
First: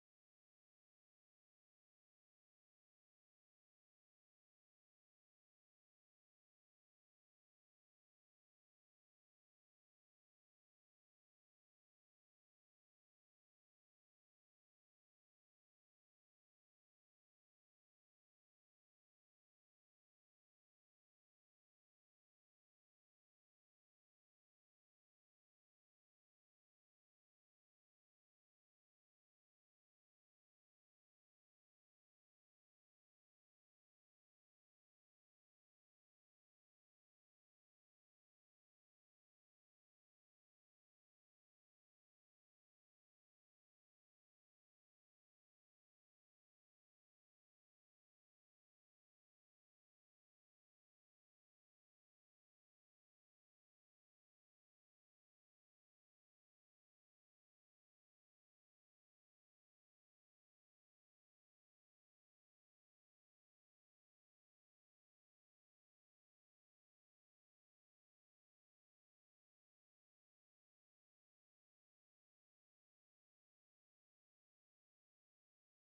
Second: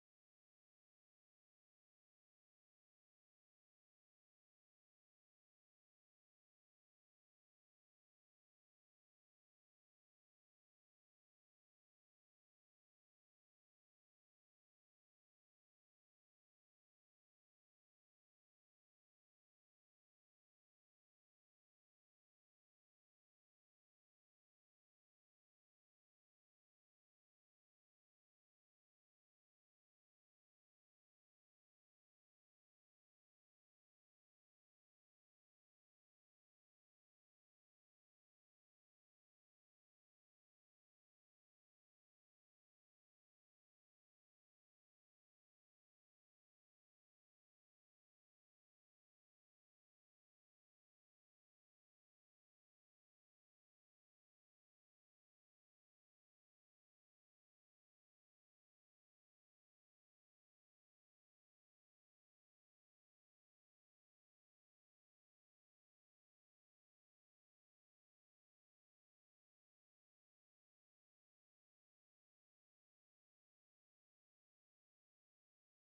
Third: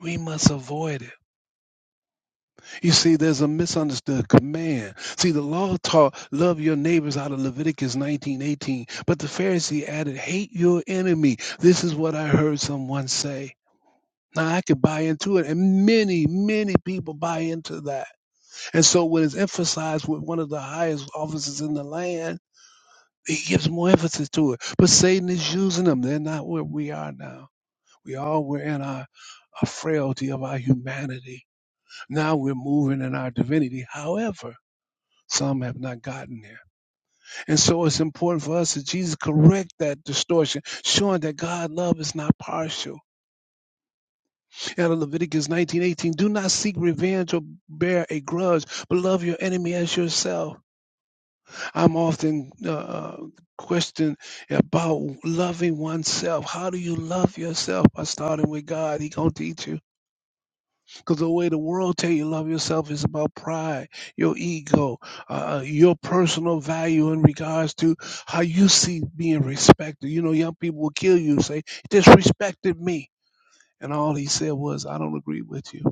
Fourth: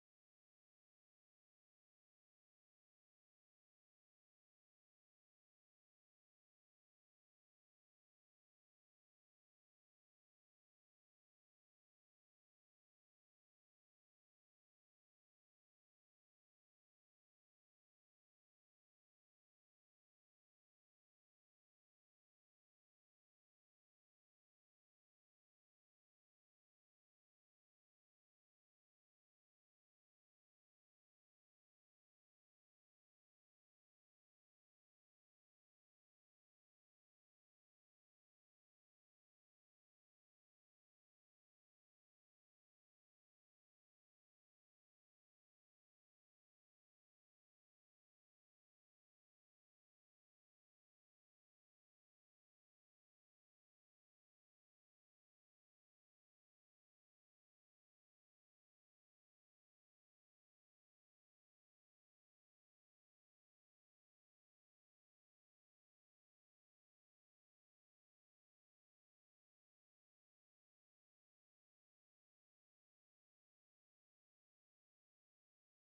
S1: We must avoid it. You see, there's a misunderstood command. See, the law taught love your neighbors out of Leviticus 19:18, but the Pharisee added, hate your enemy. This is what I heard someone say. Now I could buy into it, and many, many people buy into that. And so when it's emphasized with one of the highest offices in the land, he gives more emphasis to it. But Satan is using them. They're not where we are now. We all were in our, our frailty of our humanity. Now we're moving in our divinity. However, Some have not gotten there. And so it's important for us that Jesus correct that distortion, showing that God love is not partial. Out of Leviticus 19:18, do not seek revenge or bear a grudge, but love your enemy as yourself. I'm often uh, uh, questioned about loving oneself. How do you love yourself? By starting with God. He going to teach you. Because the way the world tell you love yourself is about pride, your ego, uh, uh, your personal value in regards to how you see being respected. You know, young people will kill you, say, disrespected me. And all he said was, I don't agree with you.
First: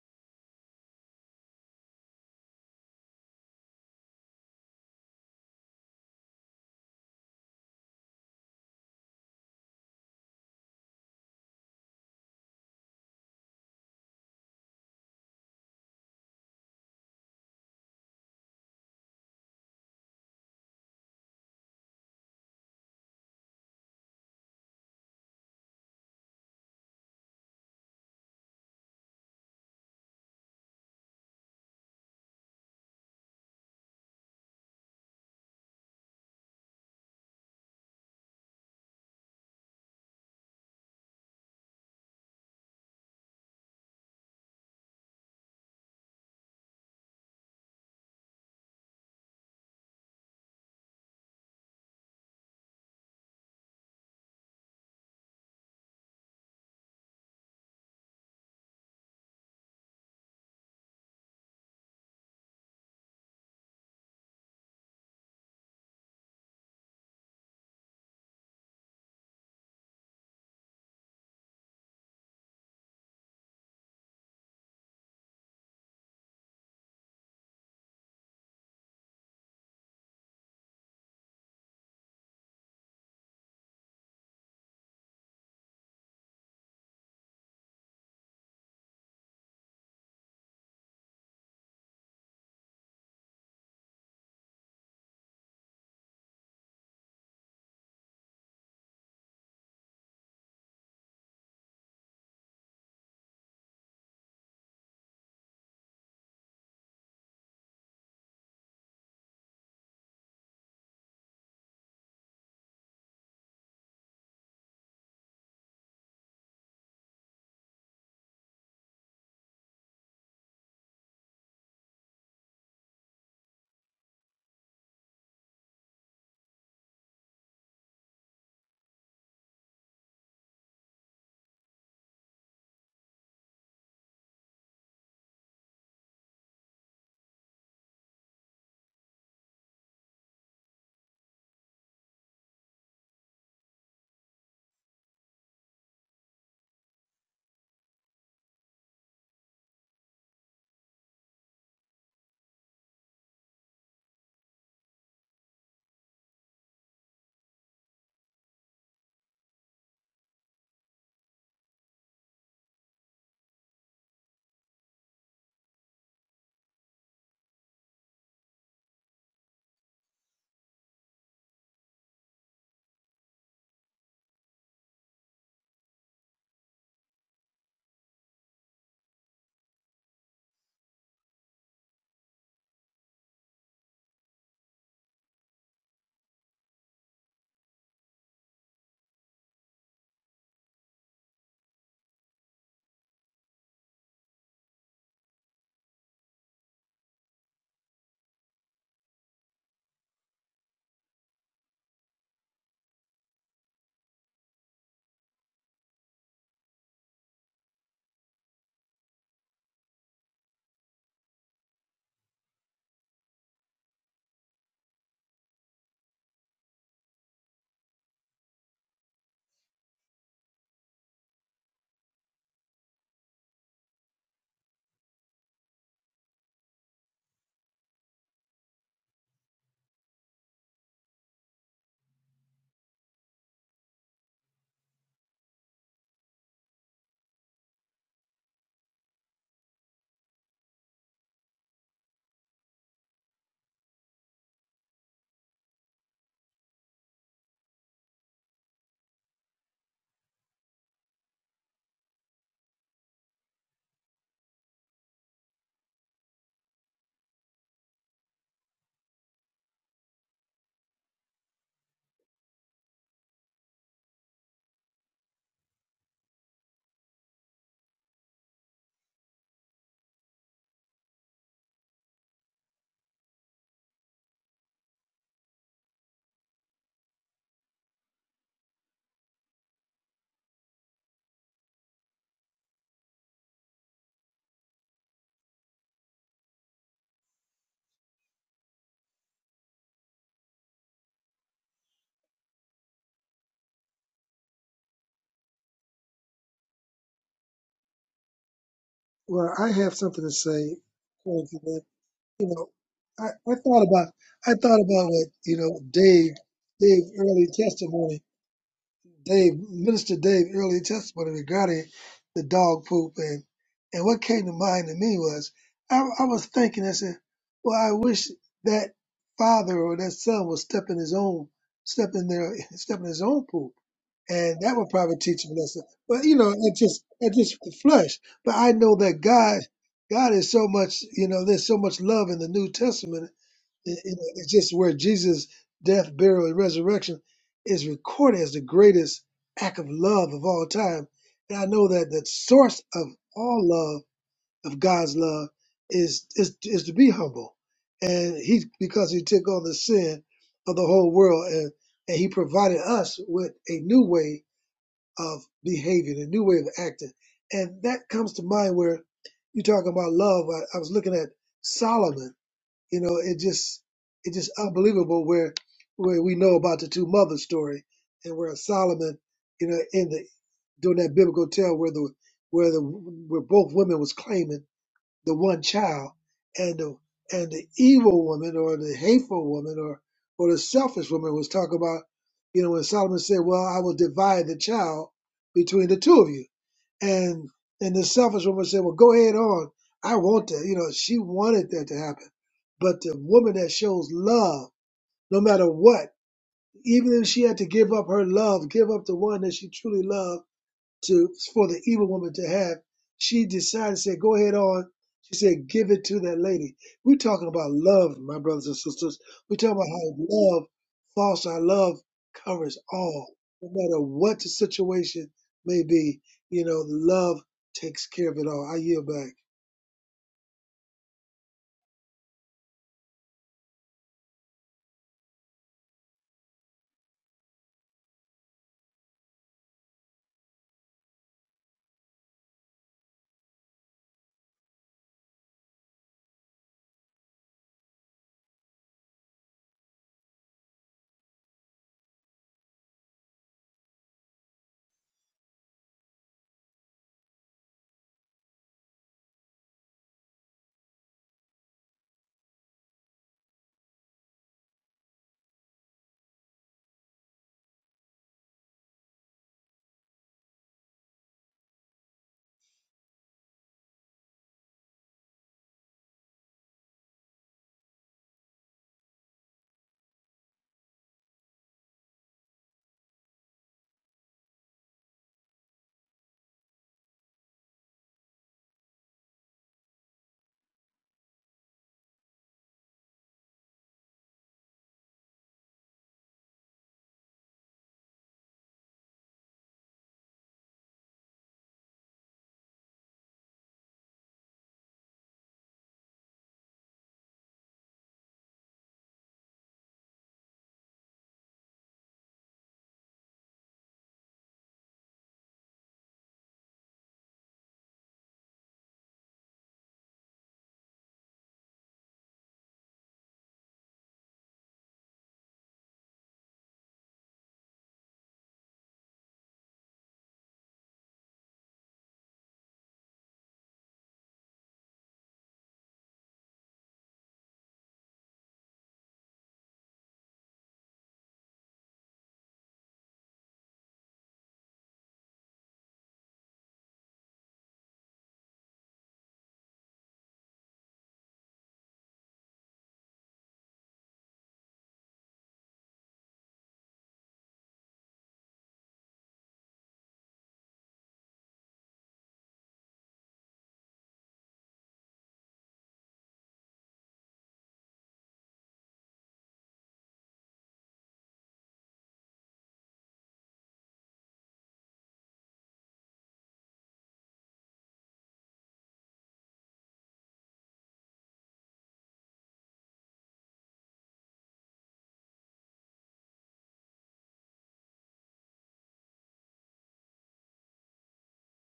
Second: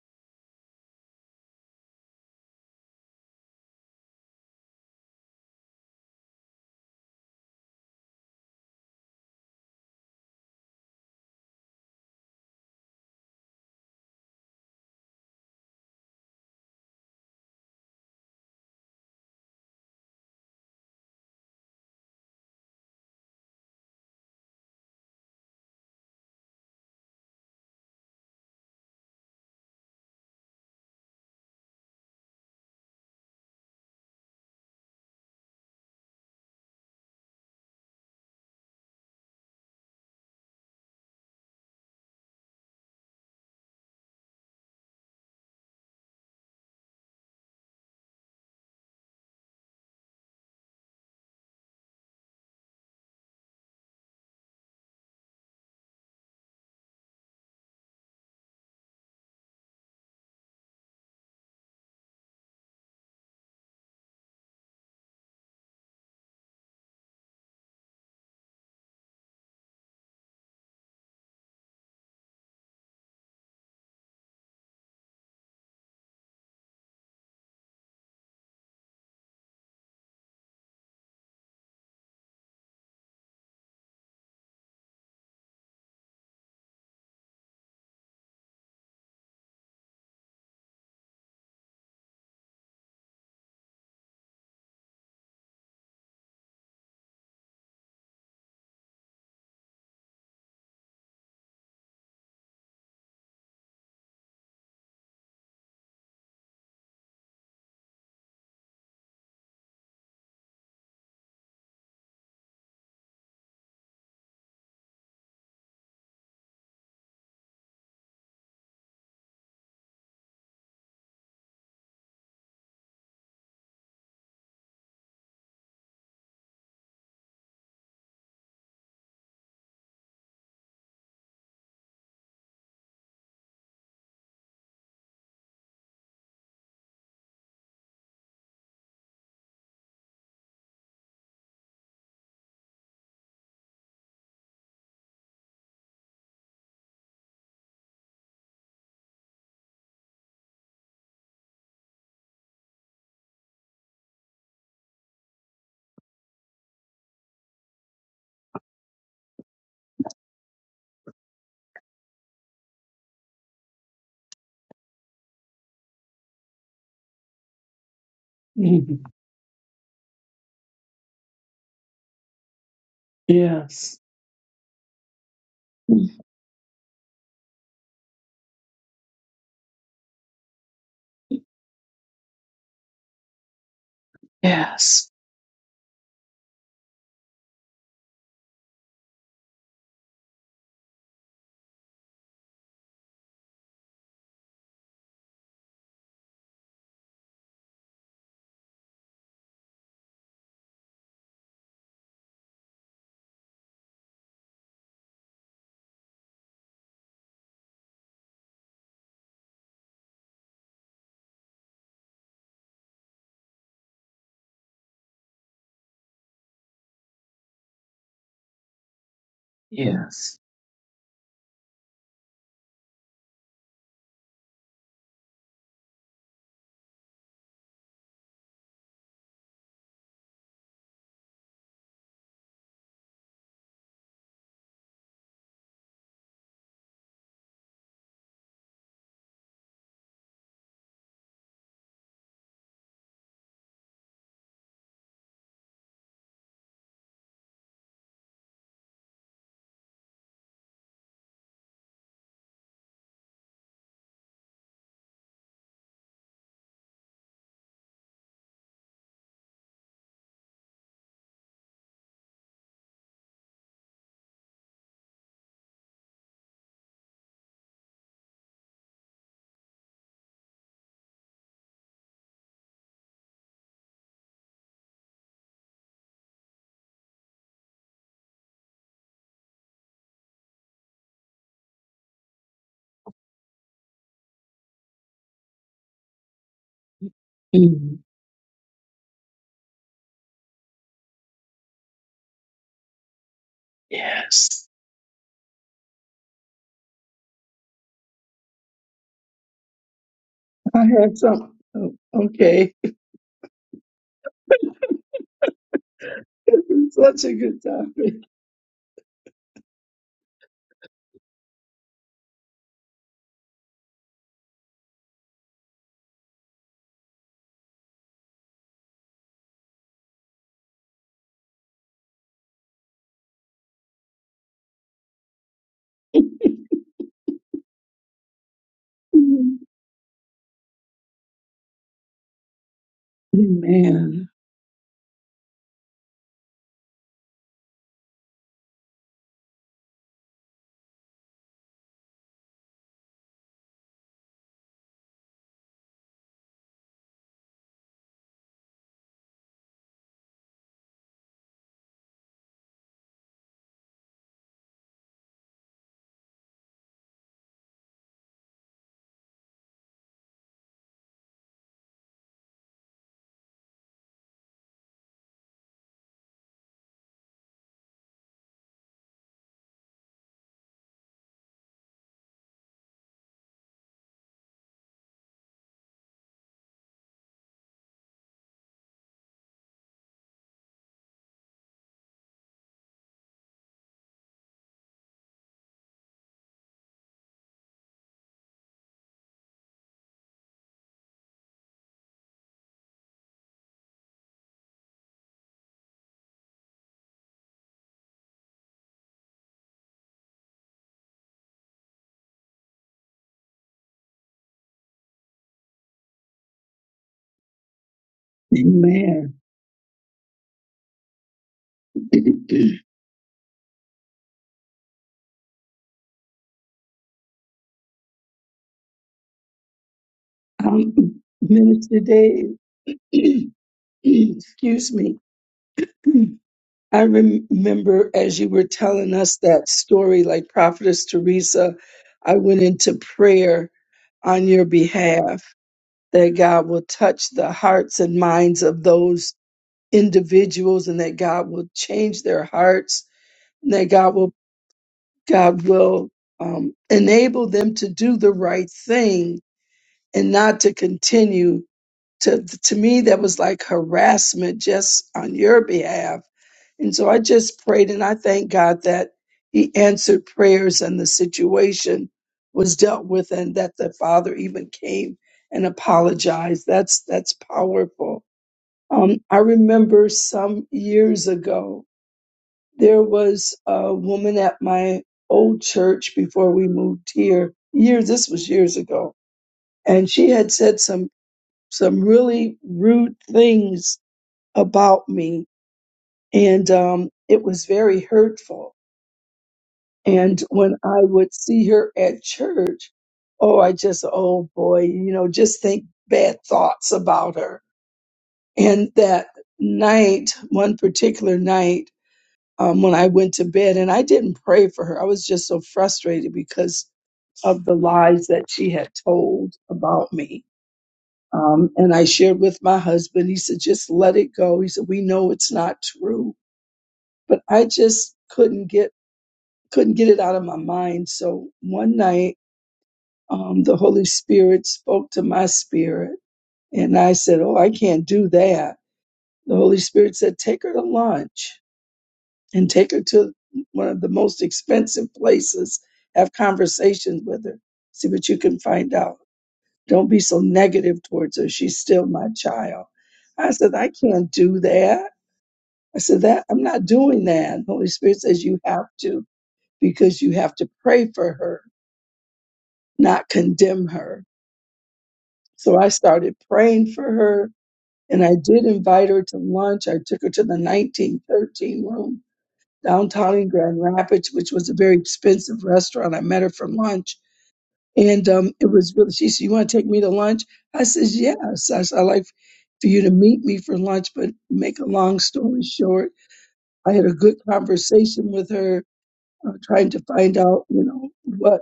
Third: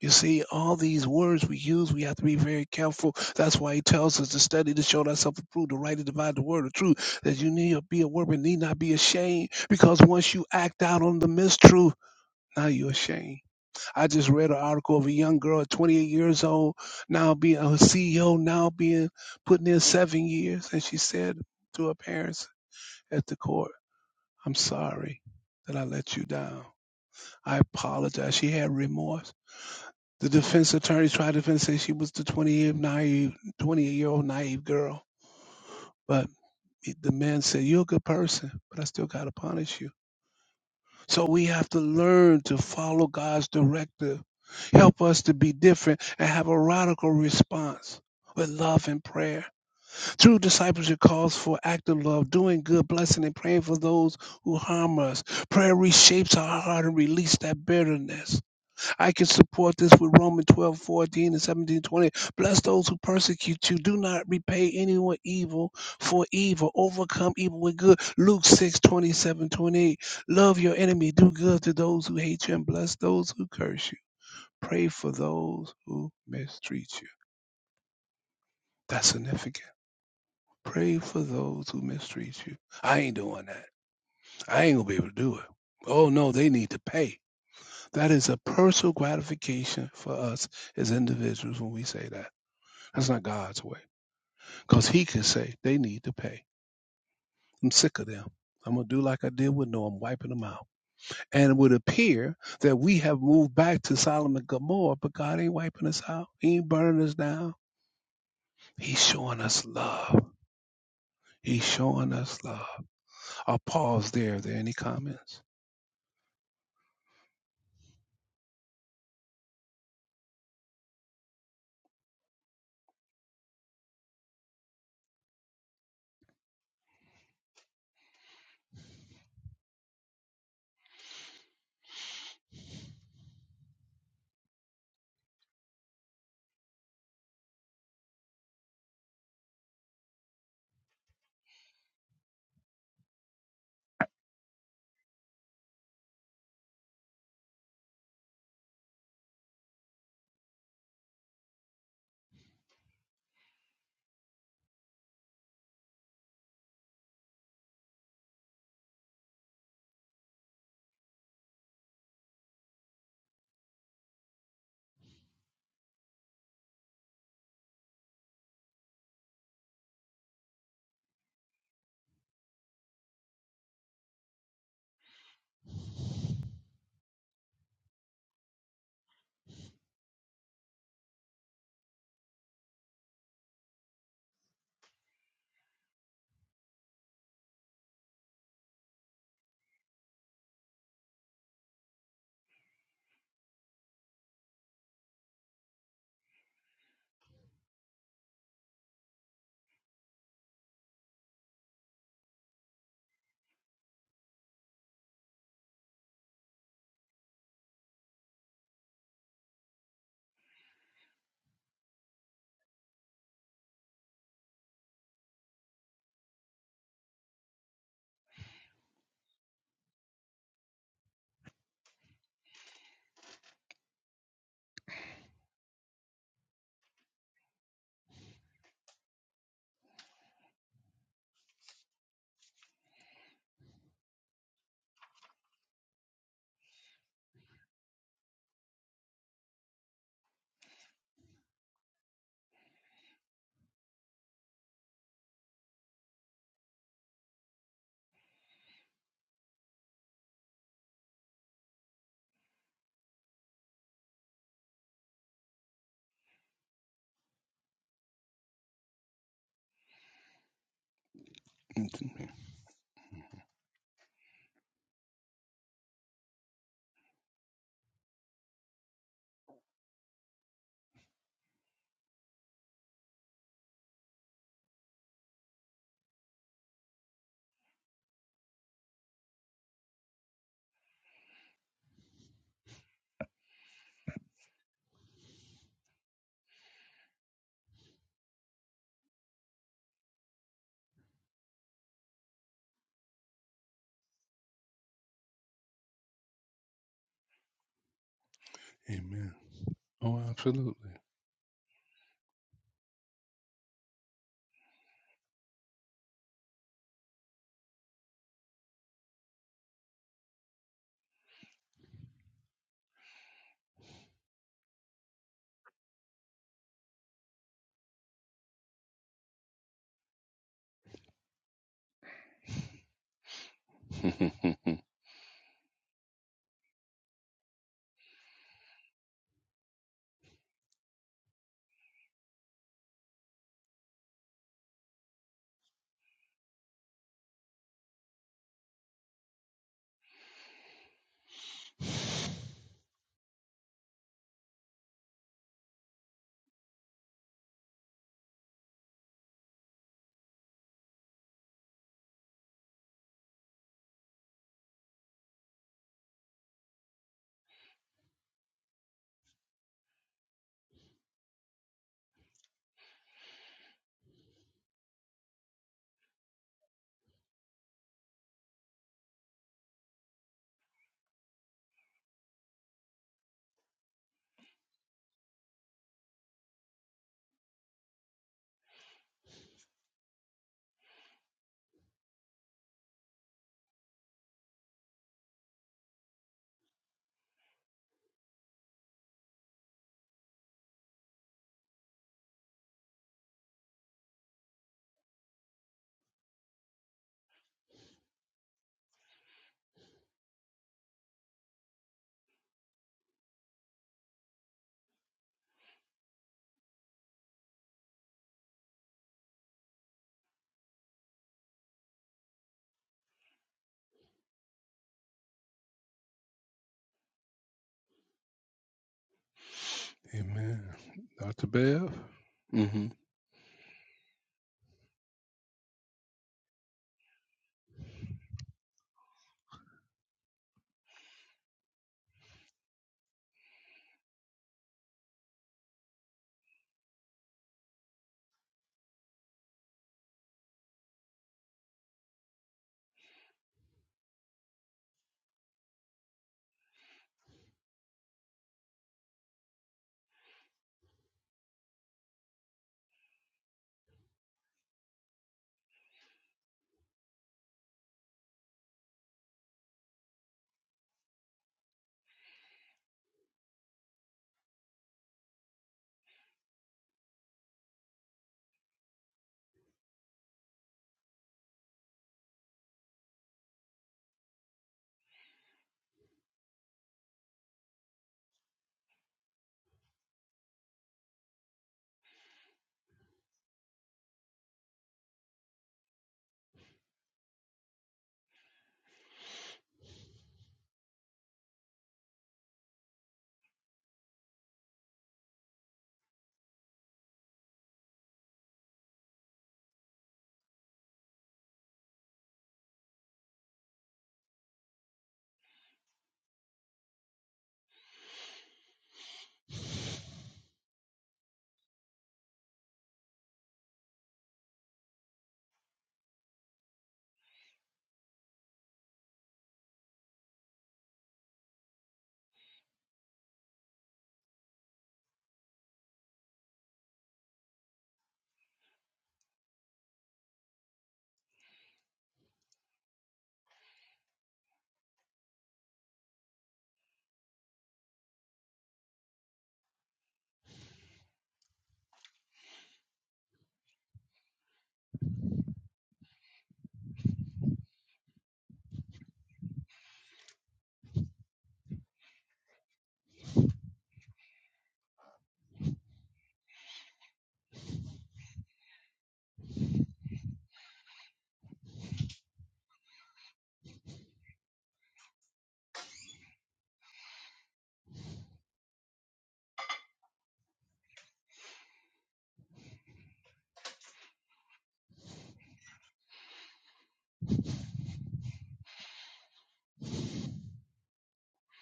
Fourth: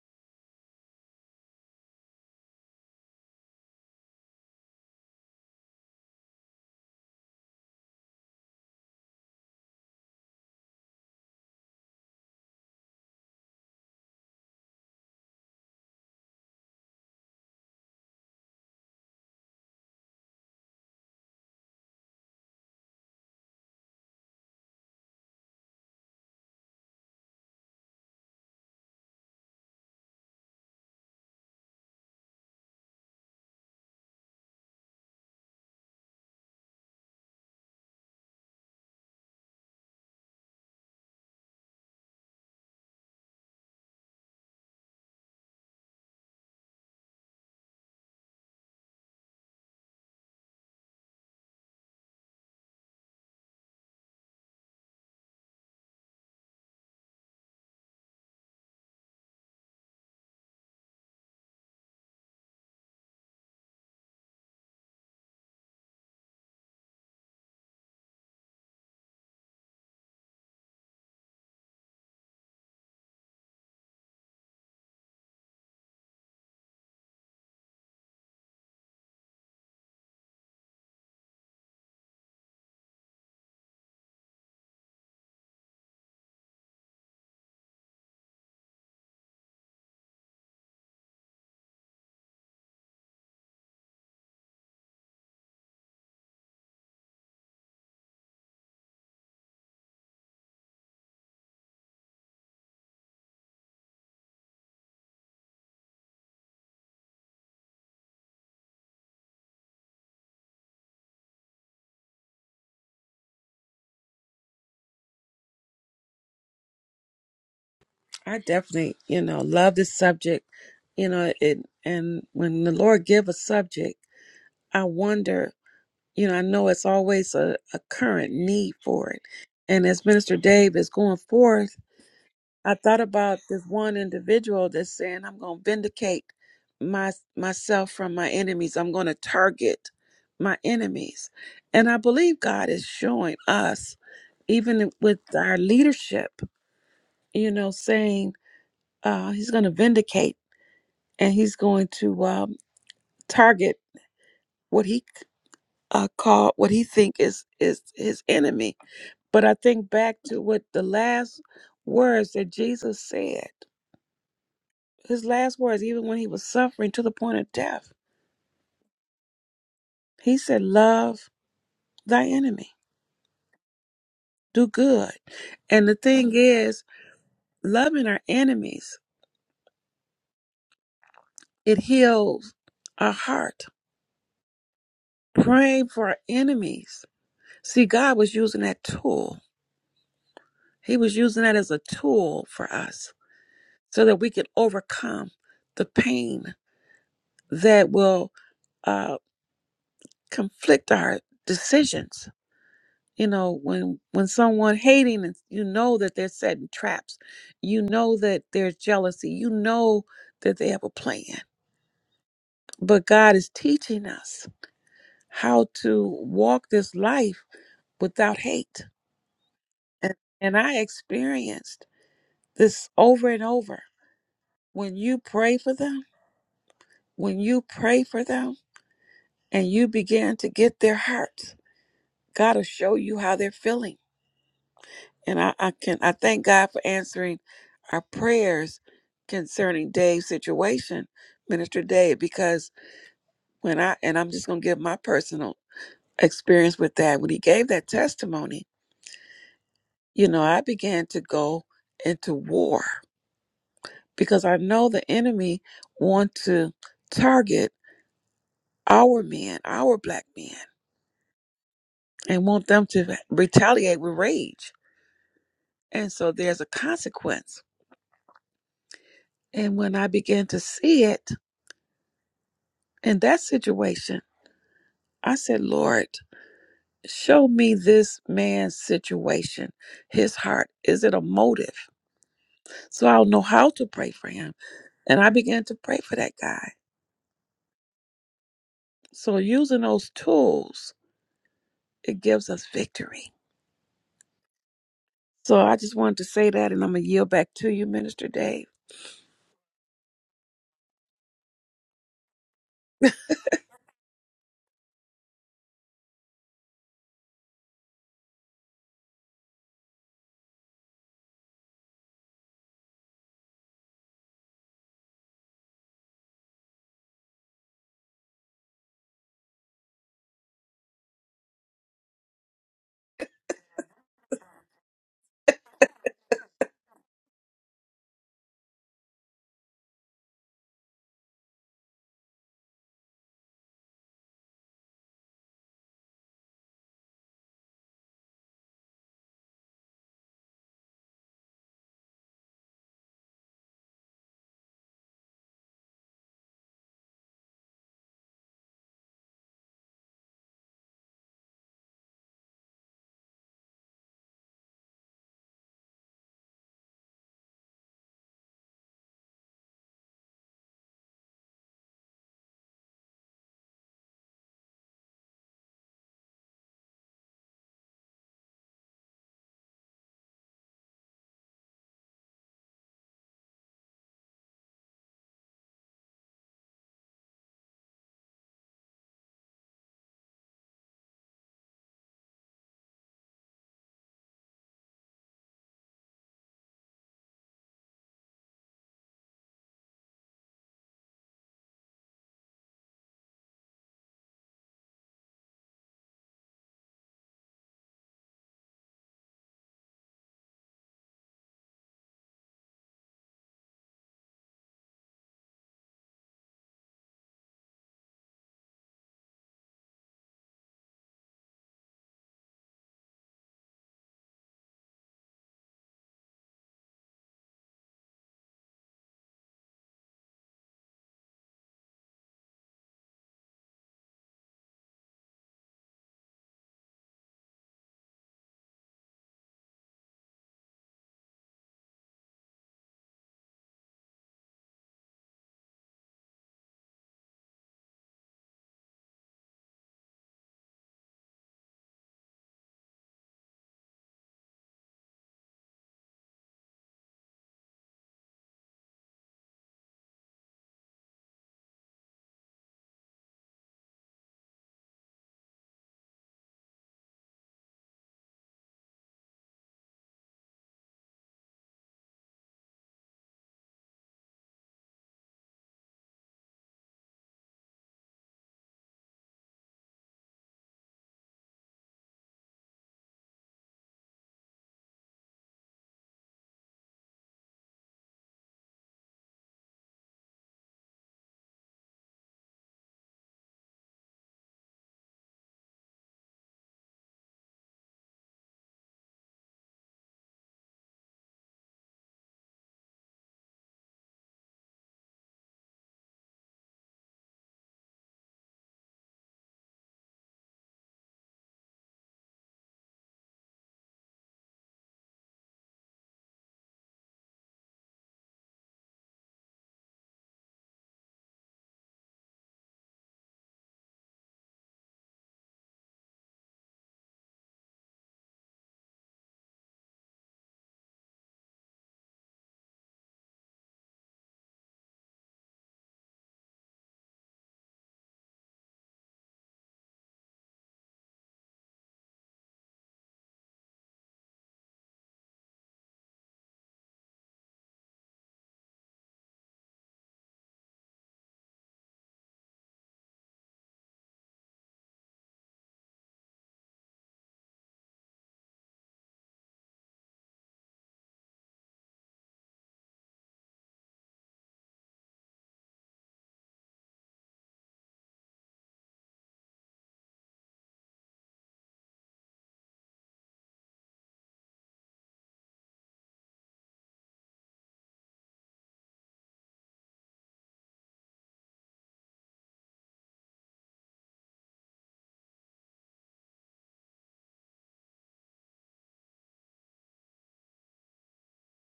S1: You see, all these words we use, we have to be very careful. That's why he tells us to study to show thyself approved, to rightly divide the word of truth, that you need to be a workman, need not be ashamed, because once you act out on the mistruth, now you're ashamed. I just read an article of a young girl, at 28 years old, now being a CEO, now being putting in seven years. And she said to her parents at the court, I'm sorry that I let you down. I apologize. She had remorse. The defense attorney tried to defend, say she was the 28 naive, 28 year old naive girl. But the man said, You're a good person, but I still got to punish you. So we have to learn to follow God's directive. Help us to be different and have a radical response with love and prayer. True discipleship calls for active love, doing good, blessing, and praying for those who harm us. Prayer reshapes our heart and release that bitterness. I can support this with Romans 12 14 and 17 20. Bless those who persecute you. Do not repay anyone evil for evil. Overcome evil with good. Luke 6, twenty-seven, twenty-eight. Love your enemy. Do good to those who hate you and bless those who curse you. Pray for those who mistreat you. That's significant. Pray for those who mistreat you. I ain't doing that. I ain't going to be able to do it. Oh no, they need to pay. That is a personal gratification for us as individuals when we say that. That's not God's way. Because he can say, they need to pay. I'm sick of them. I'm going to do like I did with Noah. I'm wiping them out. And it would appear that we have moved back to Solomon and Gomorrah, but God ain't wiping us out. He ain't burning us down. He's showing us love. He's showing us love. I'll pause there. Are there any comments?
S3: I definitely, you know, love this subject. You know, it and when the Lord give a subject, I wonder you know, I know it's always a, a current need for it. And as Minister Dave is going forth, I thought about this one individual that's saying, I'm going to vindicate my myself from my enemies. I'm going to target my enemies. And I believe God is showing us, even with our leadership, you know, saying uh, he's going to vindicate and he's going to um, target what he uh, called, what he think is, is his enemy But I think back to what the last words that Jesus said, his last words, even when he was suffering to the point of death,
S4: Mhm.
S3: he said, Love thy enemy,
S4: Yes.
S3: do good. And the
S4: Mhm.
S3: thing is, loving our enemies, it heals our heart.
S4: Yes.
S3: Praying for our enemies. See, God was using that tool. He was using that as a tool for us so that we could overcome the pain that will uh, conflict our decisions you know when when someone hating is- you know that they're setting traps you know that there's jealousy you know that they have a plan but god is teaching us how to walk this life without hate and,
S4: Yes.
S3: and i experienced this over and over when you pray for them when you pray for them and you begin to get their hearts god will show you how they're feeling And I, I can I thank God for answering our prayers concerning Dave's situation, Minister Dave, because when I and I'm just gonna give my personal experience with that, when he gave that testimony, you know, I began to go into war because I know the enemy want to target our men, our black men, and want them to retaliate with rage. And so there's a consequence. And when I began to see it in that situation, I said, Lord, show me this man's situation, his heart. Is it a motive? So I'll know how to pray for him. And I began to pray for that guy.
S4: Mhm.
S3: So using those tools, it gives us victory.
S4: Yes.
S3: So I just wanted to say that, and I'm going to yield back to you, Minister Dave.
S1: Amen.
S2: Well, I have
S1: Oh,
S2: something to say.
S4: I
S1: absolutely.
S4: had
S2: Thank
S4: some.
S2: you,
S4: oh,
S2: You know,
S4: okay.
S2: I, I thought about I thought about what you know Dave
S4: It's
S2: Dave's
S4: Such a
S2: early
S4: good topic.
S2: testimony Dave, Minister Dave, early testimony regarding the dog poop, and and what came to mind to me was I, I was thinking, I said, well, I wish that father or that son would step in his own, step in their, step in his own poop, and that would probably teach him a lesson. But you know, it just, it just the flesh. But I know that
S4: Mhm.
S2: God, God is so much, you know, there's so much love in the New Testament it- it-
S4: Amen.
S2: it's just where Jesus' death, burial, and resurrection is recorded as the greatest act of love of all time. And I know that the source of all love, of God's love, is is, is to be humble. And he because he took on the sin of the whole world and, and he provided us with a new way of behaving, a new way of acting. And that comes to mind where you talking about love. I, I was looking at Solomon you know, it just it just unbelievable where where we know about the two mothers story and where Solomon, you know, in the during that biblical tale where the where the where both women was claiming the one child and the and the evil woman or the hateful woman or or the selfish woman was talking about you know when solomon said well i will divide the child between the two of you and and the selfish woman said well go ahead on i want that you know she wanted that to happen but the woman that shows love no matter what even if she had to give up her love give up the one that she truly loved to for the evil woman to have, she decided Said, "Go ahead on." She said, "Give it to that lady." We're talking about love, my brothers and sisters.
S4: Amen.
S2: We're talking about how love, false our love, covers all, no matter what the situation may be. You know, love takes care of it all. I yield back.
S1: Amen.
S4: um,
S1: Dr. Bev?
S4: Minister Dave,
S1: hmm
S4: excuse me. I remember as you were telling us that story, like Prophetess Teresa, I went into prayer on your behalf that God will touch the hearts and minds of those individuals and that God will change their hearts and that God will God will um, enable them to do the right thing and not to continue to to me that was like harassment just on your behalf and so i just prayed and i thank god that he answered prayers and the situation was dealt with and that the father even came and apologized that's that's powerful um, i remember some years ago there was a woman at my old church before we moved here years this was years ago and she had said some some really rude things about me, and um, it was very hurtful. And when I would see her at church, oh, I just, oh boy, you know, just think bad thoughts about her. And that night, one particular night, um, when I went to bed, and I didn't pray for her, I was just so frustrated because of the lies that she had told about me Um, and I shared with my husband, he said, just let it go. He said, we know it's not true, but I just couldn't get, couldn't get it out of my mind. So one night, um, the Holy Spirit spoke to my spirit and I said, Oh, I can't do that. The Holy Spirit said, take her to lunch and take her to one of the most expensive places, have conversations with her, see what you can find out. Don't be so negative towards her. She's still my child. I said, I can't do that. I said, that I'm not doing that. And Holy Spirit says you have to because you have to pray for her, not condemn her. So I started praying for her and I did invite her to lunch. I took her to the 1913 room downtown in Grand Rapids, which was a very expensive restaurant. I met her for lunch And um, it was really, she said, You want to take me to lunch? I says, Yes. I said, I like for you to meet me for lunch, but make a long story short, I had a good conversation with her, uh, trying to find out, you know, what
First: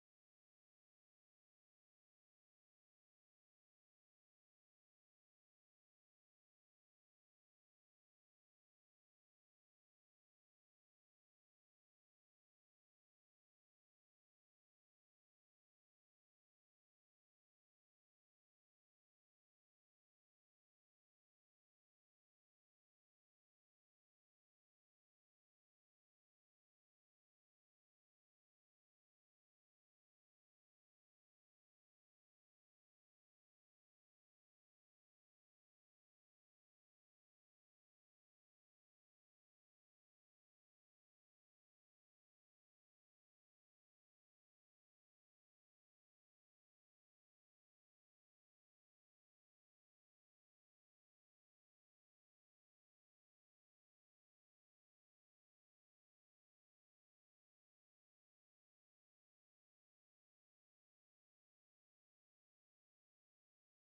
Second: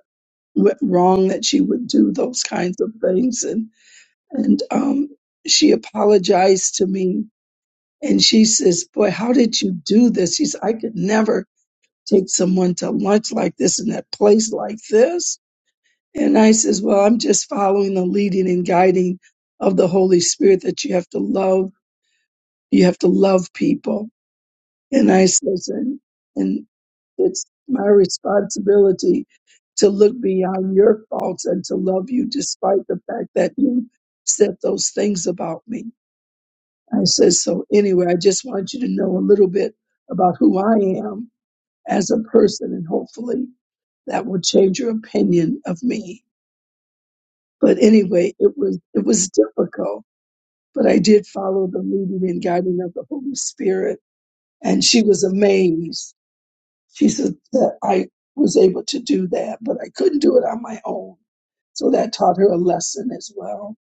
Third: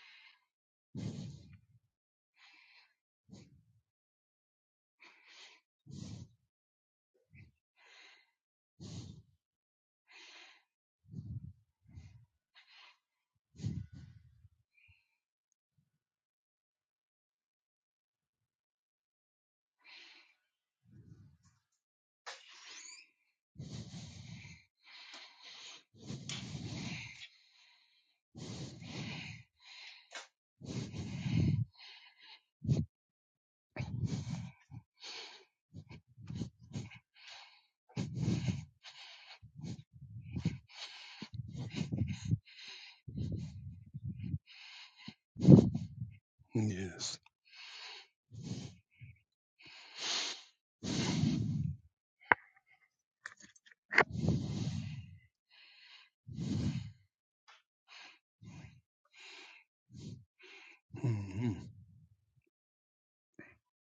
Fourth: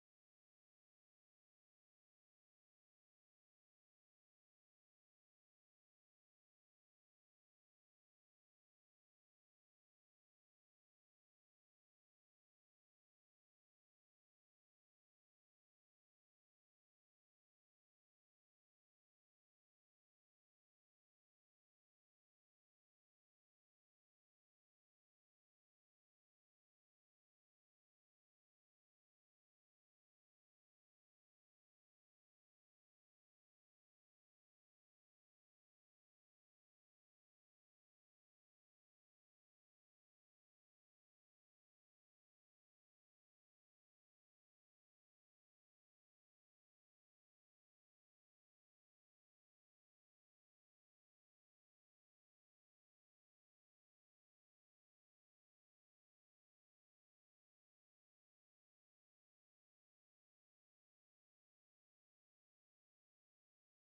S4: went wrong that she would do those kinds of things. And, and um, she apologized to me. And she says, Boy, how did you do this? She said, I could never take someone to lunch like this in that place like this and I says, Well, I'm just following the leading and guiding of the Holy Spirit that you have to love, you have to love people. And I says, and, and it's my responsibility to look beyond your faults and to love you despite the fact that you said those things about me. I says, so anyway, I just want you to know a little bit about who I am as a person and hopefully that will change your opinion of me.
S1: Yes.
S4: But anyway, it was it was difficult, but I did follow the leading and guiding of the Holy Spirit, and she was amazed. She said that I was able to do that, but I couldn't do it on my own.
S1: hmm
S4: So that taught her a lesson as well.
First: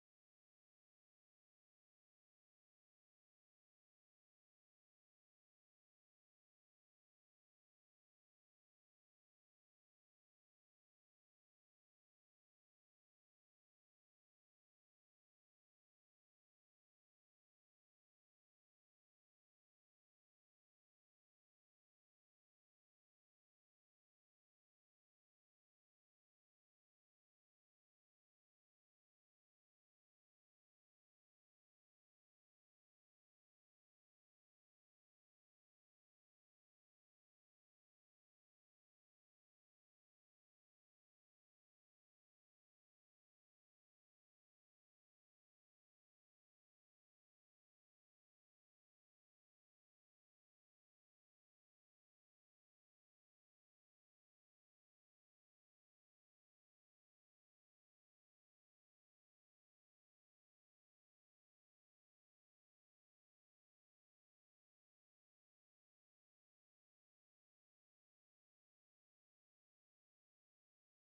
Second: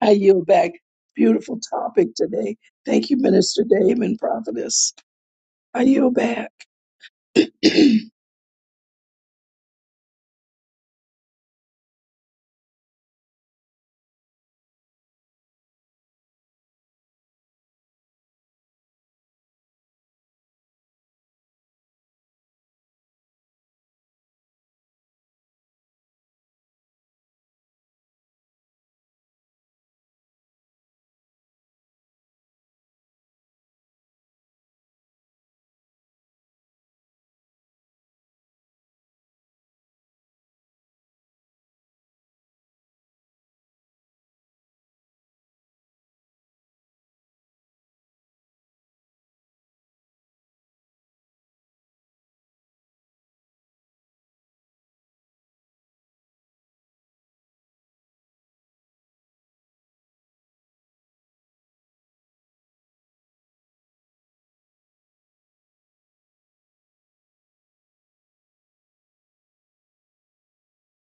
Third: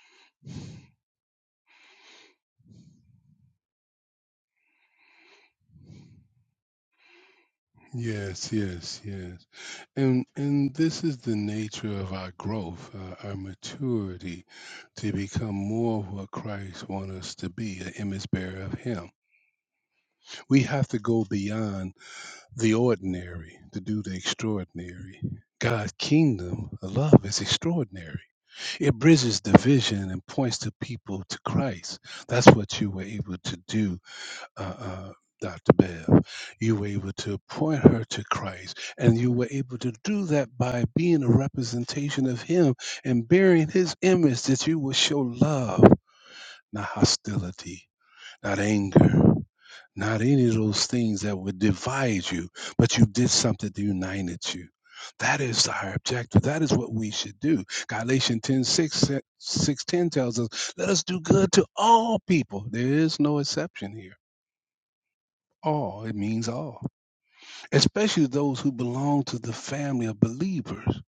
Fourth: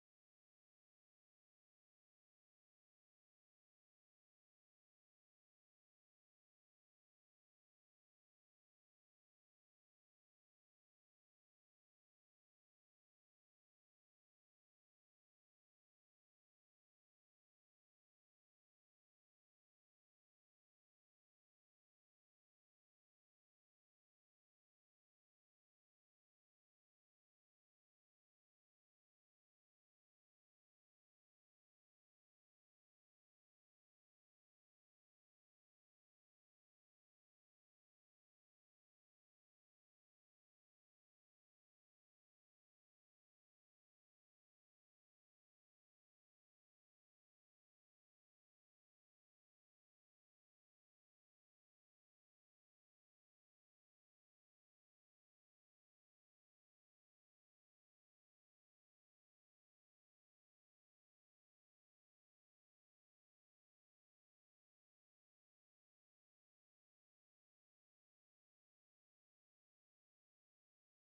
S4: I yield back. Beautiful topic today. Thank you, Minister Dave and Prophetess. I yield back.
S1: Yes, yes, yes. And and this is the nature of our growth, uh, our maturity, to become more of what Christ wants us to be, an image bearer of Him. We have to go beyond the ordinary to do the extraordinary. God's kingdom of love is extraordinary. It bridges division and points to people to Christ. That's what you were able to do uh, uh, Dr. Bev. You were able to point her to Christ, and you were able to do that by being a representation of Him and bearing His image, that you will show love, not hostility, not anger, not any of those things that would divide you, but you did something that united you. That is our objective. That is what we should do. Galatians 10 6 six 10 tells us, Let us do good to all people. There is no exception here all. It means all, especially those who belong to the family of believers.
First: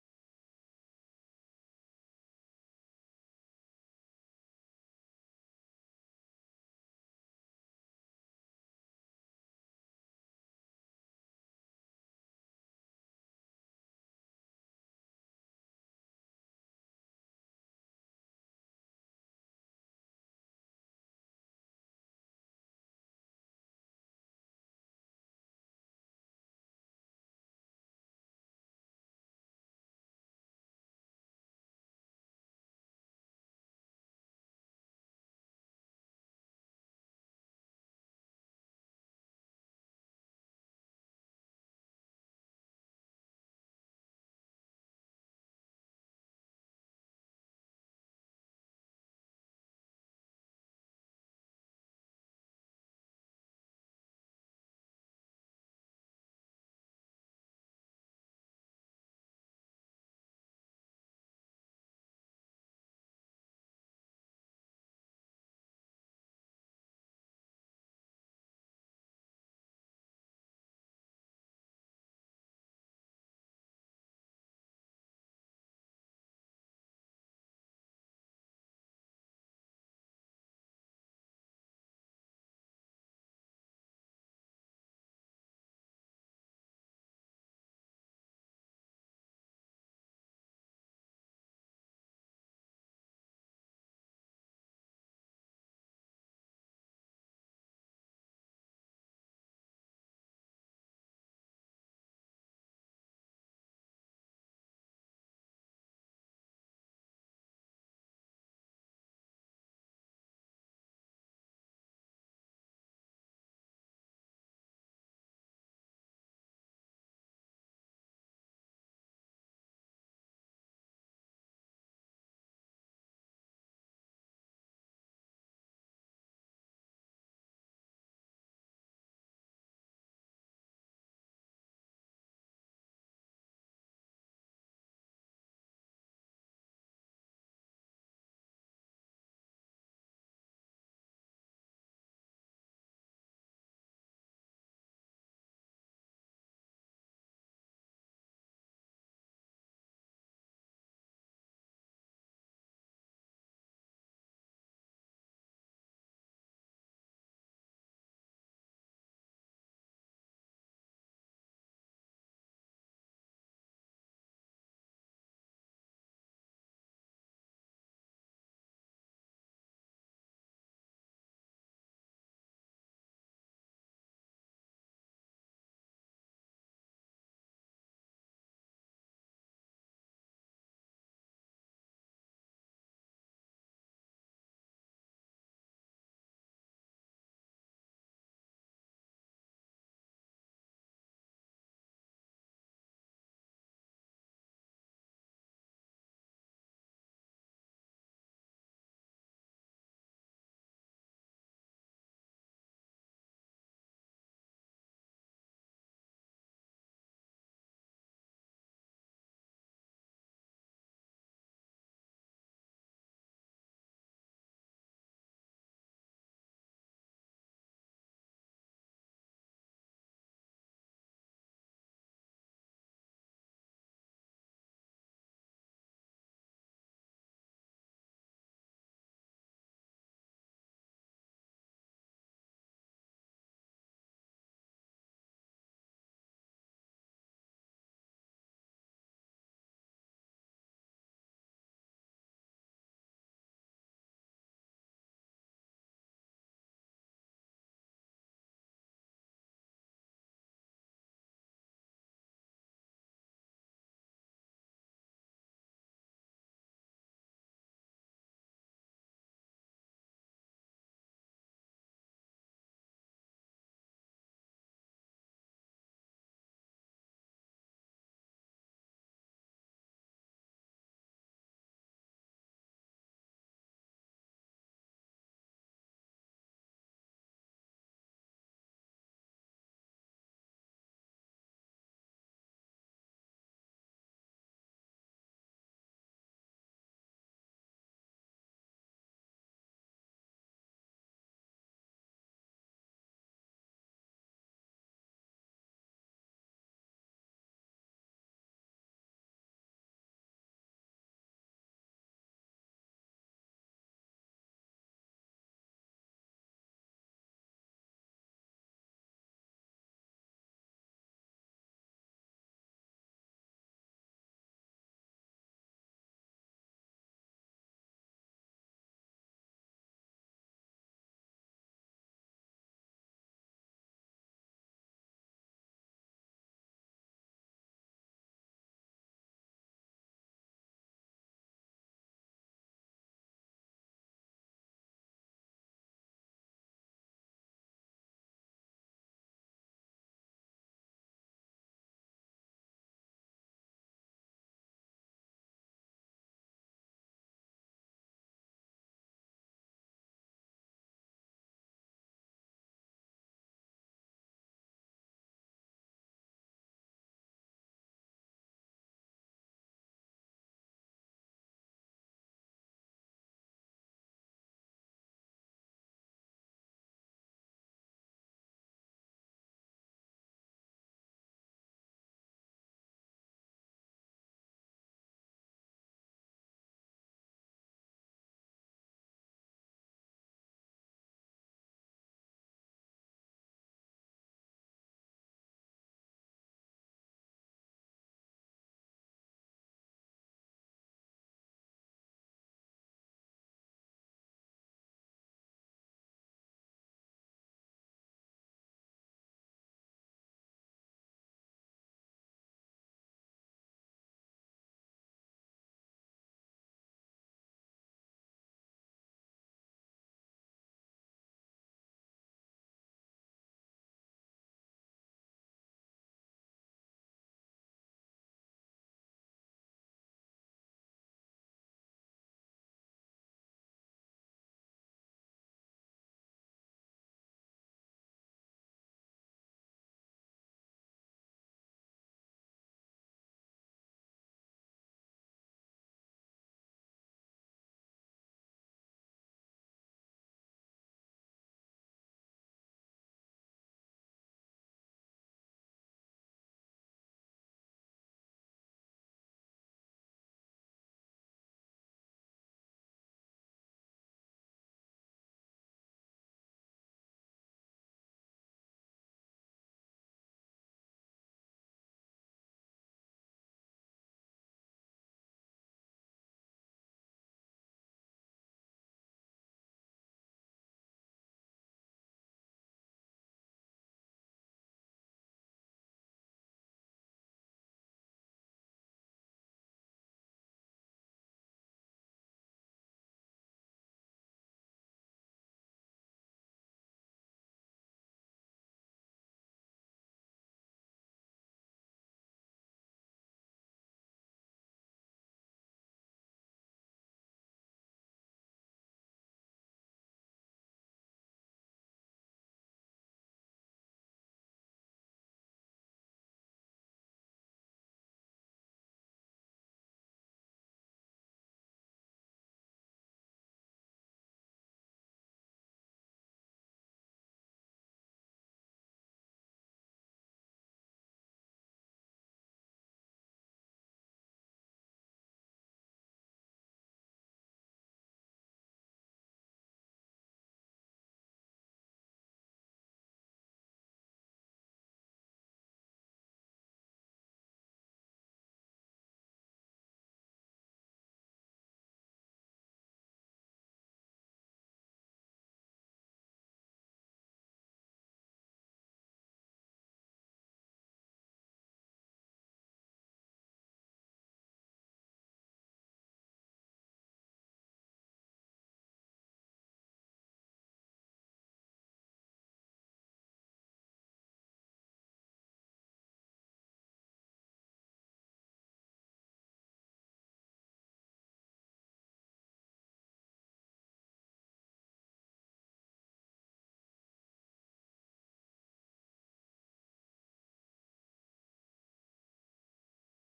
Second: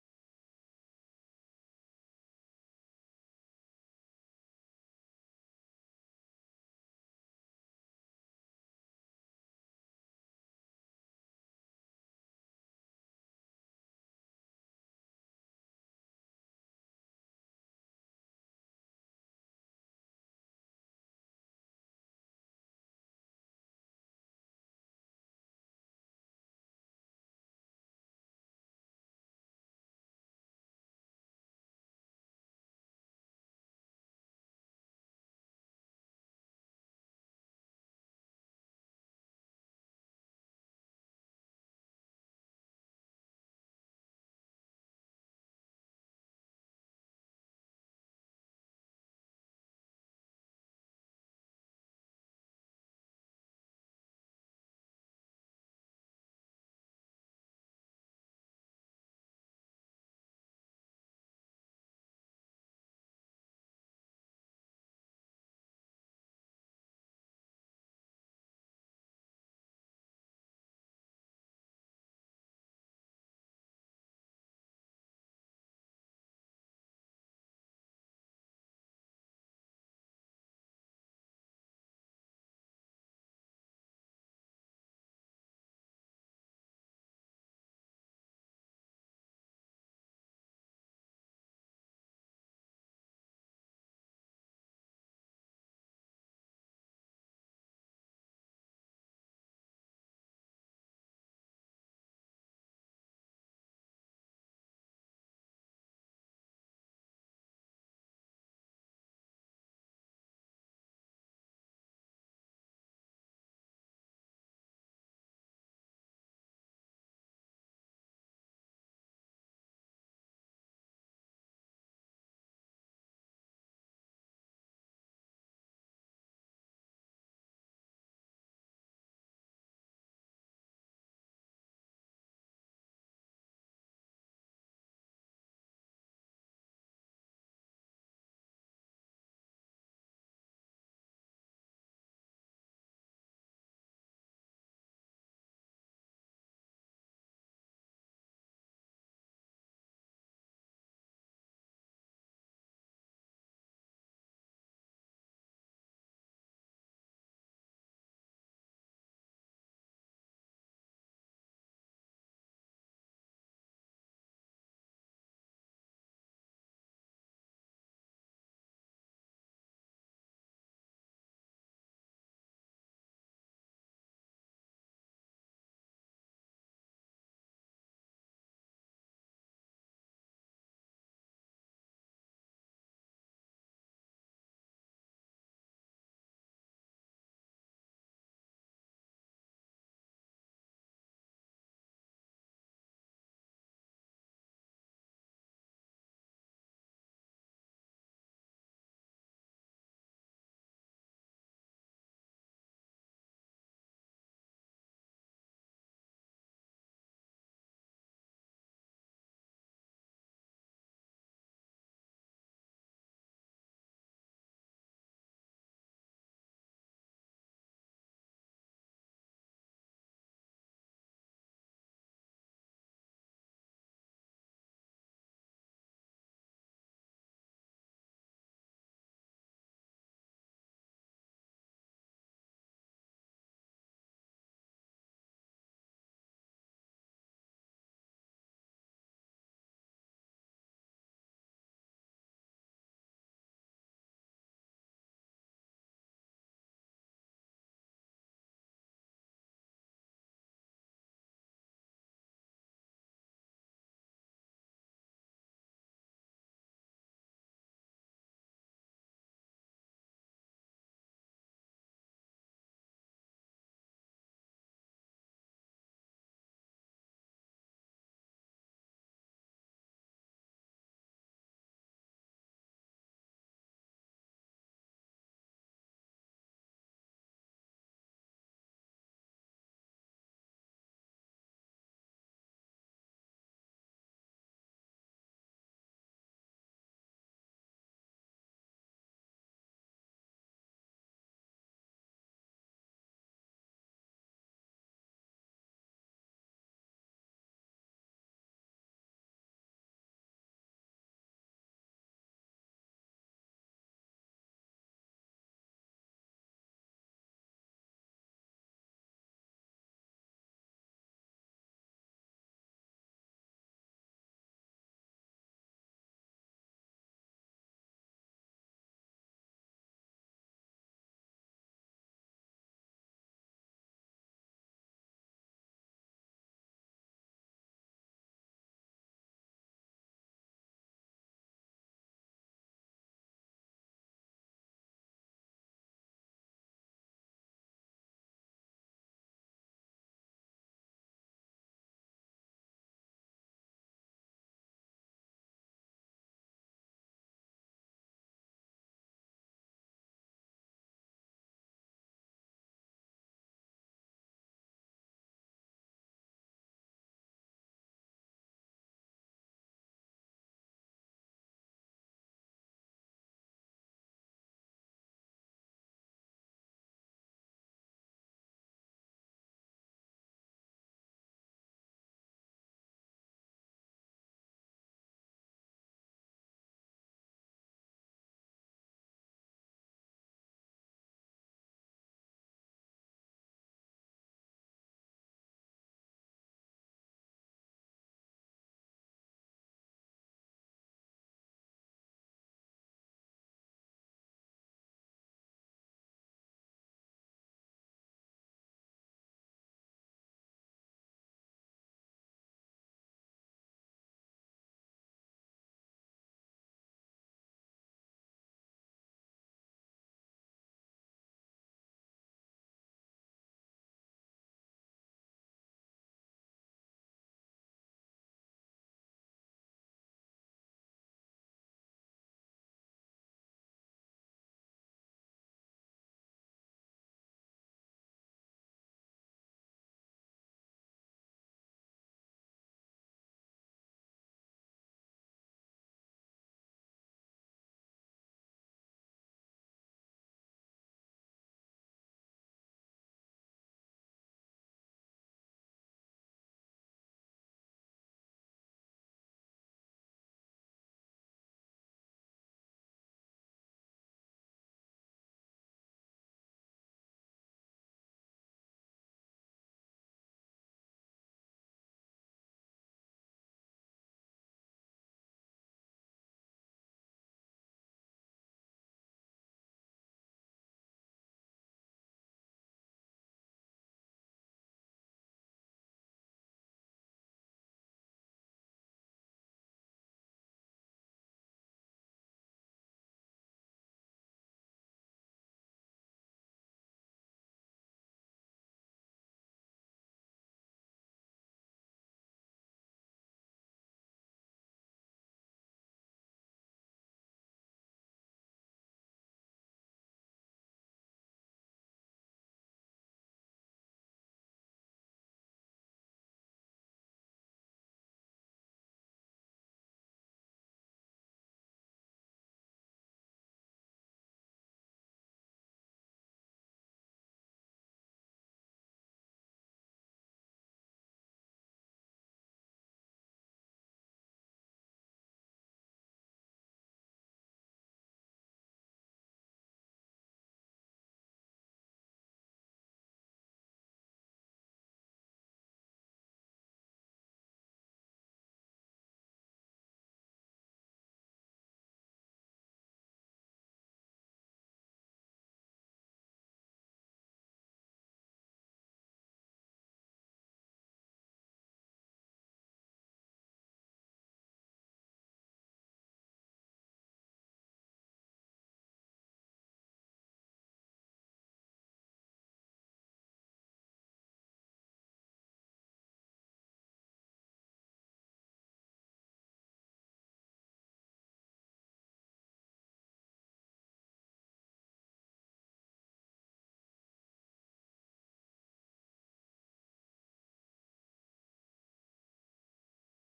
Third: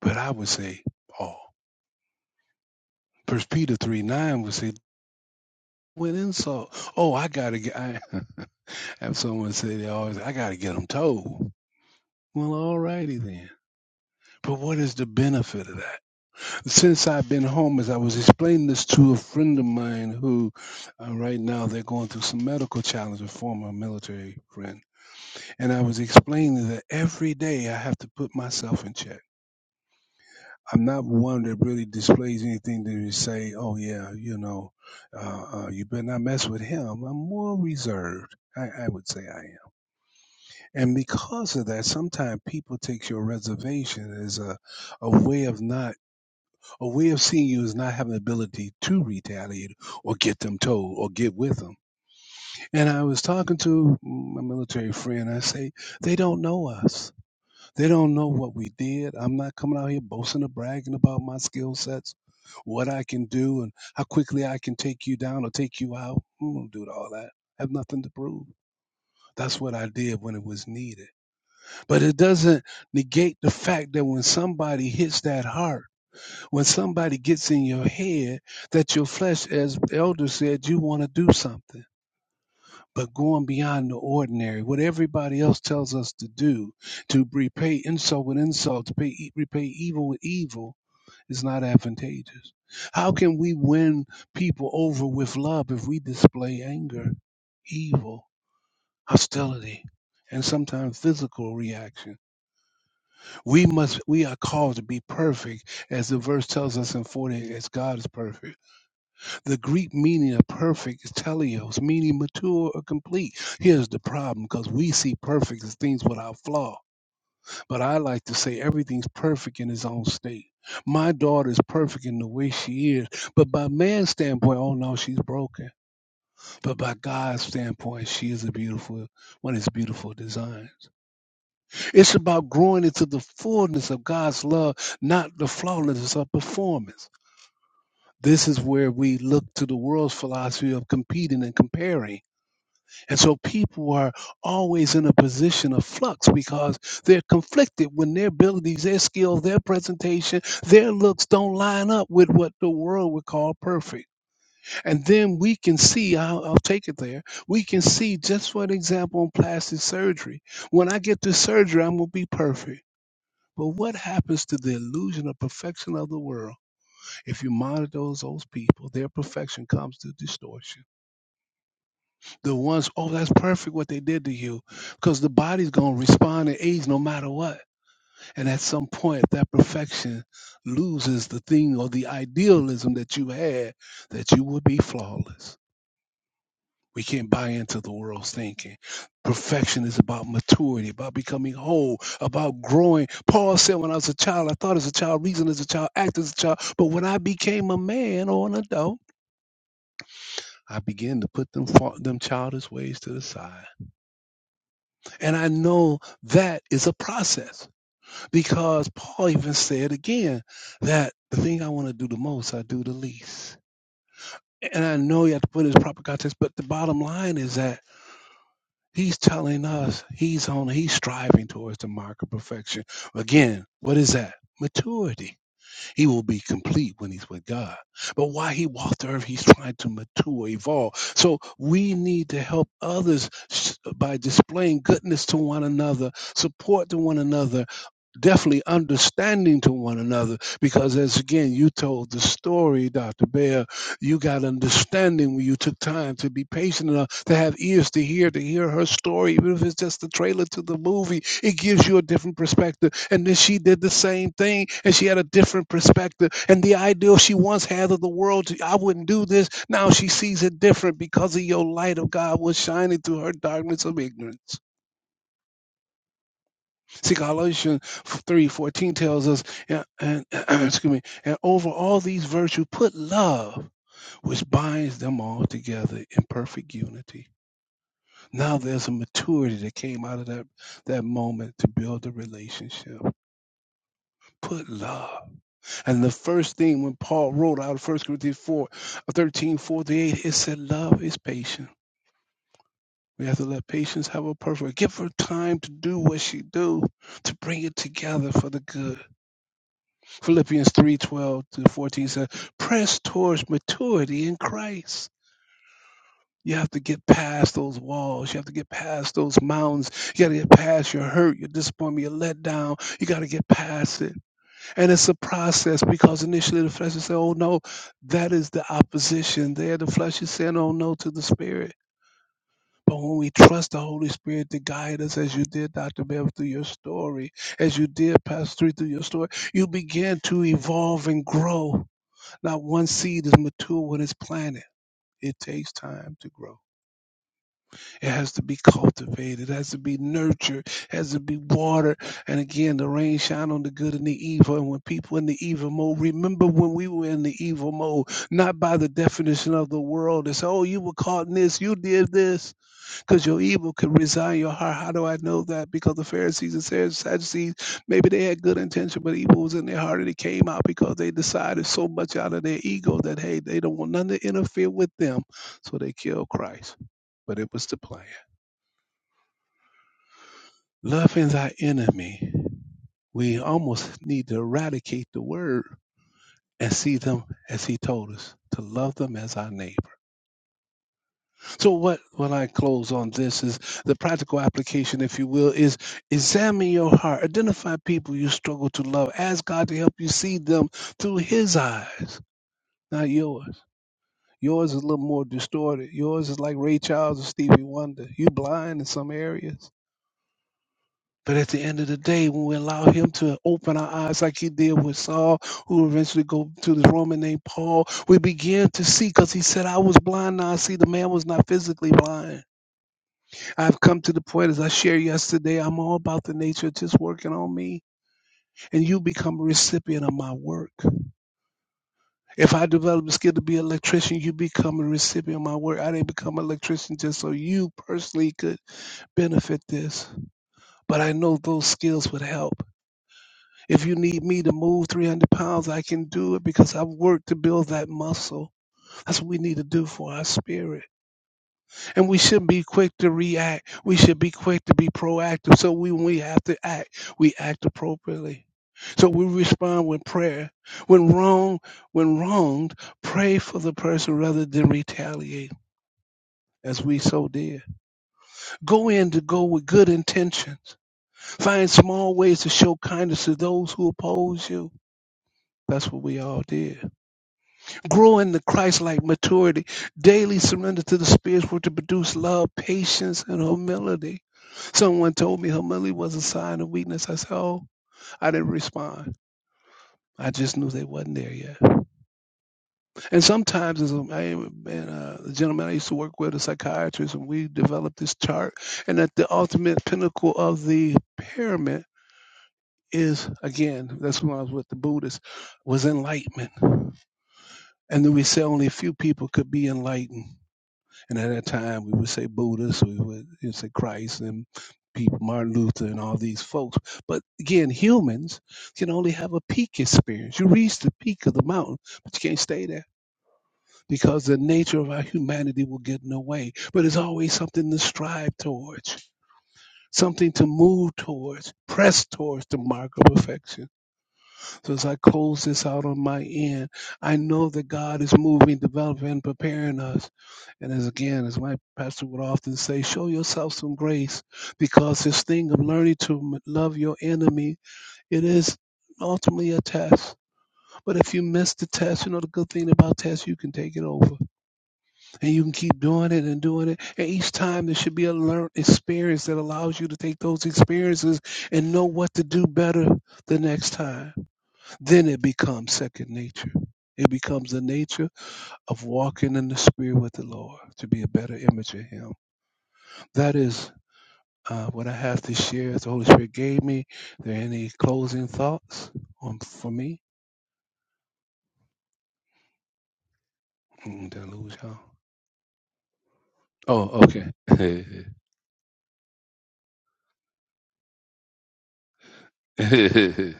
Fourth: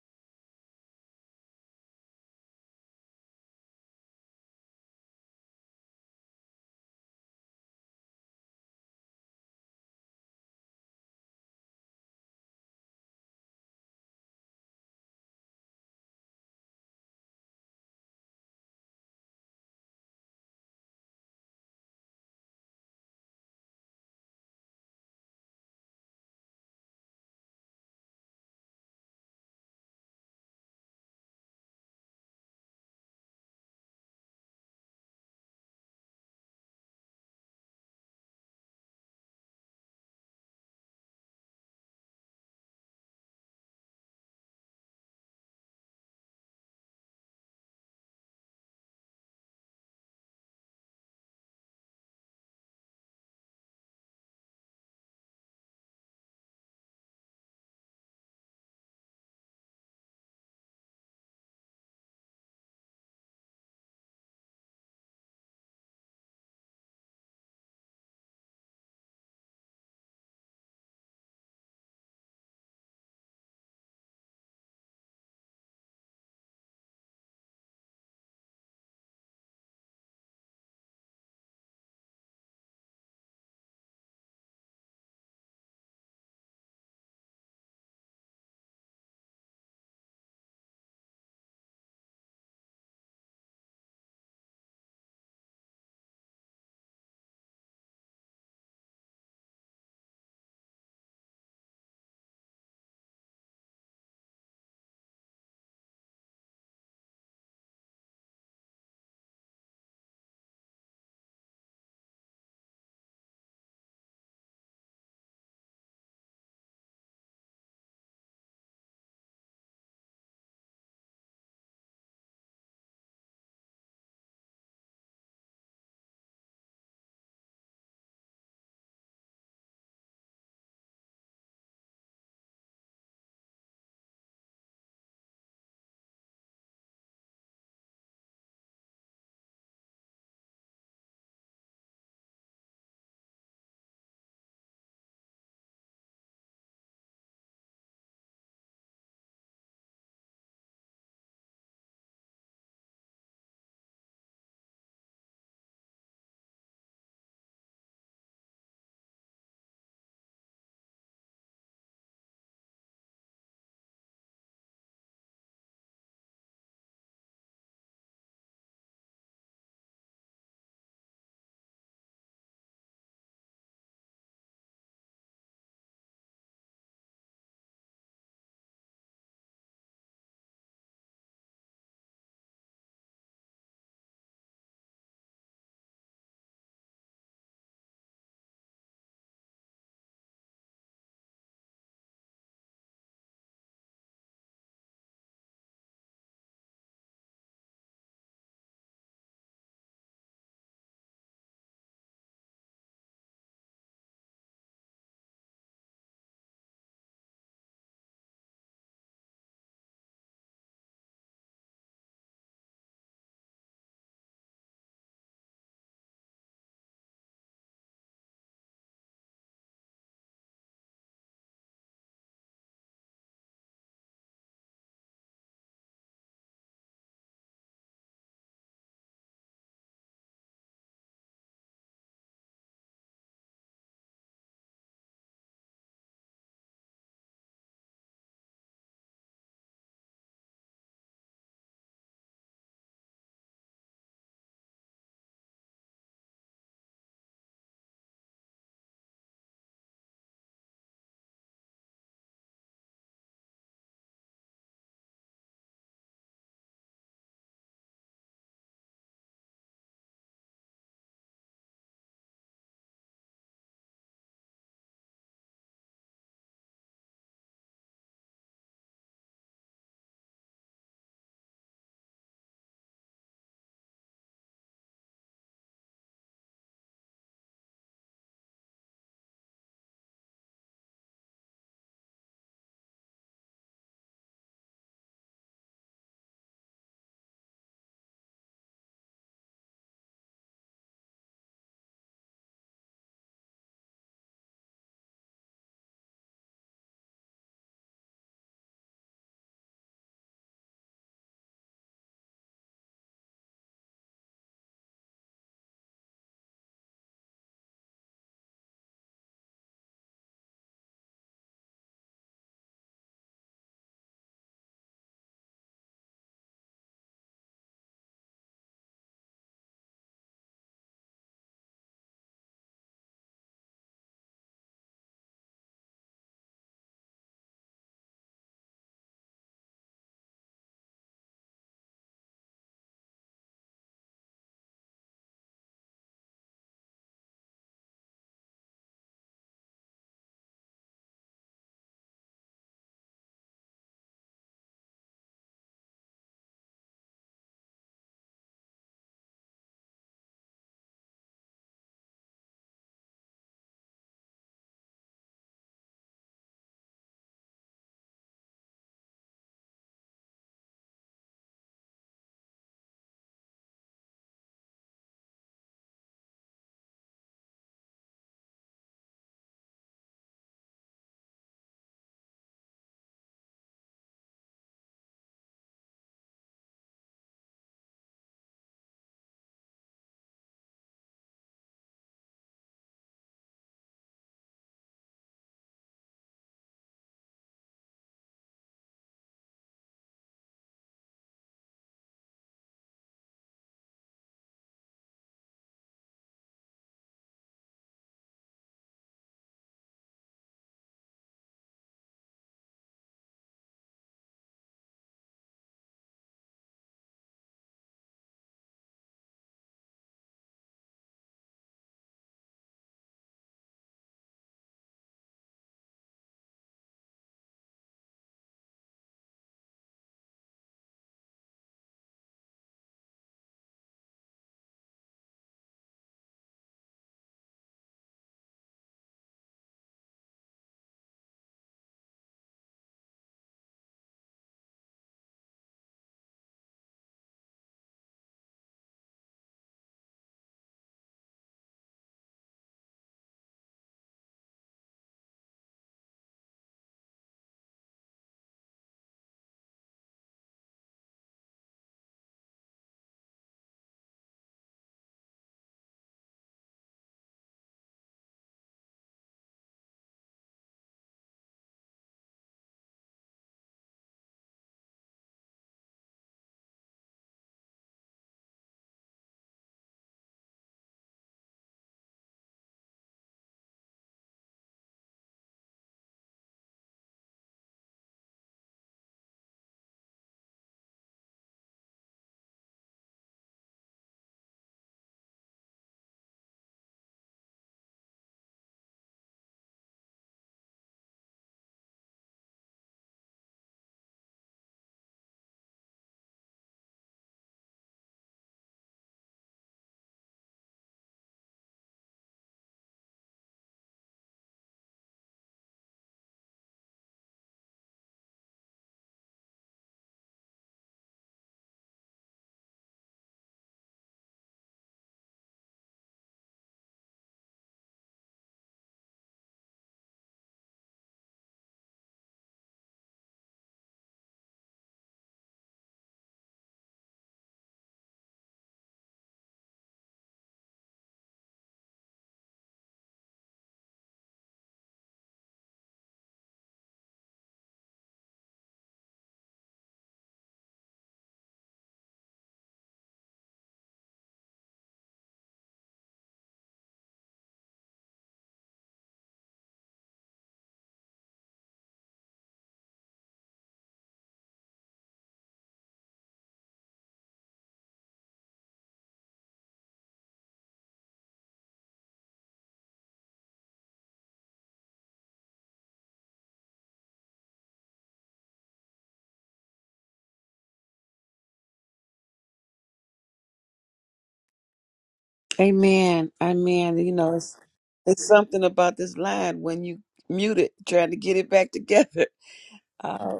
S1: But I would say all. First Peter three nine would say with insult. Oh, I gotta get. I have someone say they always. I gotta get them told. Well, all righty then. But what is the benefit of that? Since I've been home, as I was explaining this to a friend of mine who, uh, right now, they're going through some medical challenges, a former military friend. And I was explaining that every day I have to put myself in check I'm not one that really displays anything that you say, oh, yeah, you know, uh, uh, you better not mess with him. I'm more reserved. I, I would say I am. And because of that, sometimes people take your reservation as a, a way of not, a way of seeing you as not having the ability to retaliate or get them told or get with them. And I was talking to my military friend. I say, they don't know us they don't know what we did. I'm not coming out here boasting or bragging about my skill sets, what I can do, and how quickly I can take you down or take you out. I'm gonna do all that. I have nothing to prove. That's what I did when it was needed. But it doesn't negate the fact that when somebody hits that heart, when somebody gets in your head, that your flesh, as Elder said, you want to do something but going beyond the ordinary, what everybody else tells us to do, to repay insult with insult, to pay, e- repay evil with evil, is not advantageous. How can we win people over with love if we display anger, evil, hostility? And sometimes physical reaction. We must. We are called to be perfect, as the verse tells us in forty. As God is perfect. The Greek meaning of perfect is teleos, meaning mature or complete. Here's the problem because we see perfect as things without flaw, but I like to say everything's perfect in its own state. My daughter is perfect in the way she is, but by man's standpoint, oh no, she's broken. But by God's standpoint, she is a beautiful, one of his beautiful design. It's about growing into the fullness of God's love, not the flawlessness of performance this is where we look to the world's philosophy of competing and comparing. And so people are always in a position of flux because they're conflicted when their abilities, their skills, their presentation, their looks don't line up with what the world would call perfect. And then we can see, I'll, I'll take it there, we can see just for an example on plastic surgery. When I get this surgery, I'm going to be perfect. But what happens to the illusion of perfection of the world? If you monitor those, those people, their perfection comes to distortion the ones, oh, that's perfect what they did to you, because the body's going to respond to age no matter what. And at some point, that perfection loses the thing or the idealism that you had that you would be flawless. We can't buy into the world's thinking. Perfection is about maturity, about becoming whole, about growing. Paul said, When I was a child, I thought as a child, reasoned as a child, acted as a child. But when I became a man or an adult, I began to put them, fa- them childish ways to the side. And I know that is a process because Paul even said again that the thing I want to do the most, I do the least. And I know you have to put it in proper context, but the bottom line is that he's telling us he's on, he's striving towards the mark of perfection. Again, what is that? Maturity he will be complete when he's with God. But while he walks the earth, he's trying to mature, evolve. So we need to help others by displaying goodness to one another, support to one another, definitely understanding to one another because as again you told the story dr bear you got understanding when you took time to be patient enough to have ears to hear to hear her story even if it's just the trailer to the movie it gives you a different perspective and then she did the same thing and she had a different perspective and the ideal she once had of the world i wouldn't do this now she sees it different because of your light of god was shining through her darkness of ignorance See, Galatians 3.14 tells us, and, and- excuse me, and over all these virtues put love, which binds them all together in perfect unity. Now there's a maturity that came out of that, that moment to build a relationship. Put love. And the first thing when Paul wrote out of 1 Corinthians 4, uh, 13, forty-eight, it said love is patient. We have to let patience have a perfect. Give her time to do what she do, to bring it together for the good. Philippians 3:12 to 14 says, "Press towards maturity in Christ." You have to get past those walls. You have to get past those mountains. You got to get past your hurt, your disappointment, your letdown. You got to get past it. And it's a process because initially the flesh is saying, oh no, that is the opposition. There, the flesh is saying, oh no, to the spirit. But when we trust the Holy Spirit to guide us, as you did, Dr. Bev, through your story, as you did, Pastor Three, through your story, you begin to evolve and grow not one seed is mature when it's planted. It takes time to grow. It has to be cultivated. It has to be nurtured. It has to be watered. And again, the rain shine on the good and the evil. And when people in the evil mode, remember when we were in the evil mode, not by the definition of the world. It's, oh, you were caught in this, you did this because your evil could reside in your heart. How do I know that? Because the Pharisees and Sadducees, maybe they had good intention, but evil was in their heart and it came out because they decided so much out of their ego that, hey, they don't want none to interfere with them. So they killed Christ. But it was the plan. Loving thy enemy, we almost need to eradicate the word and see them as he told us to love them as our neighbor. So what what I close on this is the practical application, if you will, is examine your heart, identify people you struggle to love, ask God to help you see them through His eyes, not yours. Yours is a little more distorted. Yours is like Ray Charles or Stevie Wonder. You blind in some areas. But at the end of the day, when we allow him to open our eyes like he did with Saul, who eventually go to this Roman named Paul, we begin to see because he said, I was blind, now I see the man was not physically blind I've come to the point, as I shared yesterday, I'm all about the nature of just working on me, and you become a recipient of my work. If I develop the skill to be an electrician, you become a recipient of my work. I didn't become an electrician just so you personally could benefit this, but I know those skills would help. If you need me to move 300 pounds, I can do it because I've worked to build that muscle. That's what we need to do for our spirit. And we should be quick to react. We should be quick to be proactive. So we, when we have to act, we act appropriately. So we respond with prayer. When wrong, when wronged, pray for the person rather than retaliate, as we so did. Go in to go with good intentions. Find small ways to show kindness to those who oppose you. That's what we all did. Grow in the Christ-like maturity. Daily surrender to the Spirit work to produce love, patience, and humility. Someone told me humility was a sign of weakness. I said, "Oh, I didn't respond. I just knew they wasn't there yet." And sometimes, as a, I, and uh, the gentleman I used to work with, a psychiatrist, and we developed this chart. And at the ultimate pinnacle of the pyramid is, again, that's when I was with the Buddhists, was enlightenment. And then we said only a few people could be enlightened And at that time, we would say Buddhists, we would you know, say Christ and people, Martin Luther and all these folks. But again, humans can only have a peak experience. You reach the peak of the mountain, but you can't stay there because the nature of our humanity will get in the way. But it's always something to strive towards, something to move towards, press towards the mark of perfection. So as I close this out on my end, I know that God is moving, developing, and preparing us. And as again, as my pastor would often say, show yourself some grace because this thing of learning to m- love your enemy, it is ultimately a test. But if you miss the test, you know the good thing about tests, you can take it over and you can keep doing it and doing it. And each time there should be a learned experience that allows you to take those experiences and know what to do better the next time then it becomes second nature. It becomes the nature of walking in the Spirit with the Lord to be a better image of Him. That is uh, what I have to share. As the Holy Spirit gave me. Are there any closing thoughts on for me? Mm, did I lose y'all?
S3: Amen. Amen.
S1: Oh,
S3: You know, it's,
S1: okay.
S3: it's something about this line when you mute it, trying to get it back together. Uh,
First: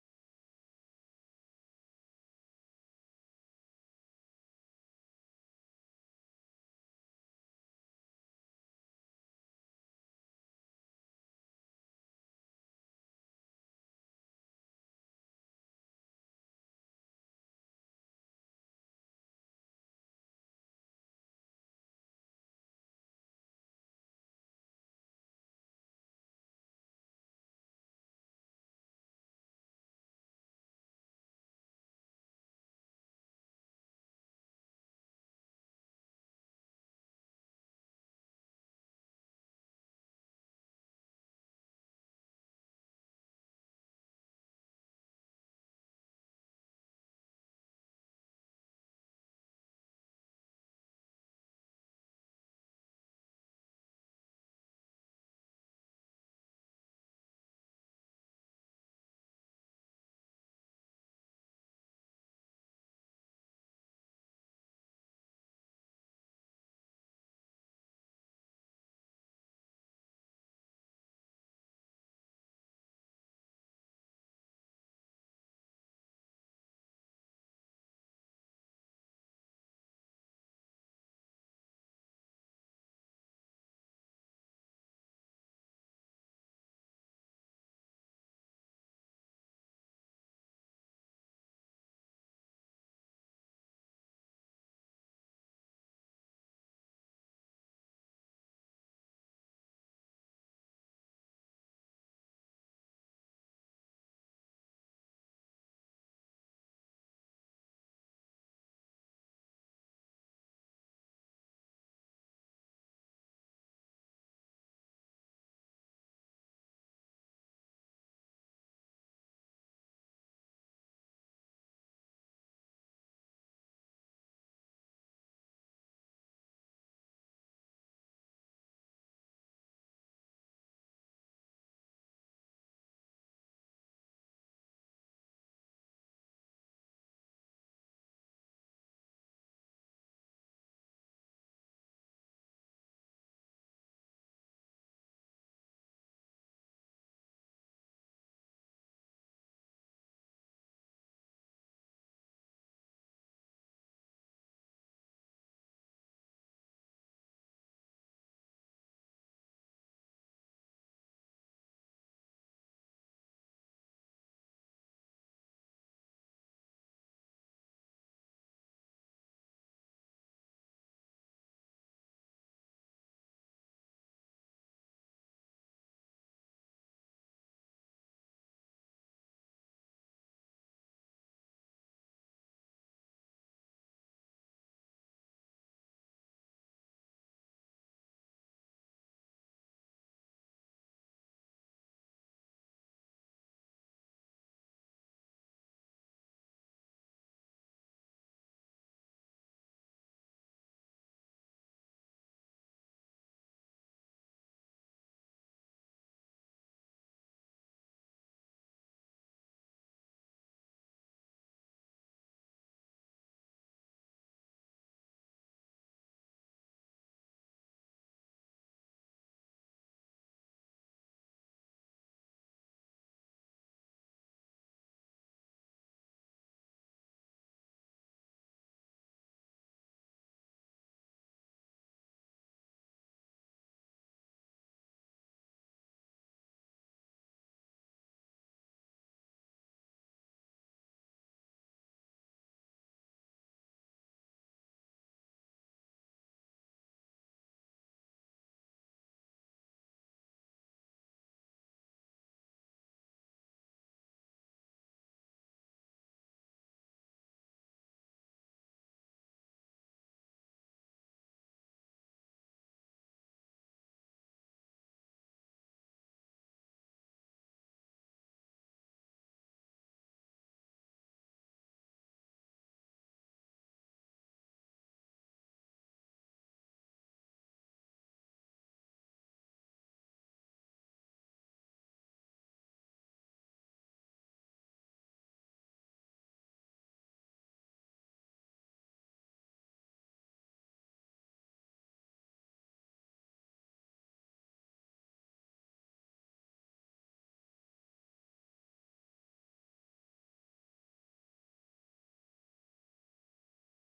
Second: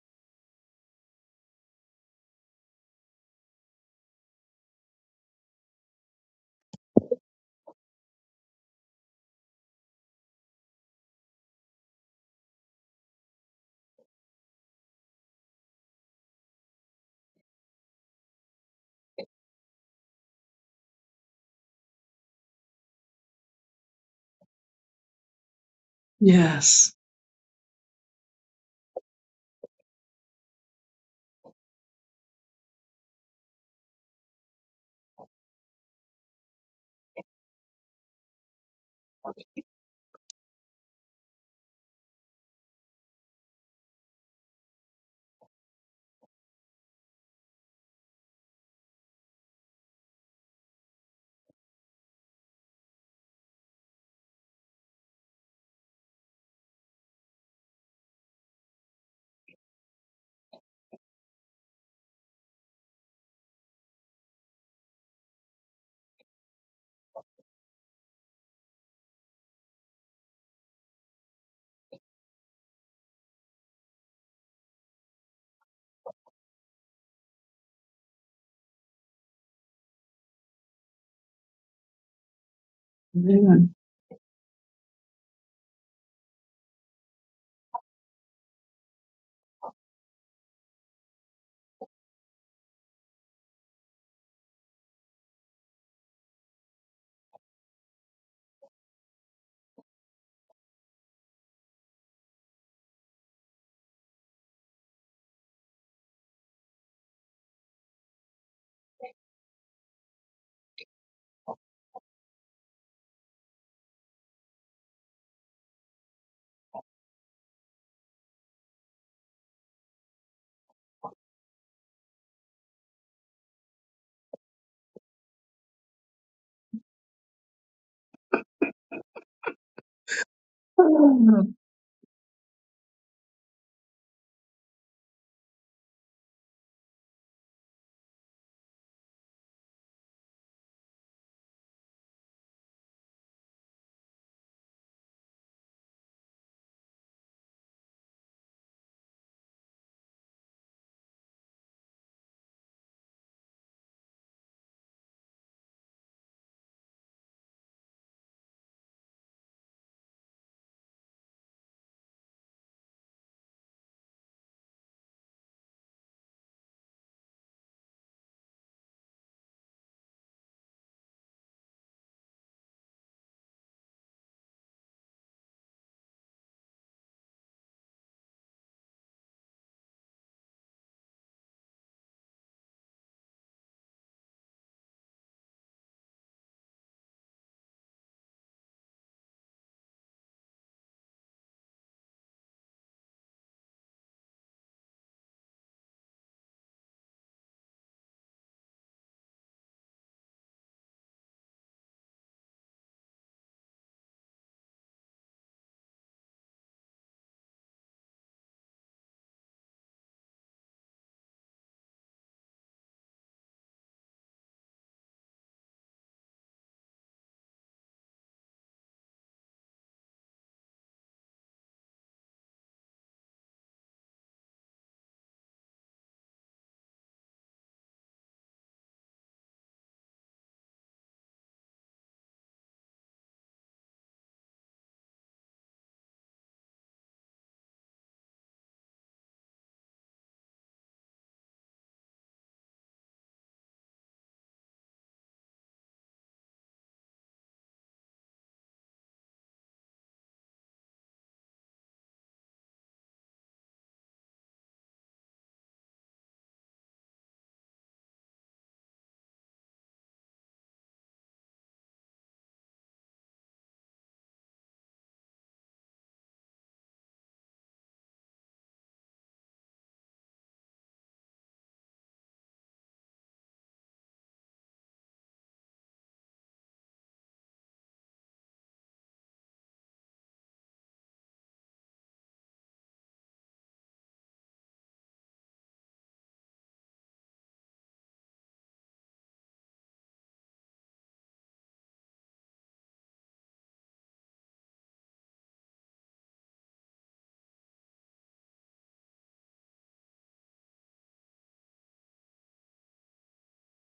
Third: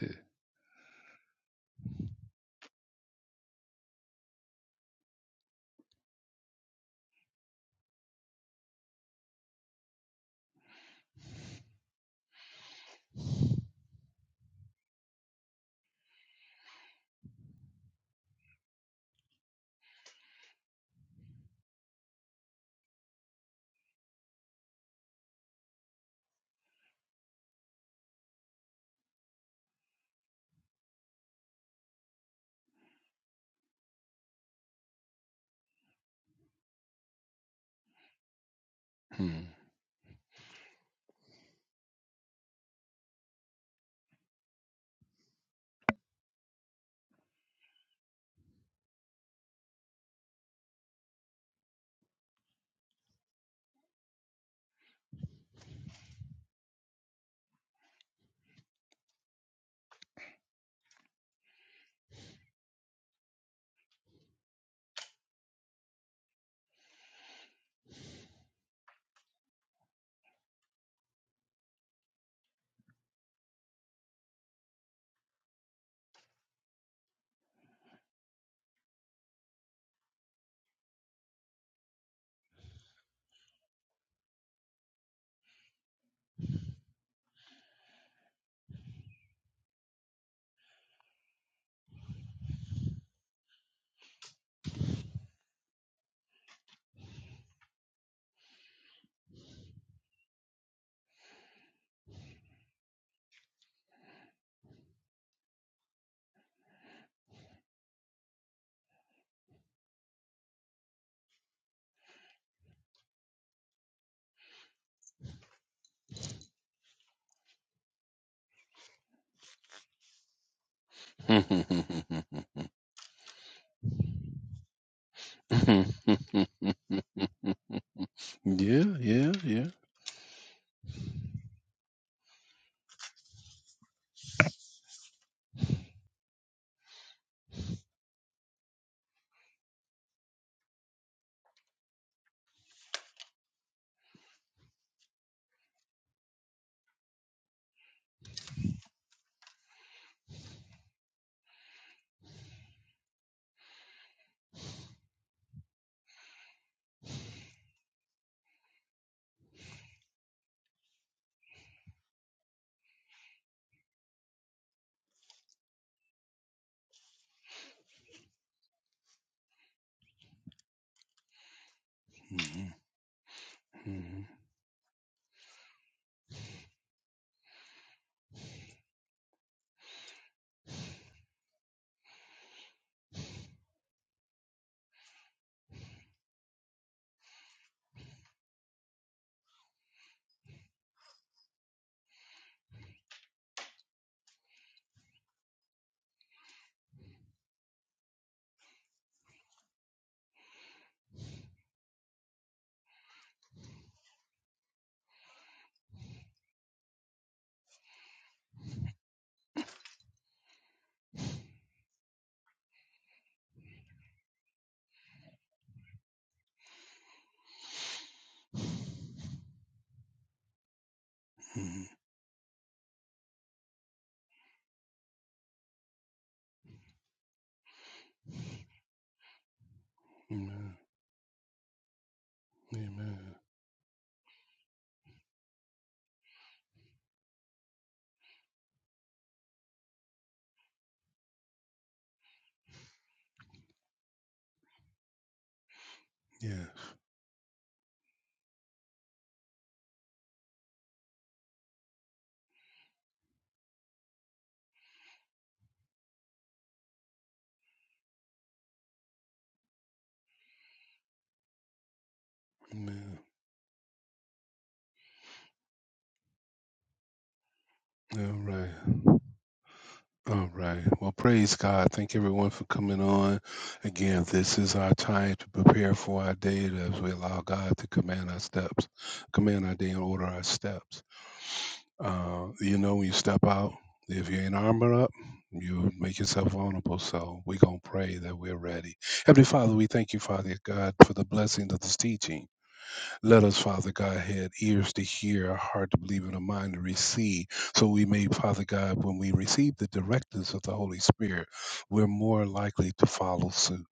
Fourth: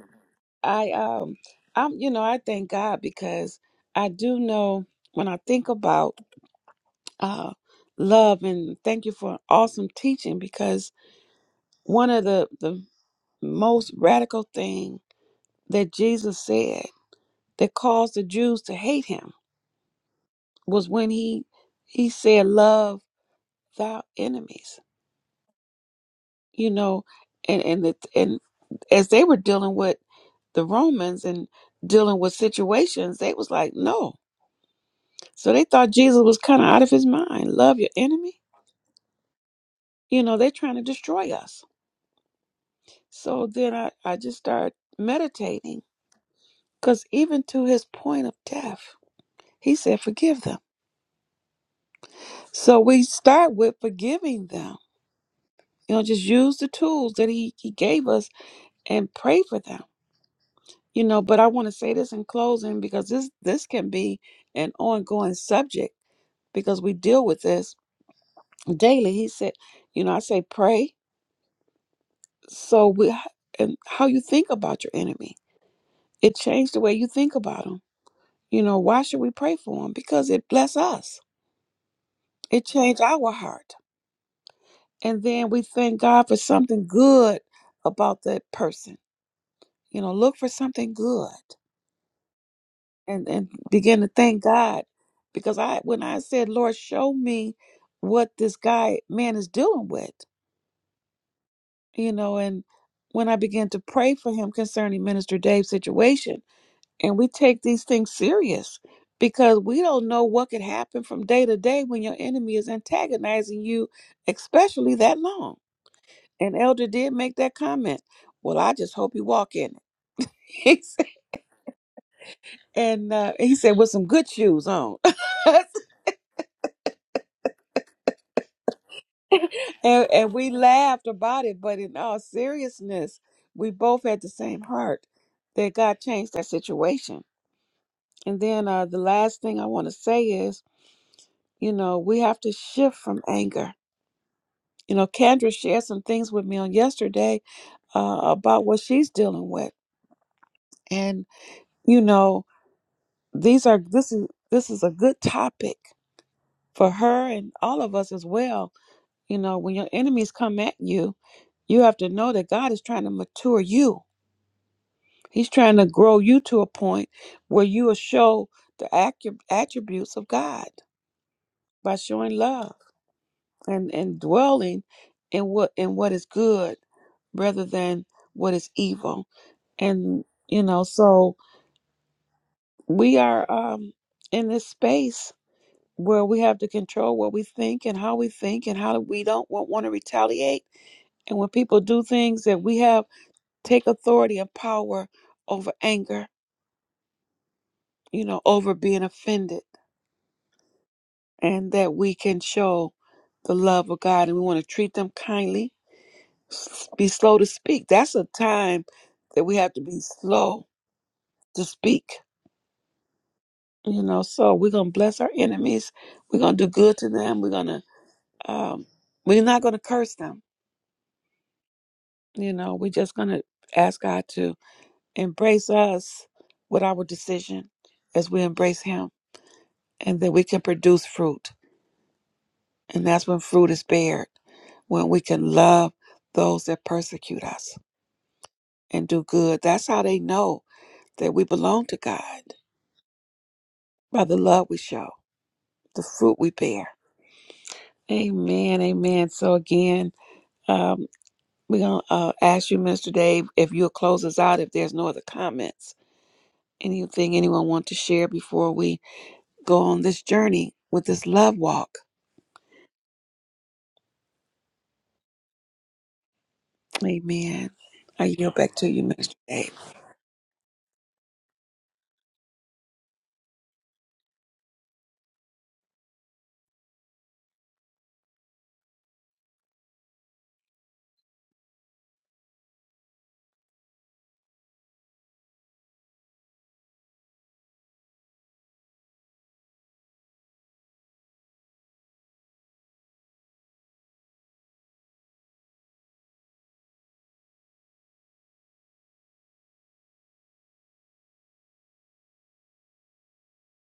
S3: I um I'm you know I thank God because I do know when I think about uh love and thank you for an awesome teaching because one of the the most radical thing that Jesus said that caused the Jews to hate him was when he he said love thy enemies you
S4: yes.
S3: know and and the, and as they were dealing with the Romans and dealing with situations they was like no So they thought Jesus was kind of out of his mind. Love your enemy.
S1: Hmm.
S3: You know, they're trying to destroy us. So then I, I just started meditating because even to his point of death, he said, forgive them. So we start with forgiving them. You know, just use the tools that he, he gave us and pray for them. You know, but I want to say this in closing because this this can be an ongoing subject because we deal with this daily. He said, you know, I say pray so we h- and how you think about your enemy it changed the way you think about him you know why should we pray for him because it bless us it changed our
S4: Amen.
S3: heart and then we thank god for something good about that person you know look for something good and and begin to thank god because i when i said lord show me what this guy man is dealing with you know and when i began to pray for him concerning minister dave's situation and we take these things serious because we don't know what could happen from day to day when your enemy is antagonizing you, especially that long. And Elder did make that comment. Well, I just hope you walk in it. He said-
S1: yeah,
S3: and uh, he said with some good shoes on,
S1: yeah,
S3: and,
S1: yeah.
S3: and we
S4: Ah,
S3: laughed about it. But in all seriousness, we both had the same heart that God changed that situation. And then uh, the last thing I want to say is, you know, we have to shift from anger you know, Kendra shared some things with me on yesterday uh, about what she's dealing with, and you know, these are this is this is a good topic for her and all of us as well. You know, when your enemies come at you, you have to know that God is trying to mature you. He's trying to grow you to a point where you will show the accu- attributes of God by showing
S1: Mhm,
S3: love and and
S1: mhm,
S3: dwelling in what in what is good rather than what is evil and you know so we are um in this space where we have to control what we think and how we think and how we don't want, want to retaliate and when people do things that we have take authority and power over anger you know over being offended and that we can show the love of god and we want to treat them kindly s- be slow to speak that's a time that we have to be slow to speak You know, so we're gonna bless our enemies. We're gonna do good to them. We're gonna um we're not gonna curse them.
S1: mhm,
S3: You know, we're just gonna ask God to embrace us with our decision as we embrace him and that we can
S1: Amen.
S3: produce fruit. And
S1: Amen.
S3: that's when fruit is bared, when we can love those that persecute us and do good. That's how they know that we belong to God by the love we show, the fruit we
S1: Yeah.
S3: bear. Amen. Amen. So again, um, We're going to uh, ask you, Mr. Dave, if you'll close us out if there's no other comments. Anything anyone want to share before we go on this journey with this love walk?
S1: Amen.
S3: Amen.
S1: All
S3: I yield
S1: right.
S3: back to you, Mr. Dave.
S1: All right. Well, praise God. Thank everyone for coming on. Again, this is our time to prepare for our day as we allow God to command our steps, command our day and order our steps. Uh, you know, when you step out, if you ain't armored up, you make yourself vulnerable. So we're going to pray that we're ready. Heavenly Father, we thank you, Father God, for the blessing of this teaching. Let us, Father God, have ears to hear, a heart to believe, and a mind to receive. So we may, Father God, when we receive the directives of the Holy Spirit, we're more likely to follow suit.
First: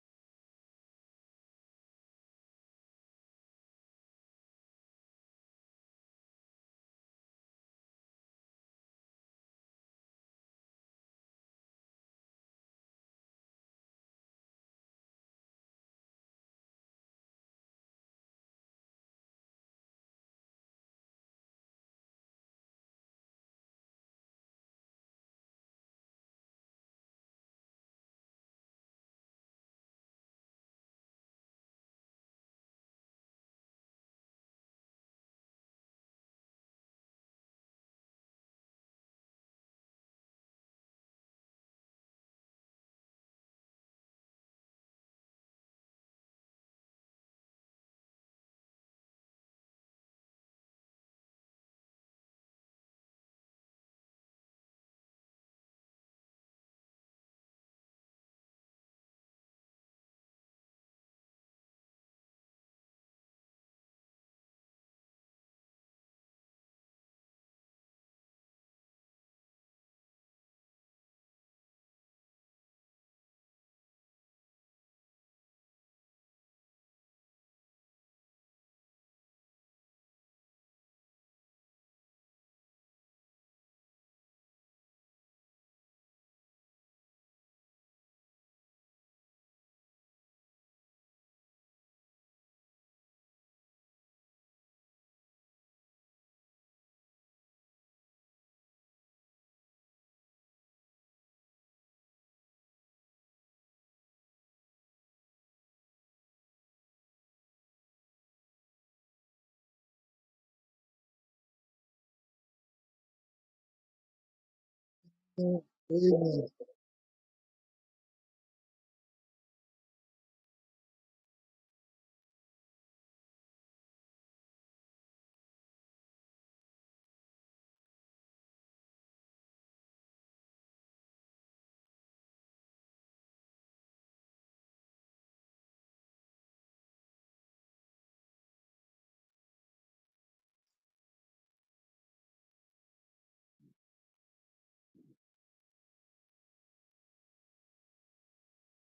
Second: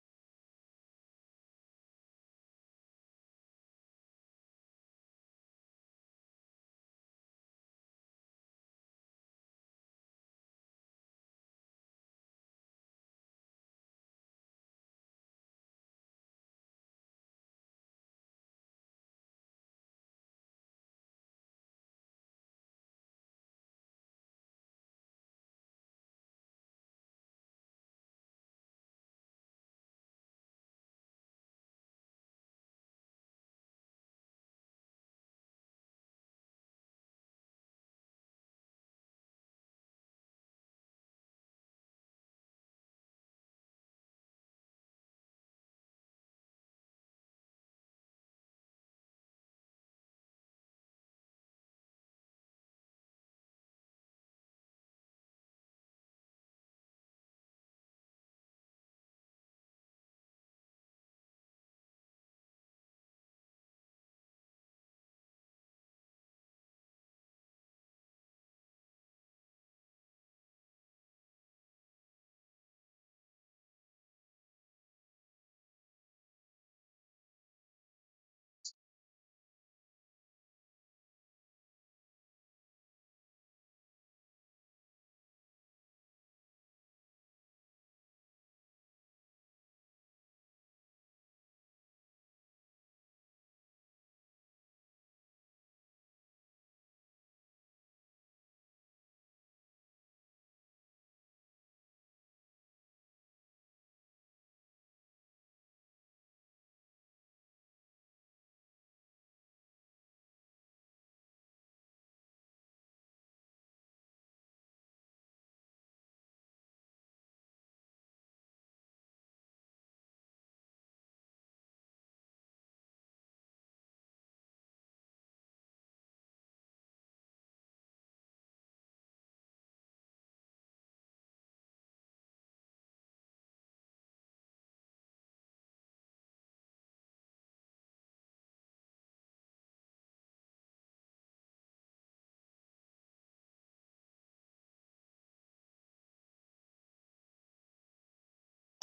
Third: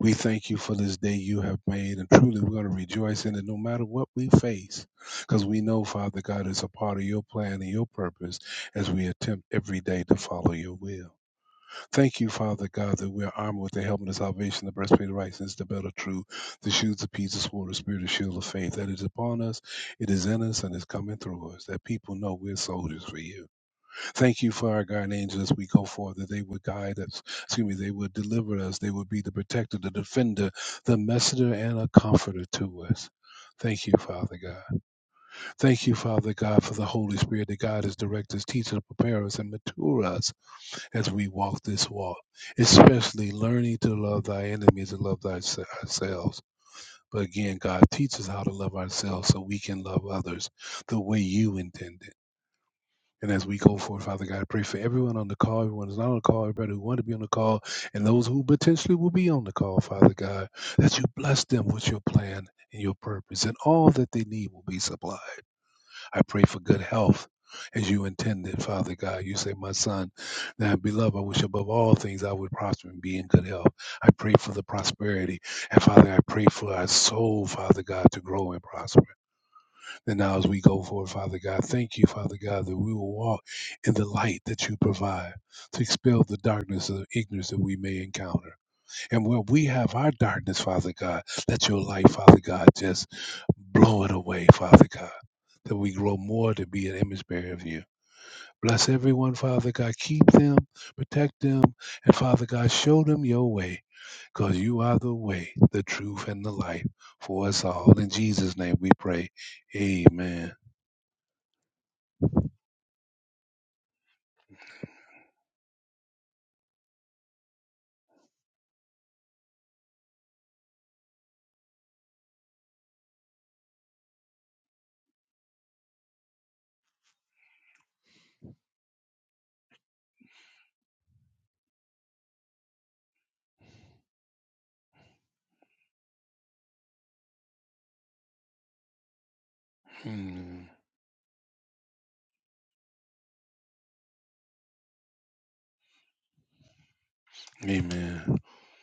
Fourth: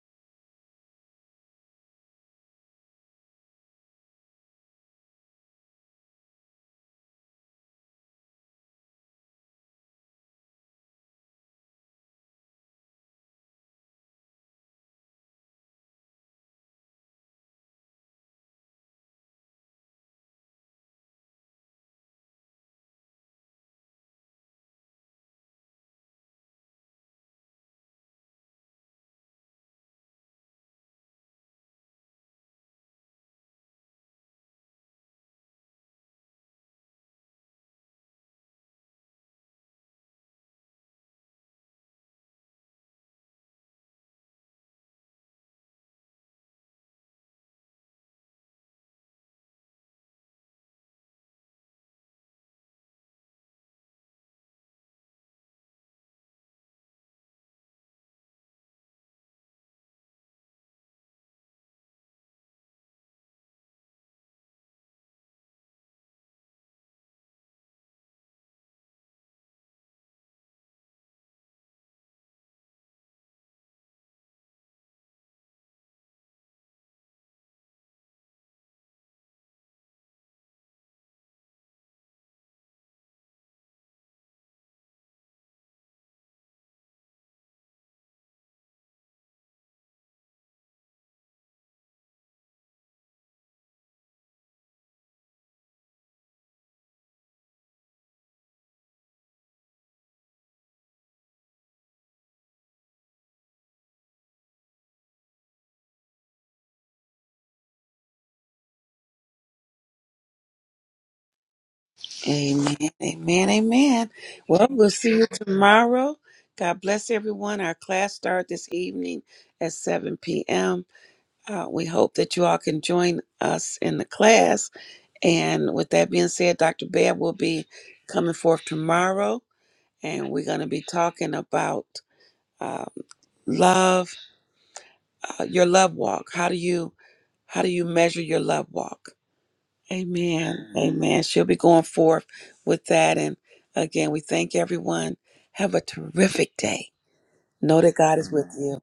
S1: We thank you for this day you have made, and truly we're going to rejoice in it no matter what we face, because we know, Father God, it's a part of your plan and your purpose as we attempt every day to follow your will. Thank you, Father God, that we are armed with the helmet of salvation, the breastplate of righteousness, the belt of truth, the shoes of peace, the sword of spirit, the shield of faith. That is upon us, it is in us, and it's coming through us. That people know we're soldiers for you. Thank you for our guardian angels. We go forth that they would guide us. Excuse me, they would deliver us. They would be the protector, the defender, the messenger, and a comforter to us. Thank you, Father God. Thank you, Father God, for the Holy Spirit that God has directed us, teaches, us, prepare us, and mature us as we walk this walk, especially learning to love thy enemies and love thyse- ourselves. But again, God teaches how to love ourselves so we can love others the way you intended. And as we go forward, Father God, I pray for everyone on the call, everyone who's not on the call, everybody who want to be on the call, and those who potentially will be on the call, Father God, that you bless them with your plan and your purpose, and all that they need will be supplied. I pray for good health as you intended, Father God. You say, My son, now beloved, I wish above all things I would prosper and be in good health. I pray for the prosperity. And Father, I pray for our soul, Father God, to grow and prosper. And now as we go forward, Father God, thank you, Father God, that we will walk in the light that you provide to expel the darkness of ignorance that we may encounter. And where we have our darkness, Father God, let your light, Father God, just Blow it away, Father God, that we grow more to be an image bearer of you. Bless everyone, Father God. Keep them, protect them, and Father God, show them your way, because you are the way, the truth, and the life for us all. In Jesus' name we pray. Amen.
S3: Amen. Amen. Amen. Well, we'll see you tomorrow.
S2: Amen.
S3: God bless everyone. Our class starts this evening at 7 p.m. Uh, we hope that you all can join us in the class. And with that being said, Dr. Babb will be coming forth tomorrow. and we're going to be talking about um, love, uh, your love walk. How do you how do you measure your love walk?
S1: Hmm.
S3: Amen, amen. She'll be going forth with that, and again, we thank everyone. Have a terrific day. Know that God is
S1: Amen.
S3: with you.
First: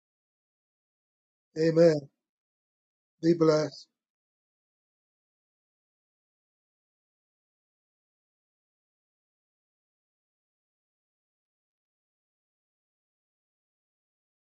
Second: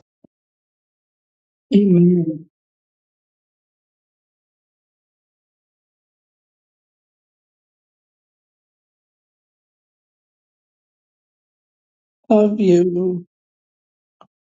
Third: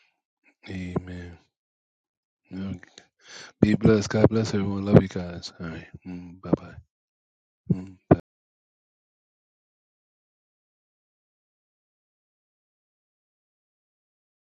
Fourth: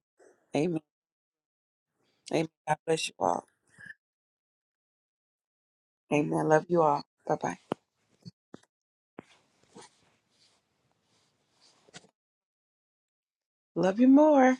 S3: Amen.
S1: Amen.
S2: Amen.
S4: Amen.
S3: Amen. God
S1: Okay.
S3: bless you
S2: Be
S3: all.
S1: Be
S2: blessed.
S1: blessed. God bless everyone. Love you guys. All right. Mm,
S3: Amen.
S1: bye
S3: Love you all. Bye bye.
S1: bye.
S4: Love you.
S3: Love you more.